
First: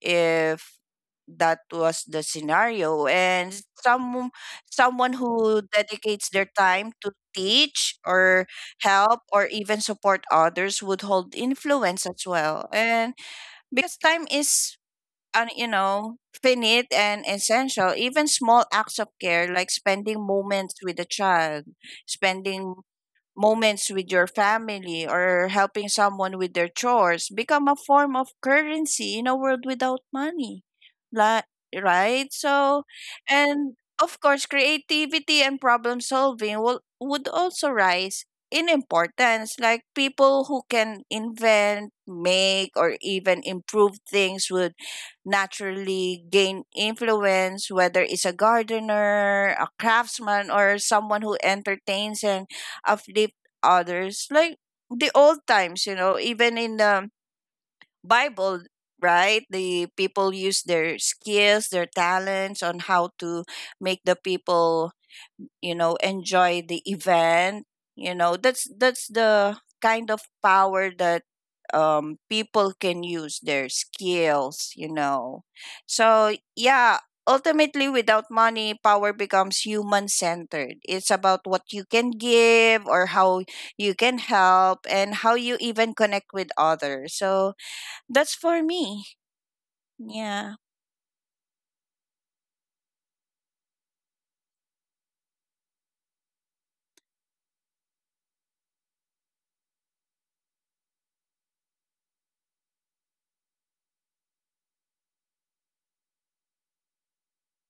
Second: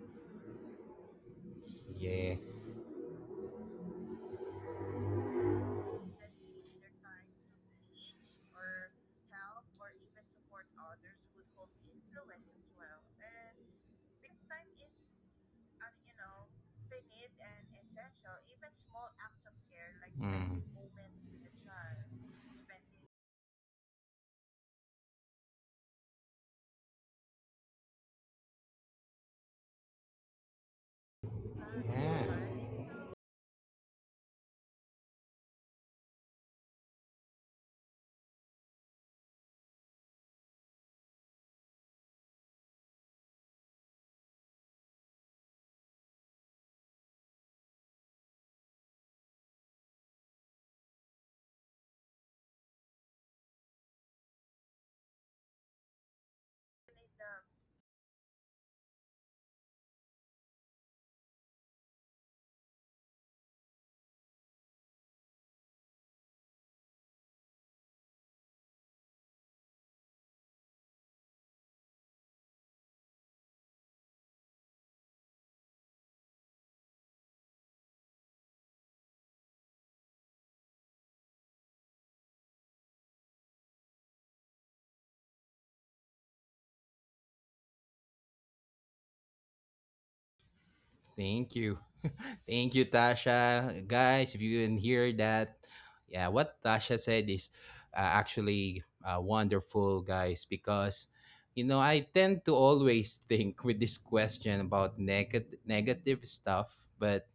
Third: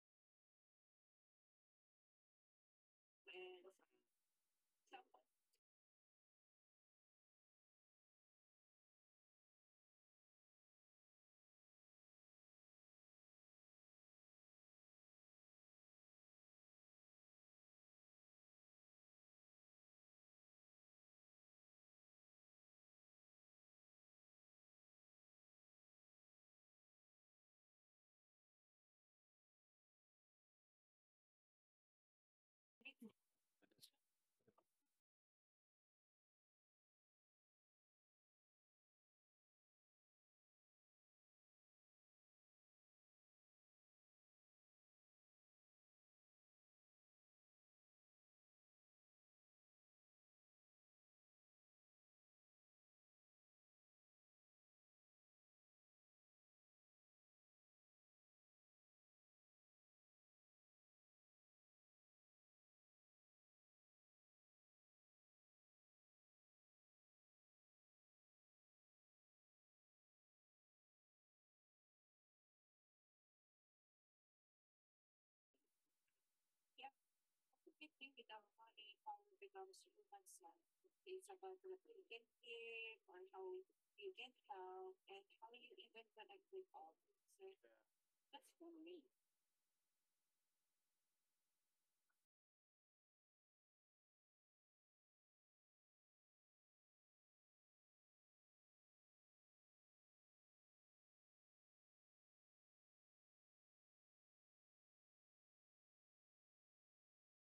if that was the Yeah. scenario, and some someone who dedicates their time to teach or help or even support others would hold influence as well, and because time is you know, finite and essential, even small acts of care, like spending moments with a child, spending moments with your family, or helping someone with their chores become a form of currency in a world without money. Li- right, Yeah. so and of course creativity and problem solving will would also rise in importance, like people who can invent, make, or even improve things would naturally gain influence, whether it's a gardener, a craftsman, or someone who entertains and uplift others, like the old times, you know, even in the Bible, right? The people use their skills, their talents on how to make the people, you know, enjoy the event. You know, that's the kind of power that people can use their skills, you know. So, yeah, ultimately, without money, power becomes human centered. It's about what you can give or how you can help and how you even connect with others. So, that's for me. Yeah. Thank you. (laughs) Thank you, Tasha. Guys, if you didn't hear that, yeah, what Tasha said is, actually, wonderful, guys, because, I tend to always (laughs) think with this question about negative stuff, but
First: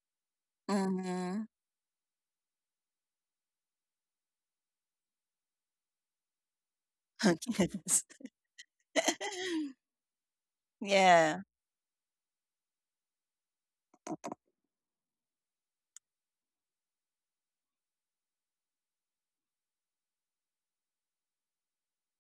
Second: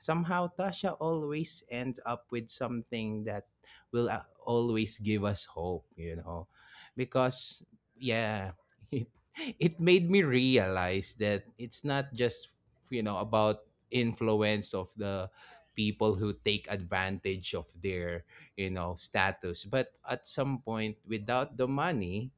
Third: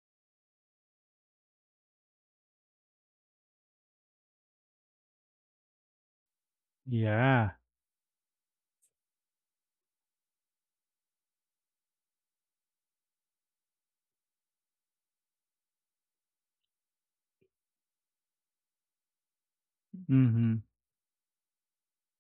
somehow Tasha Mhm. always ends up with something that will, always give us hope, yeah. because, yeah, (laughs) Yes. (laughs) it (laughs) it made me realize that Yeah. it's not just about influence of the people who take advantage of their status, but at some Mm-hmm. point, without the money,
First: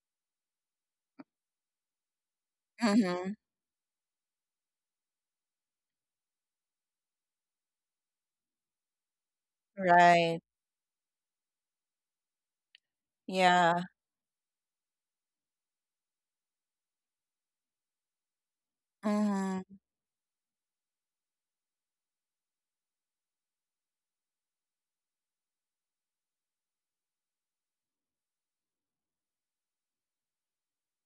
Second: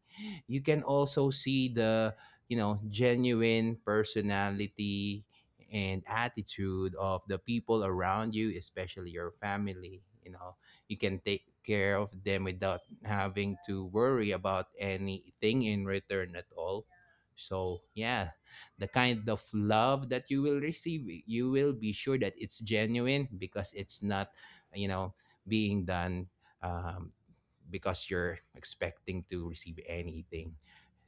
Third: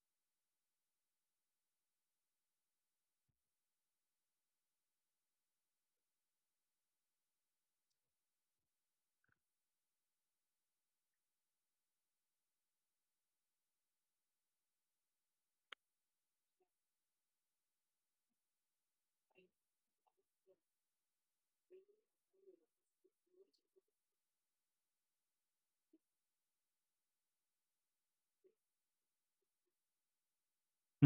you can also see the Mhm. genuine personality and attitude of the people around you, especially your family. You Right. know, you can take care of them without having Yeah. to worry about anything in return at all. So, yeah, the kind of Mhm. love that you will receive, you will be sure that it's genuine because it's not, you know, being done. Um, because you're expecting to receive anything.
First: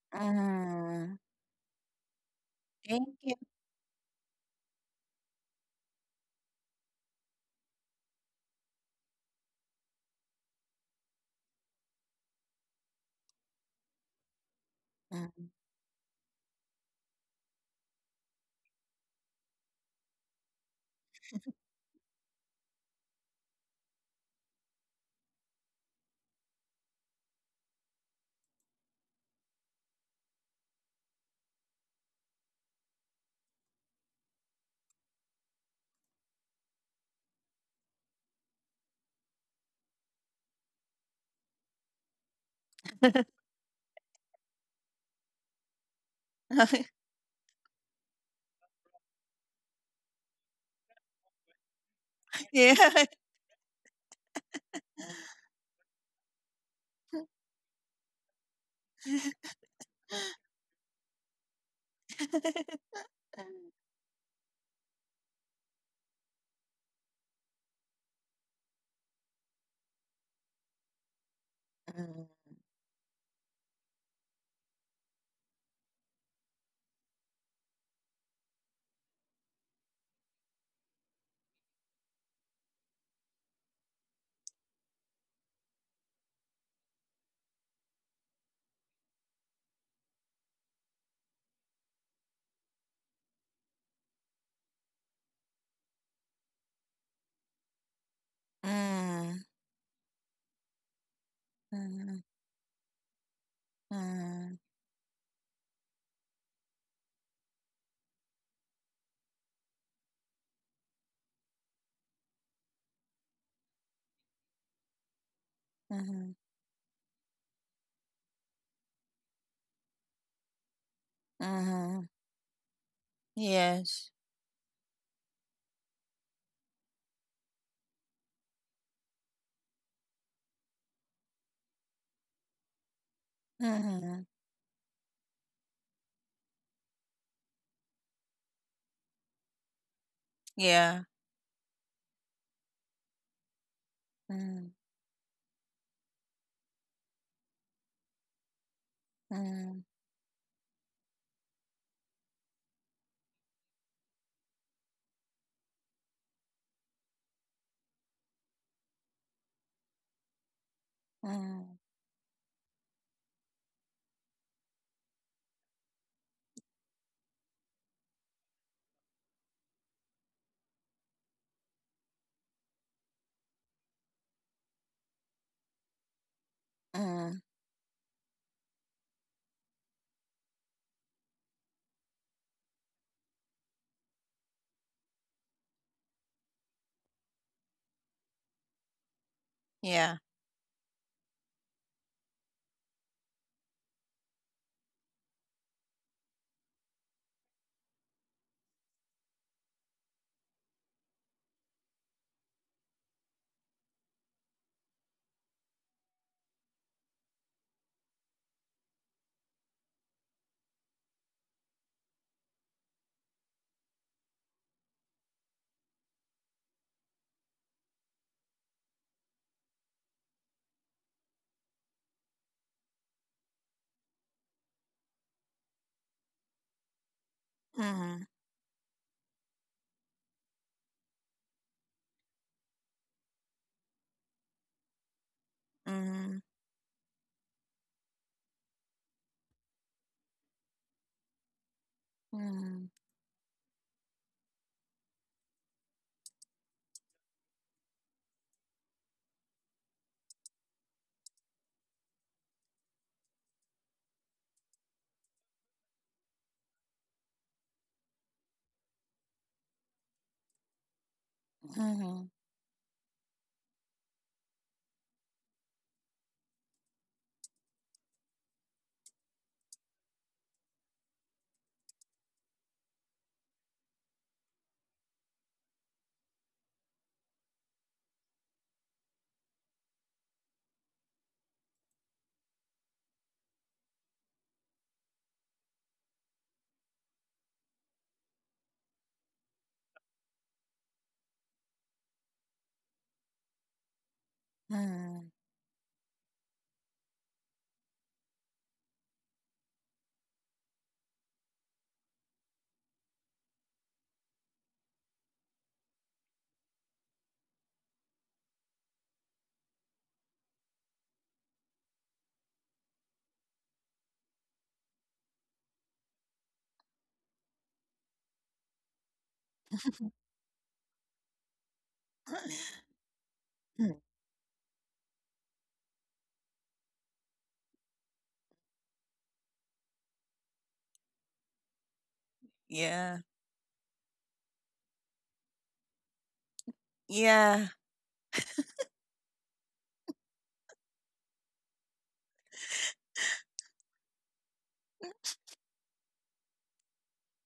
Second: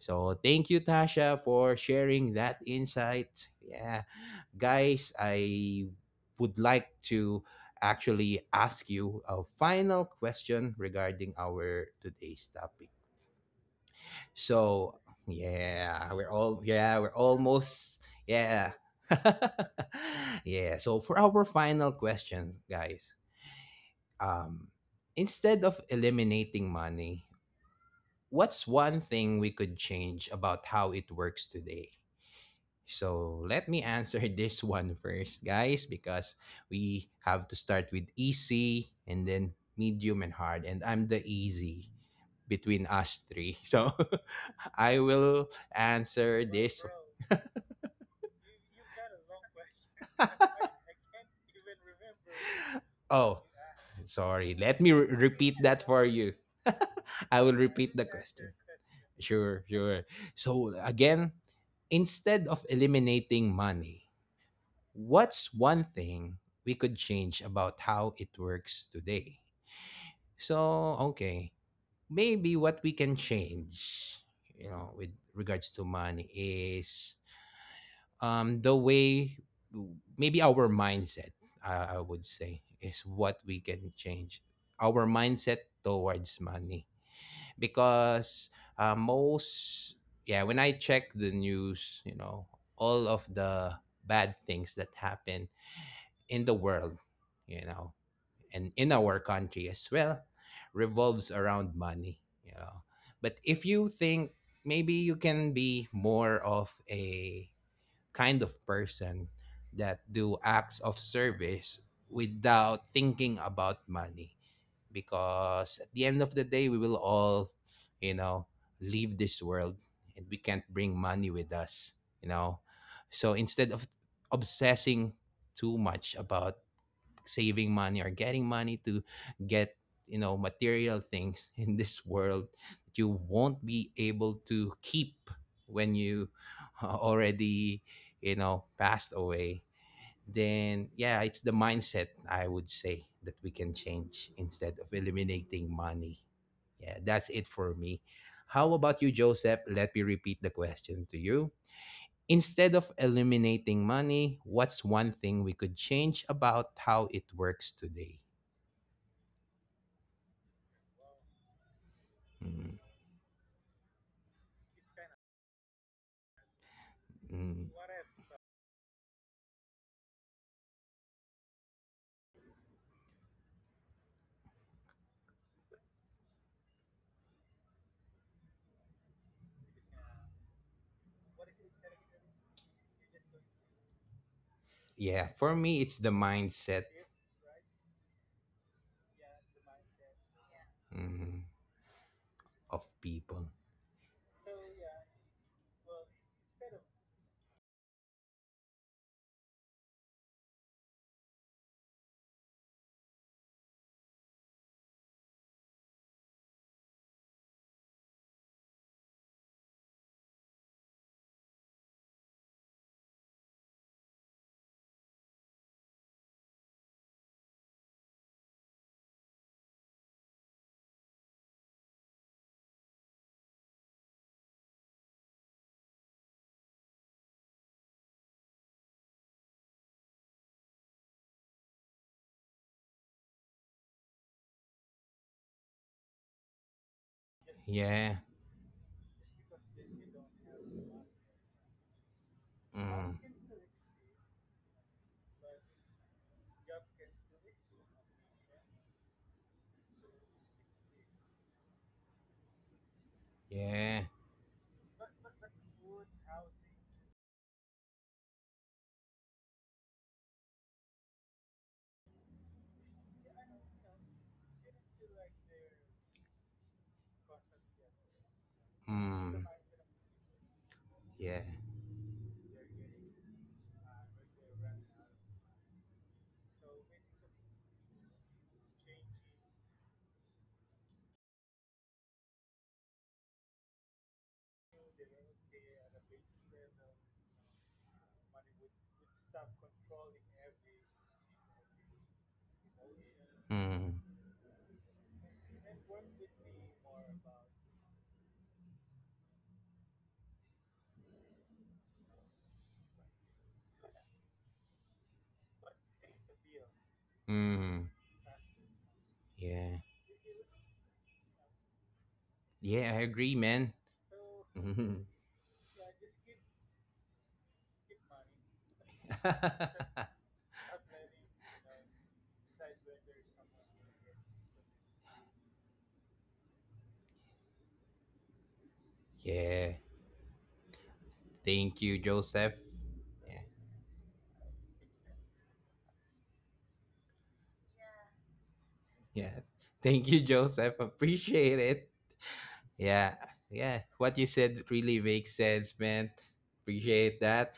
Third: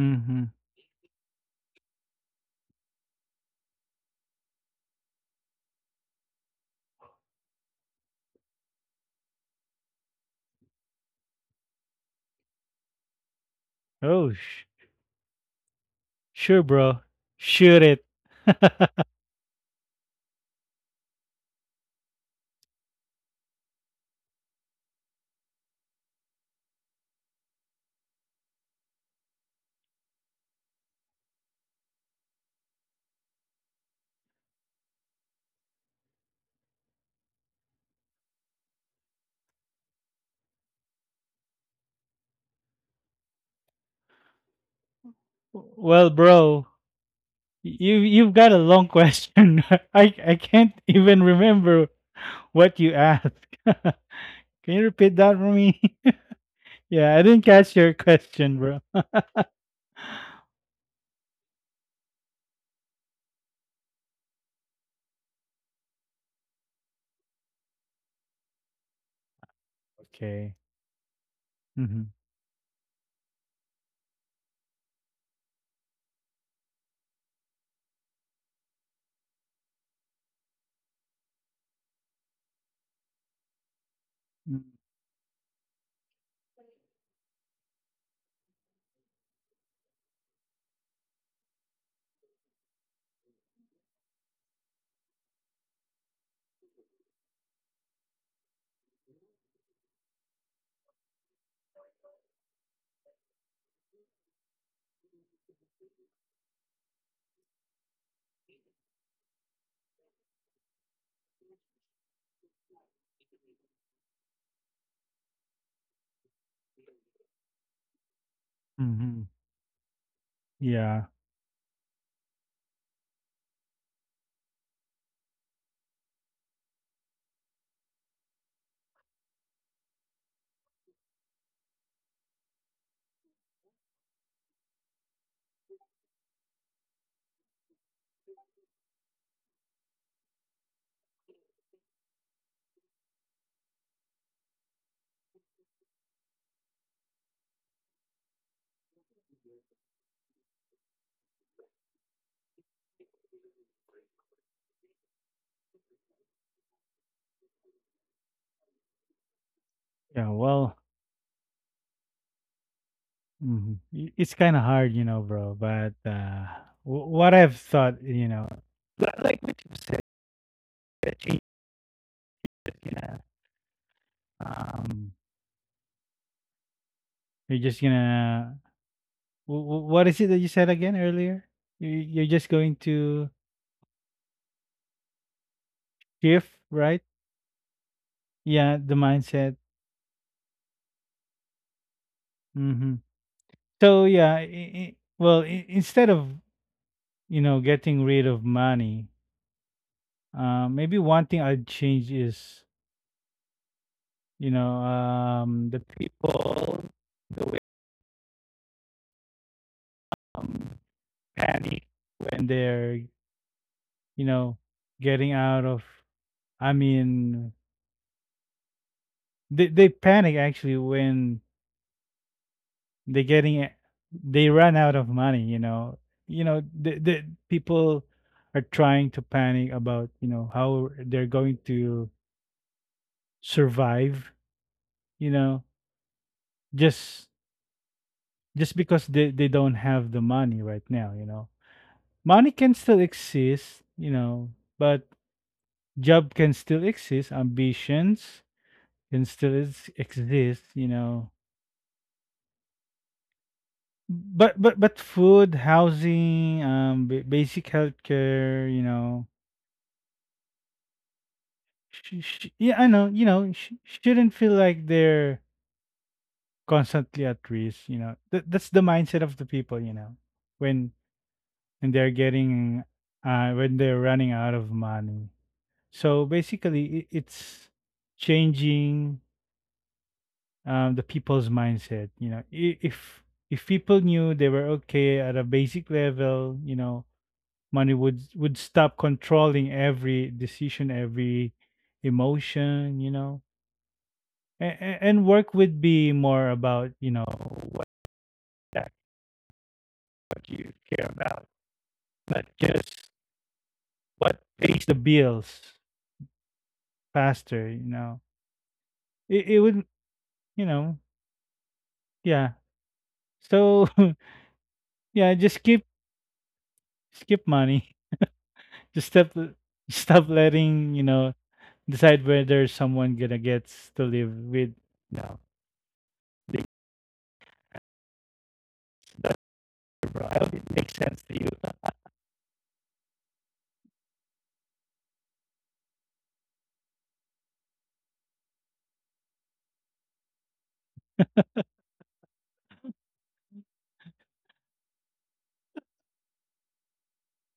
So thank you, Mhm. Tasha, for sharing that Thank you. insight. Yeah, guys, I would like to actually ask you a final question regarding our today's topic. Oh, So Mm. yeah, we're all, sure, yeah, bro. we're Shoot almost, it. yeah, (laughs) (laughs) yeah. So, for our final question, guys, um, instead of eliminating money, what's one thing we could change about how it works today? So let me answer (laughs) this one first, guys, because we have to start with easy and then medium and hard. And I'm the easy between us (laughs) three. (laughs) So (laughs) I will Well, answer bro. this. You've got a long question. (laughs) I can't (laughs) even remember Yeah. what you asked. Oh, (laughs) Can sorry. you Let me repeat that for repeat me? that (laughs) for you. (laughs) Yeah, I didn't I will catch your repeat the question, question. bro. Sure, sure. So again, instead of eliminating money, what's one thing we could change about how it works today? Okay. So, okay, Mhm. Mm. maybe what we can change, with regards to money is, the way, maybe our mindset, I would say, is what we can change. Mm. Our mindset towards money, because, most yeah, when I check the news, all of the bad things that happen in the world, you know, and in our country as well, revolves around Mm. money, Mhm. you know. But if you think, maybe you can be more of a kind of person that do acts of service without thinking about money, because at the Mhm. Mhm. end of Mhm. the day we will all, you know leave Mhm. this world, and we can't bring Yeah. money with us you know so instead of Yes. obsessing too much about saving money or getting money to get, material things (laughs) in this world that you won't be Mhm. able to keep when you (laughs) already, passed away. Then Yeah. yeah, it's the mindset, I would say, that we can change, Mhm. instead of eliminating money. Yeah, that's it for me. How about you, Joseph? Mhm. Let me repeat the question to you. Instead of eliminating money, what's one thing we could change about how it works today? Yeah. Well, Mhm. Mm, mhm. It's kind of hard, you know, bro. But what I've mm. thought, you know, um, Mhm. you're just gonna. What is it that you said again earlier? You- You're just going to Yeah, for me, it's the shift, mindset, right? Yeah, the mindset. Yeah. mm, of Mm-hmm. people. So yeah, I well, I instead of, you know, getting rid of money, maybe one thing I'd change is, you know, the people when they're, you know, getting out of. I mean, they panic actually when they getting a- they run out of money. You know the Mhm. people are trying to panic about, you know, how they're going to survive. You know, Mhm. just Yeah, just because they don't have the money right now, you know. Money can still mm, exist, you know, but job can still exist, ambitions exist, you know. yeah, But but food, housing, basic healthcare, you know, Mhm. Yeah, I know, you know, shouldn't feel like they're constantly at risk, you know. That's the mindset of mm, the people, you know, when yeah, they're getting when they're running out of money. So basically, it's changing, the people's mindset. You know, if people knew they were okay at a basic level, you know, money would stop controlling every decision, every emotion. You know, mm, and Mhm. work would be more about, you know, what what pays the bills faster. mm, You know, it yeah. would, you know, yeah. Yeah, I agree, man. So Mhm. (laughs) yeah, just skip money. Just (laughs) Mhm. stop letting, you know, decide whether (laughs) someone gonna gets to live with. Yeah, thank you, Joseph. Yeah. Yeah, Yeah. yeah. Thank you, Joseph. Appreciate it. Yeah, yeah. What you said really makes sense, man. Appreciate that.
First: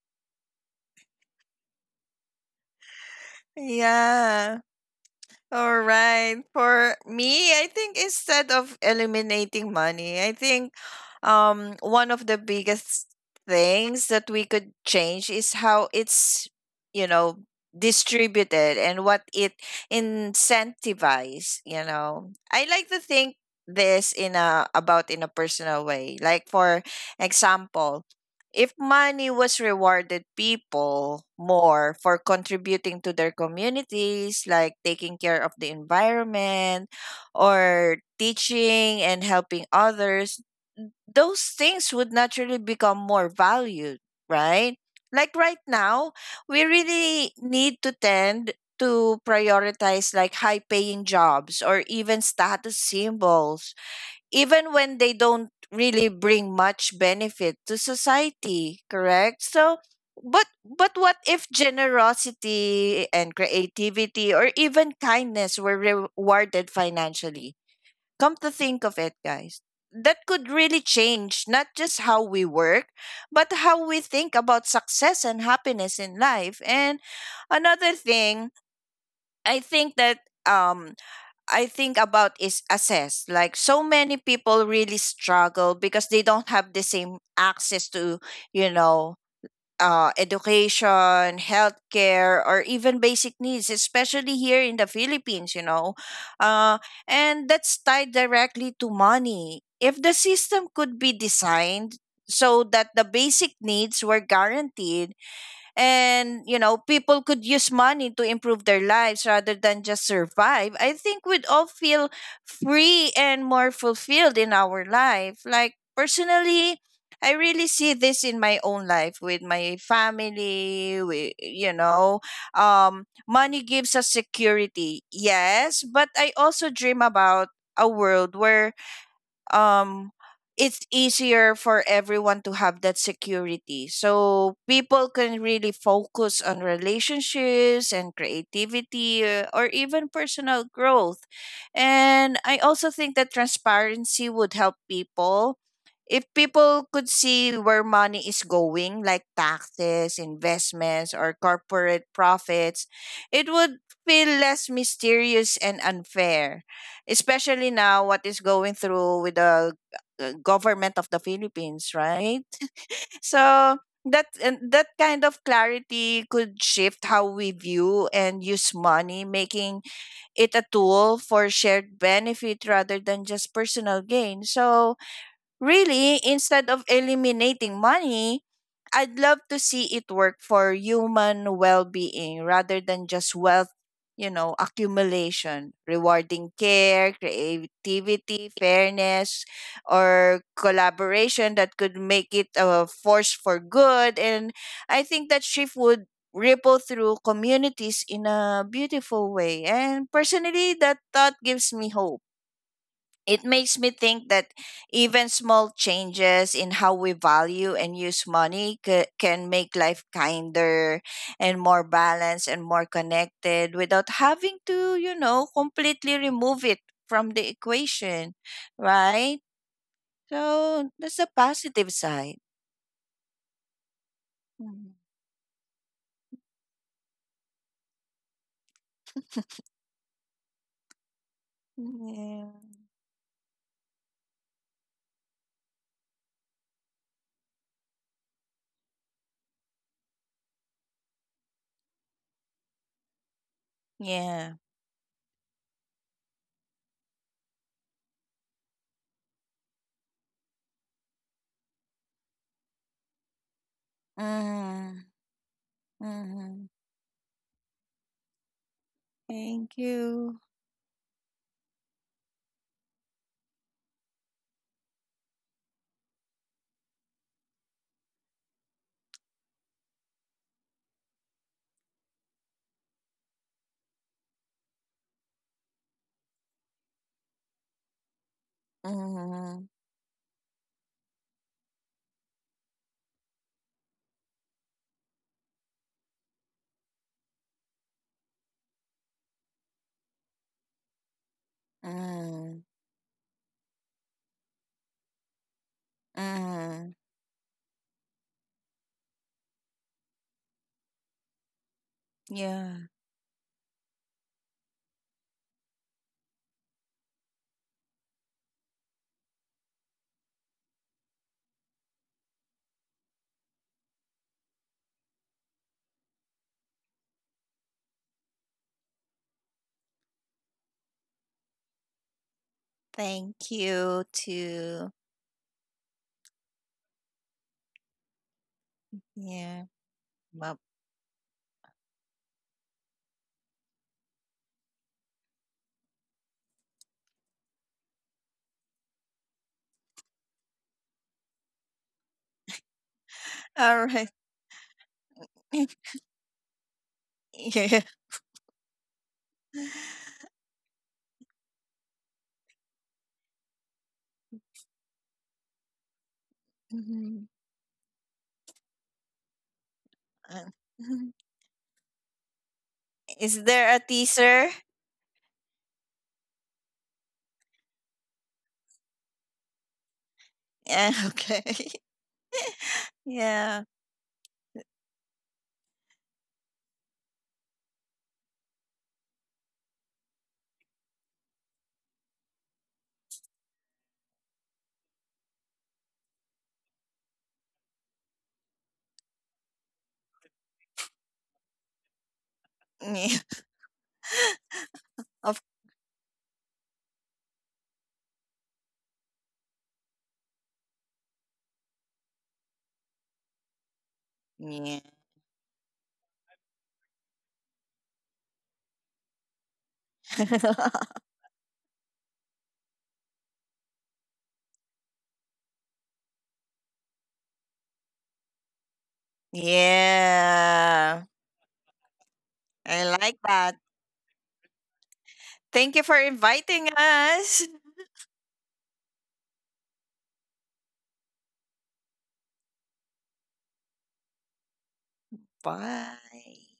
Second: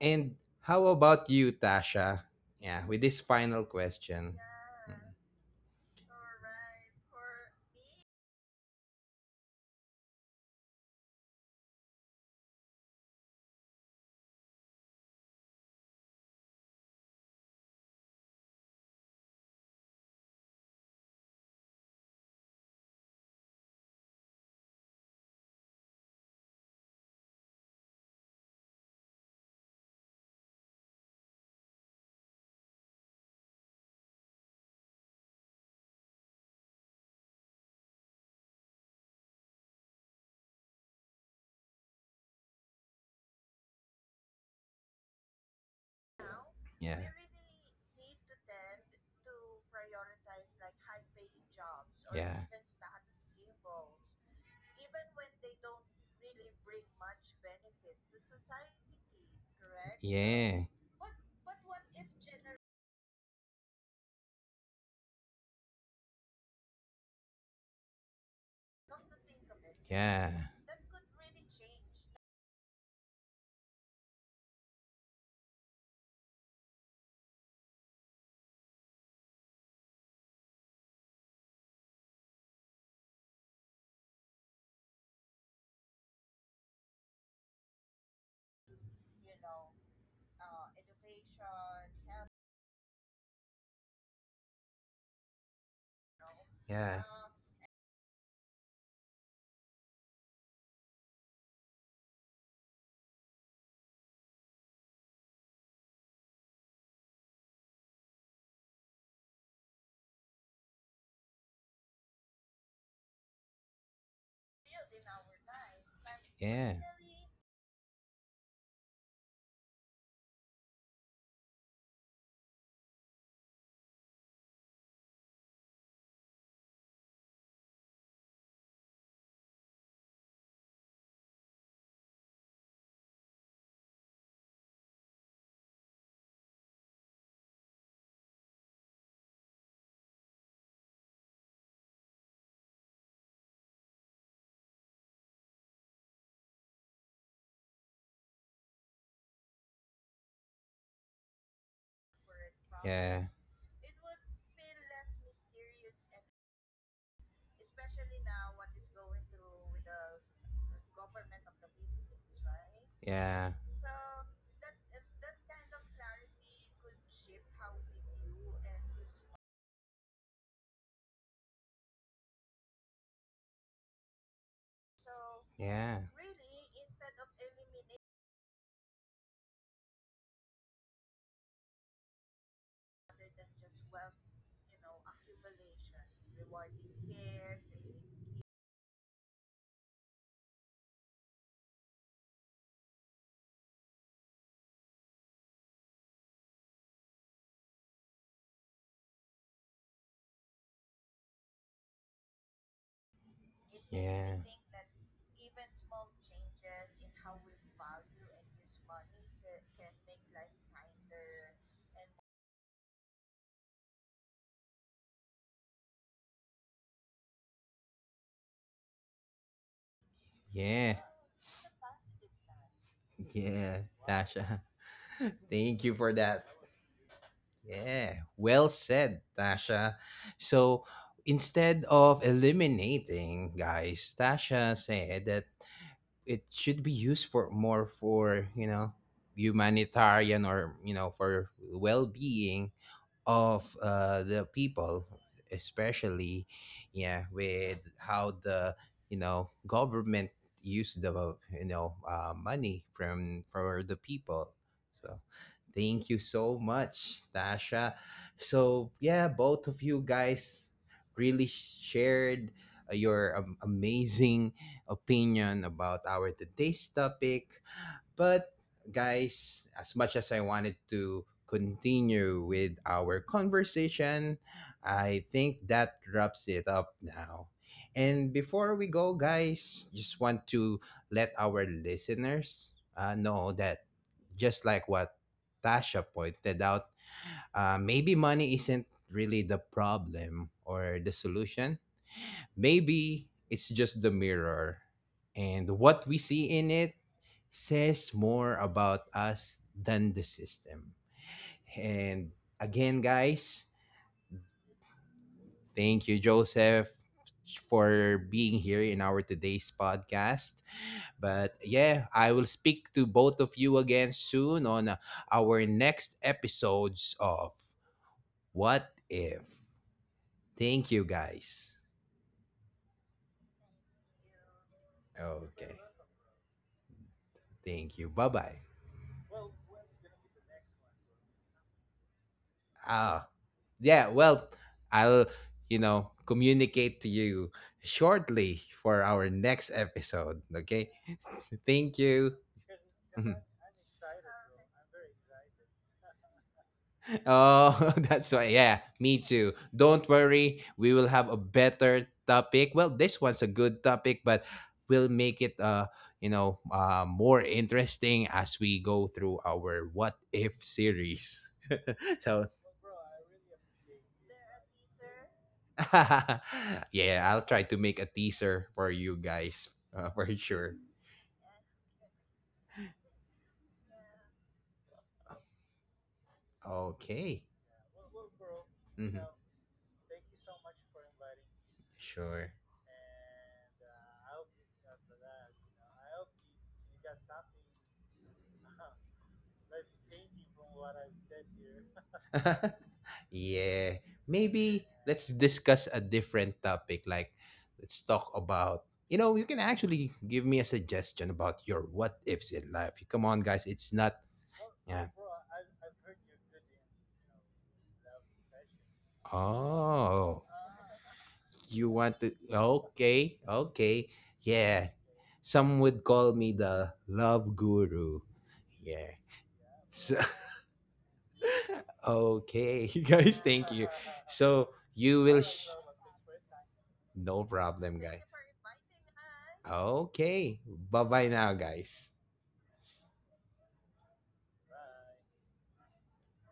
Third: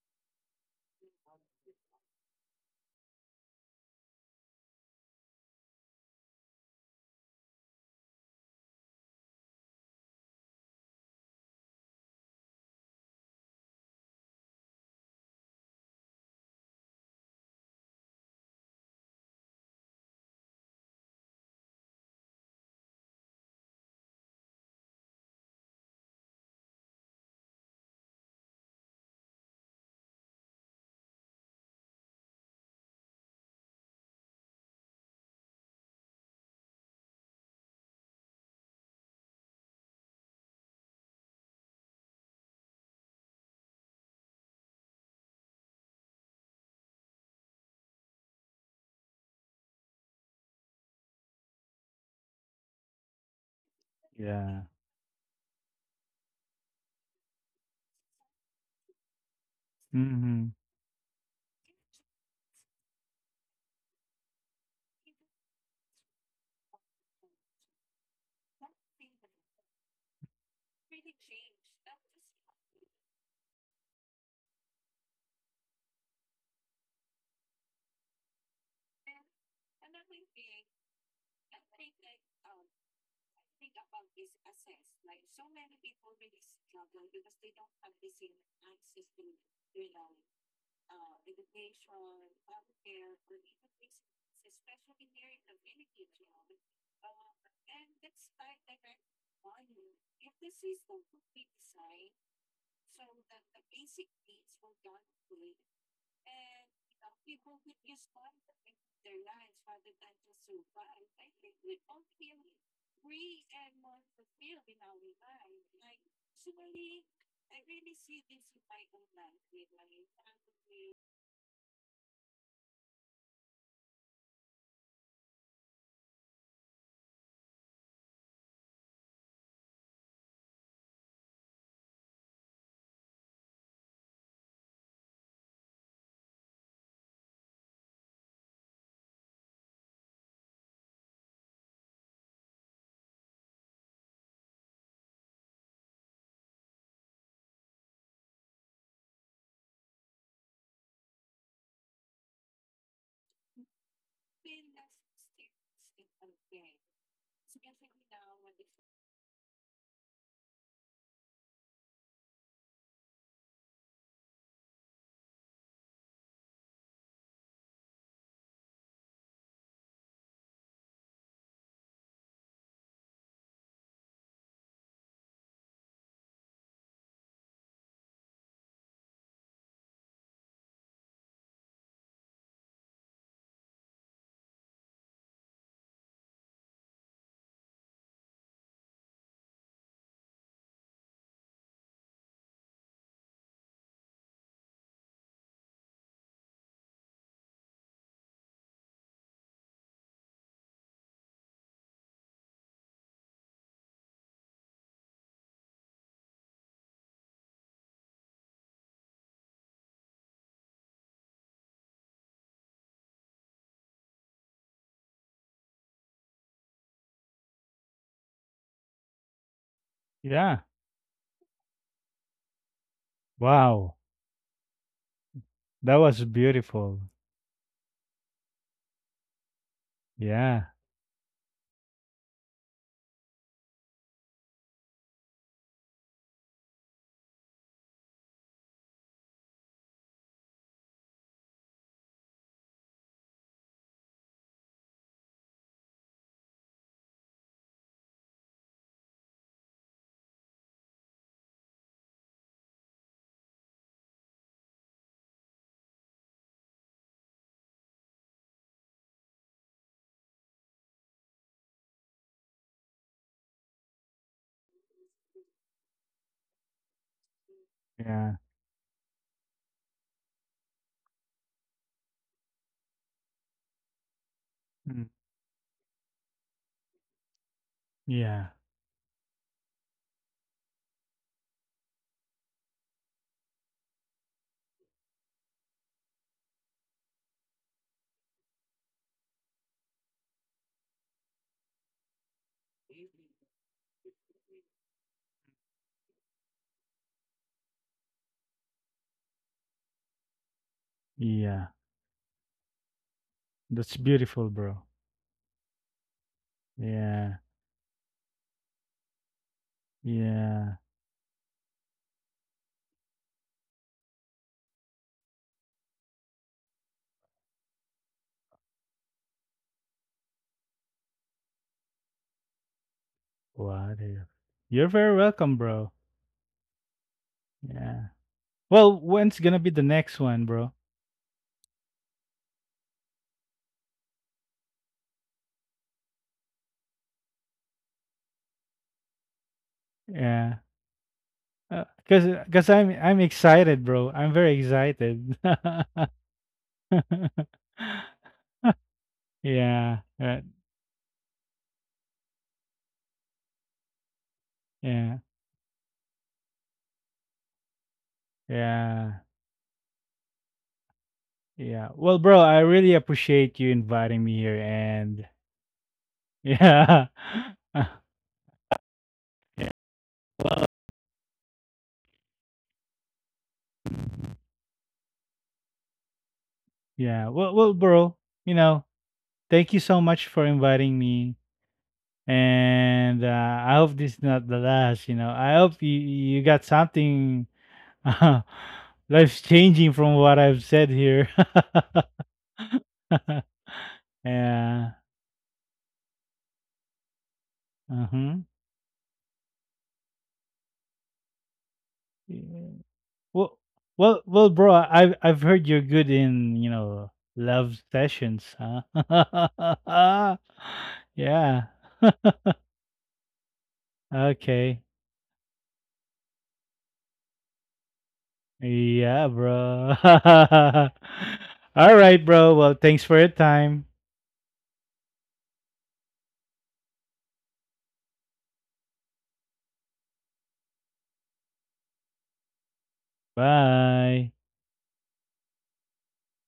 And how about you, Tasha? Yeah, with this final question. Yeah. Mm, All right. For me, I think instead of eliminating money, I think one of the biggest things that we could change is how it's, you know, distributed and what it incentivizes, you know. I like to think this in a about in a personal way. Like, for example, if money was rewarded people more for contributing to their communities, like taking care of the environment or teaching and helping others, those things would naturally become more valued, right? Like, right now, we yeah. Mm, yeah. really need to tend to prioritize like high paying jobs or even Yeah. status symbols, even Yeah. when they don't really bring much benefit to society, correct? So Hmm. Yeah. but what if generosity and creativity or even kindness were rewarded financially, come to think of it, guys, that Yeah. could really change not just how we work, but how we think about success and happiness in life. And another thing I think that um I think about is assess. Like, so many people really struggle because they don't have the same access to, you know, education, healthcare, or even basic needs, especially here in the Philippines, you know. Uh, Yeah. and that's tied directly to money. If the system could be designed so that the basic needs were guaranteed, and you know, people could use money to improve their lives rather than just survive, I think we'd all feel free and more fulfilled in our life. Like, Yeah. That. personally, I really see this in my own life with my family. We, you know, money gives us security, yes, but I also dream about a world where um it's easier for everyone to have that security, so people can really focus on relationships and creativity, or even personal growth. And I also think that transparency would help people. If people could see where money is going, like taxes, investments, or corporate profits, Yeah. it would feel less mysterious and unfair, especially now what is going through with the government of the Philippines, right? Yeah. So that, and that kind of clarity could shift how we view and use money, making it a tool for shared benefit rather than just personal gain. So Yeah. really, It. instead of eliminating money, I'd love to see it work for human well being rather than just wealth, you know, accumulation, rewarding care, creativity, fairness, or collaboration that could make it a force for good. And I think that shift would ripple through communities in a beautiful way. And personally, that thought gives me hope. It makes me think Yeah. that even small changes in how we value and use money can make life kinder and more balanced and more connected without having to, you know, completely remove it from the equation, right? Yeah. So Yeah, that's the positive side. yeah, Wow. Tasha. Mhm. (laughs) Thank you That for was that. beautiful. Yeah, well said, Tasha. Yeah. So instead of Yeah. eliminating, guys, Tasha said that it should be used for more, for, humanitarian, or, for well being of, the Yeah. people, especially, yeah, with how the, government used the, money from, for the people. So Mm, thank you so mhm. much, Tasha. So yeah, both of Thank you you. guys really shared, your, amazing opinion about our today's topic. Yeah. But guys, as much as I wanted to continue with our conversation, Mm. I think that wraps it up now. And Yeah. before we go, guys, Mm, just want to let our listeners, know that just like what Tasha pointed out, maybe money isn't really the problem or the solution. mm, Maybe it's just the mirror. And what we see in it mm. says more about us than the system. Yeah. And again, Yeah. guys, That's beautiful, bro. thank you, Joseph, Yeah. for being here in our today's podcast. Yeah. But yeah, I will speak to both of you again soon on, our next episodes of What If. Thank you, guys. Thank What if? you You're very too. welcome, Okay. bro. Thank you. Yeah. Bye bye. Well, when's gonna be the Yeah. next one, bro? Well, Ah, yeah, well, I'll, communicate to you shortly for our next episode. Yeah. Okay. (laughs) Thank you. Cause I'm Mhm. excited, bro. all I'm right. very excited. (laughs) (laughs) Oh, (laughs) yeah. that's why. Yeah, me too. Yeah. Don't worry. We will have a better topic. Well, this one's a good topic, but we'll Yeah. make it, more Mhm. interesting as we go Yeah. through our What If Uh, series. mhm. (laughs) Yeah. Well, bro, So I really appreciate Is you there a inviting me here, teaser? and (laughs) (laughs) yeah. yeah, I'll try to (laughs) make a teaser for you guys, (laughs) for sure. Yeah. Okay. (laughs) Yeah. yeah. Okay. Well, well, bro. You know, Hmm. thank you so much for inviting me, Sure. and I hope this is not the last. You know, I hope you got something uh, (laughs) life changing from what I've said here. Yeah. (laughs) (laughs) Yeah. Maybe Yeah. let's Of discuss a different topic. Like, let's talk Uh-huh. about, you can actually give me a suggestion about your what ifs Yeah. in life. Come on, Well, guys. It's not. Bro. yeah. Yeah. I've heard you're good in, you know, love sessions. Huh? Oh, (laughs) (laughs) Yeah. you want to? Okay, okay, Okay. yeah. Some would call me the love guru. Yeah. Yeah, bro. (laughs) So, All yeah. (laughs) right, bro. I Well, okay, (laughs) thanks like for your guys, that. thank you. time. So you will. Thank you for inviting us. No problem, guys. Okay, bye bye now, guys. Bye. Bye.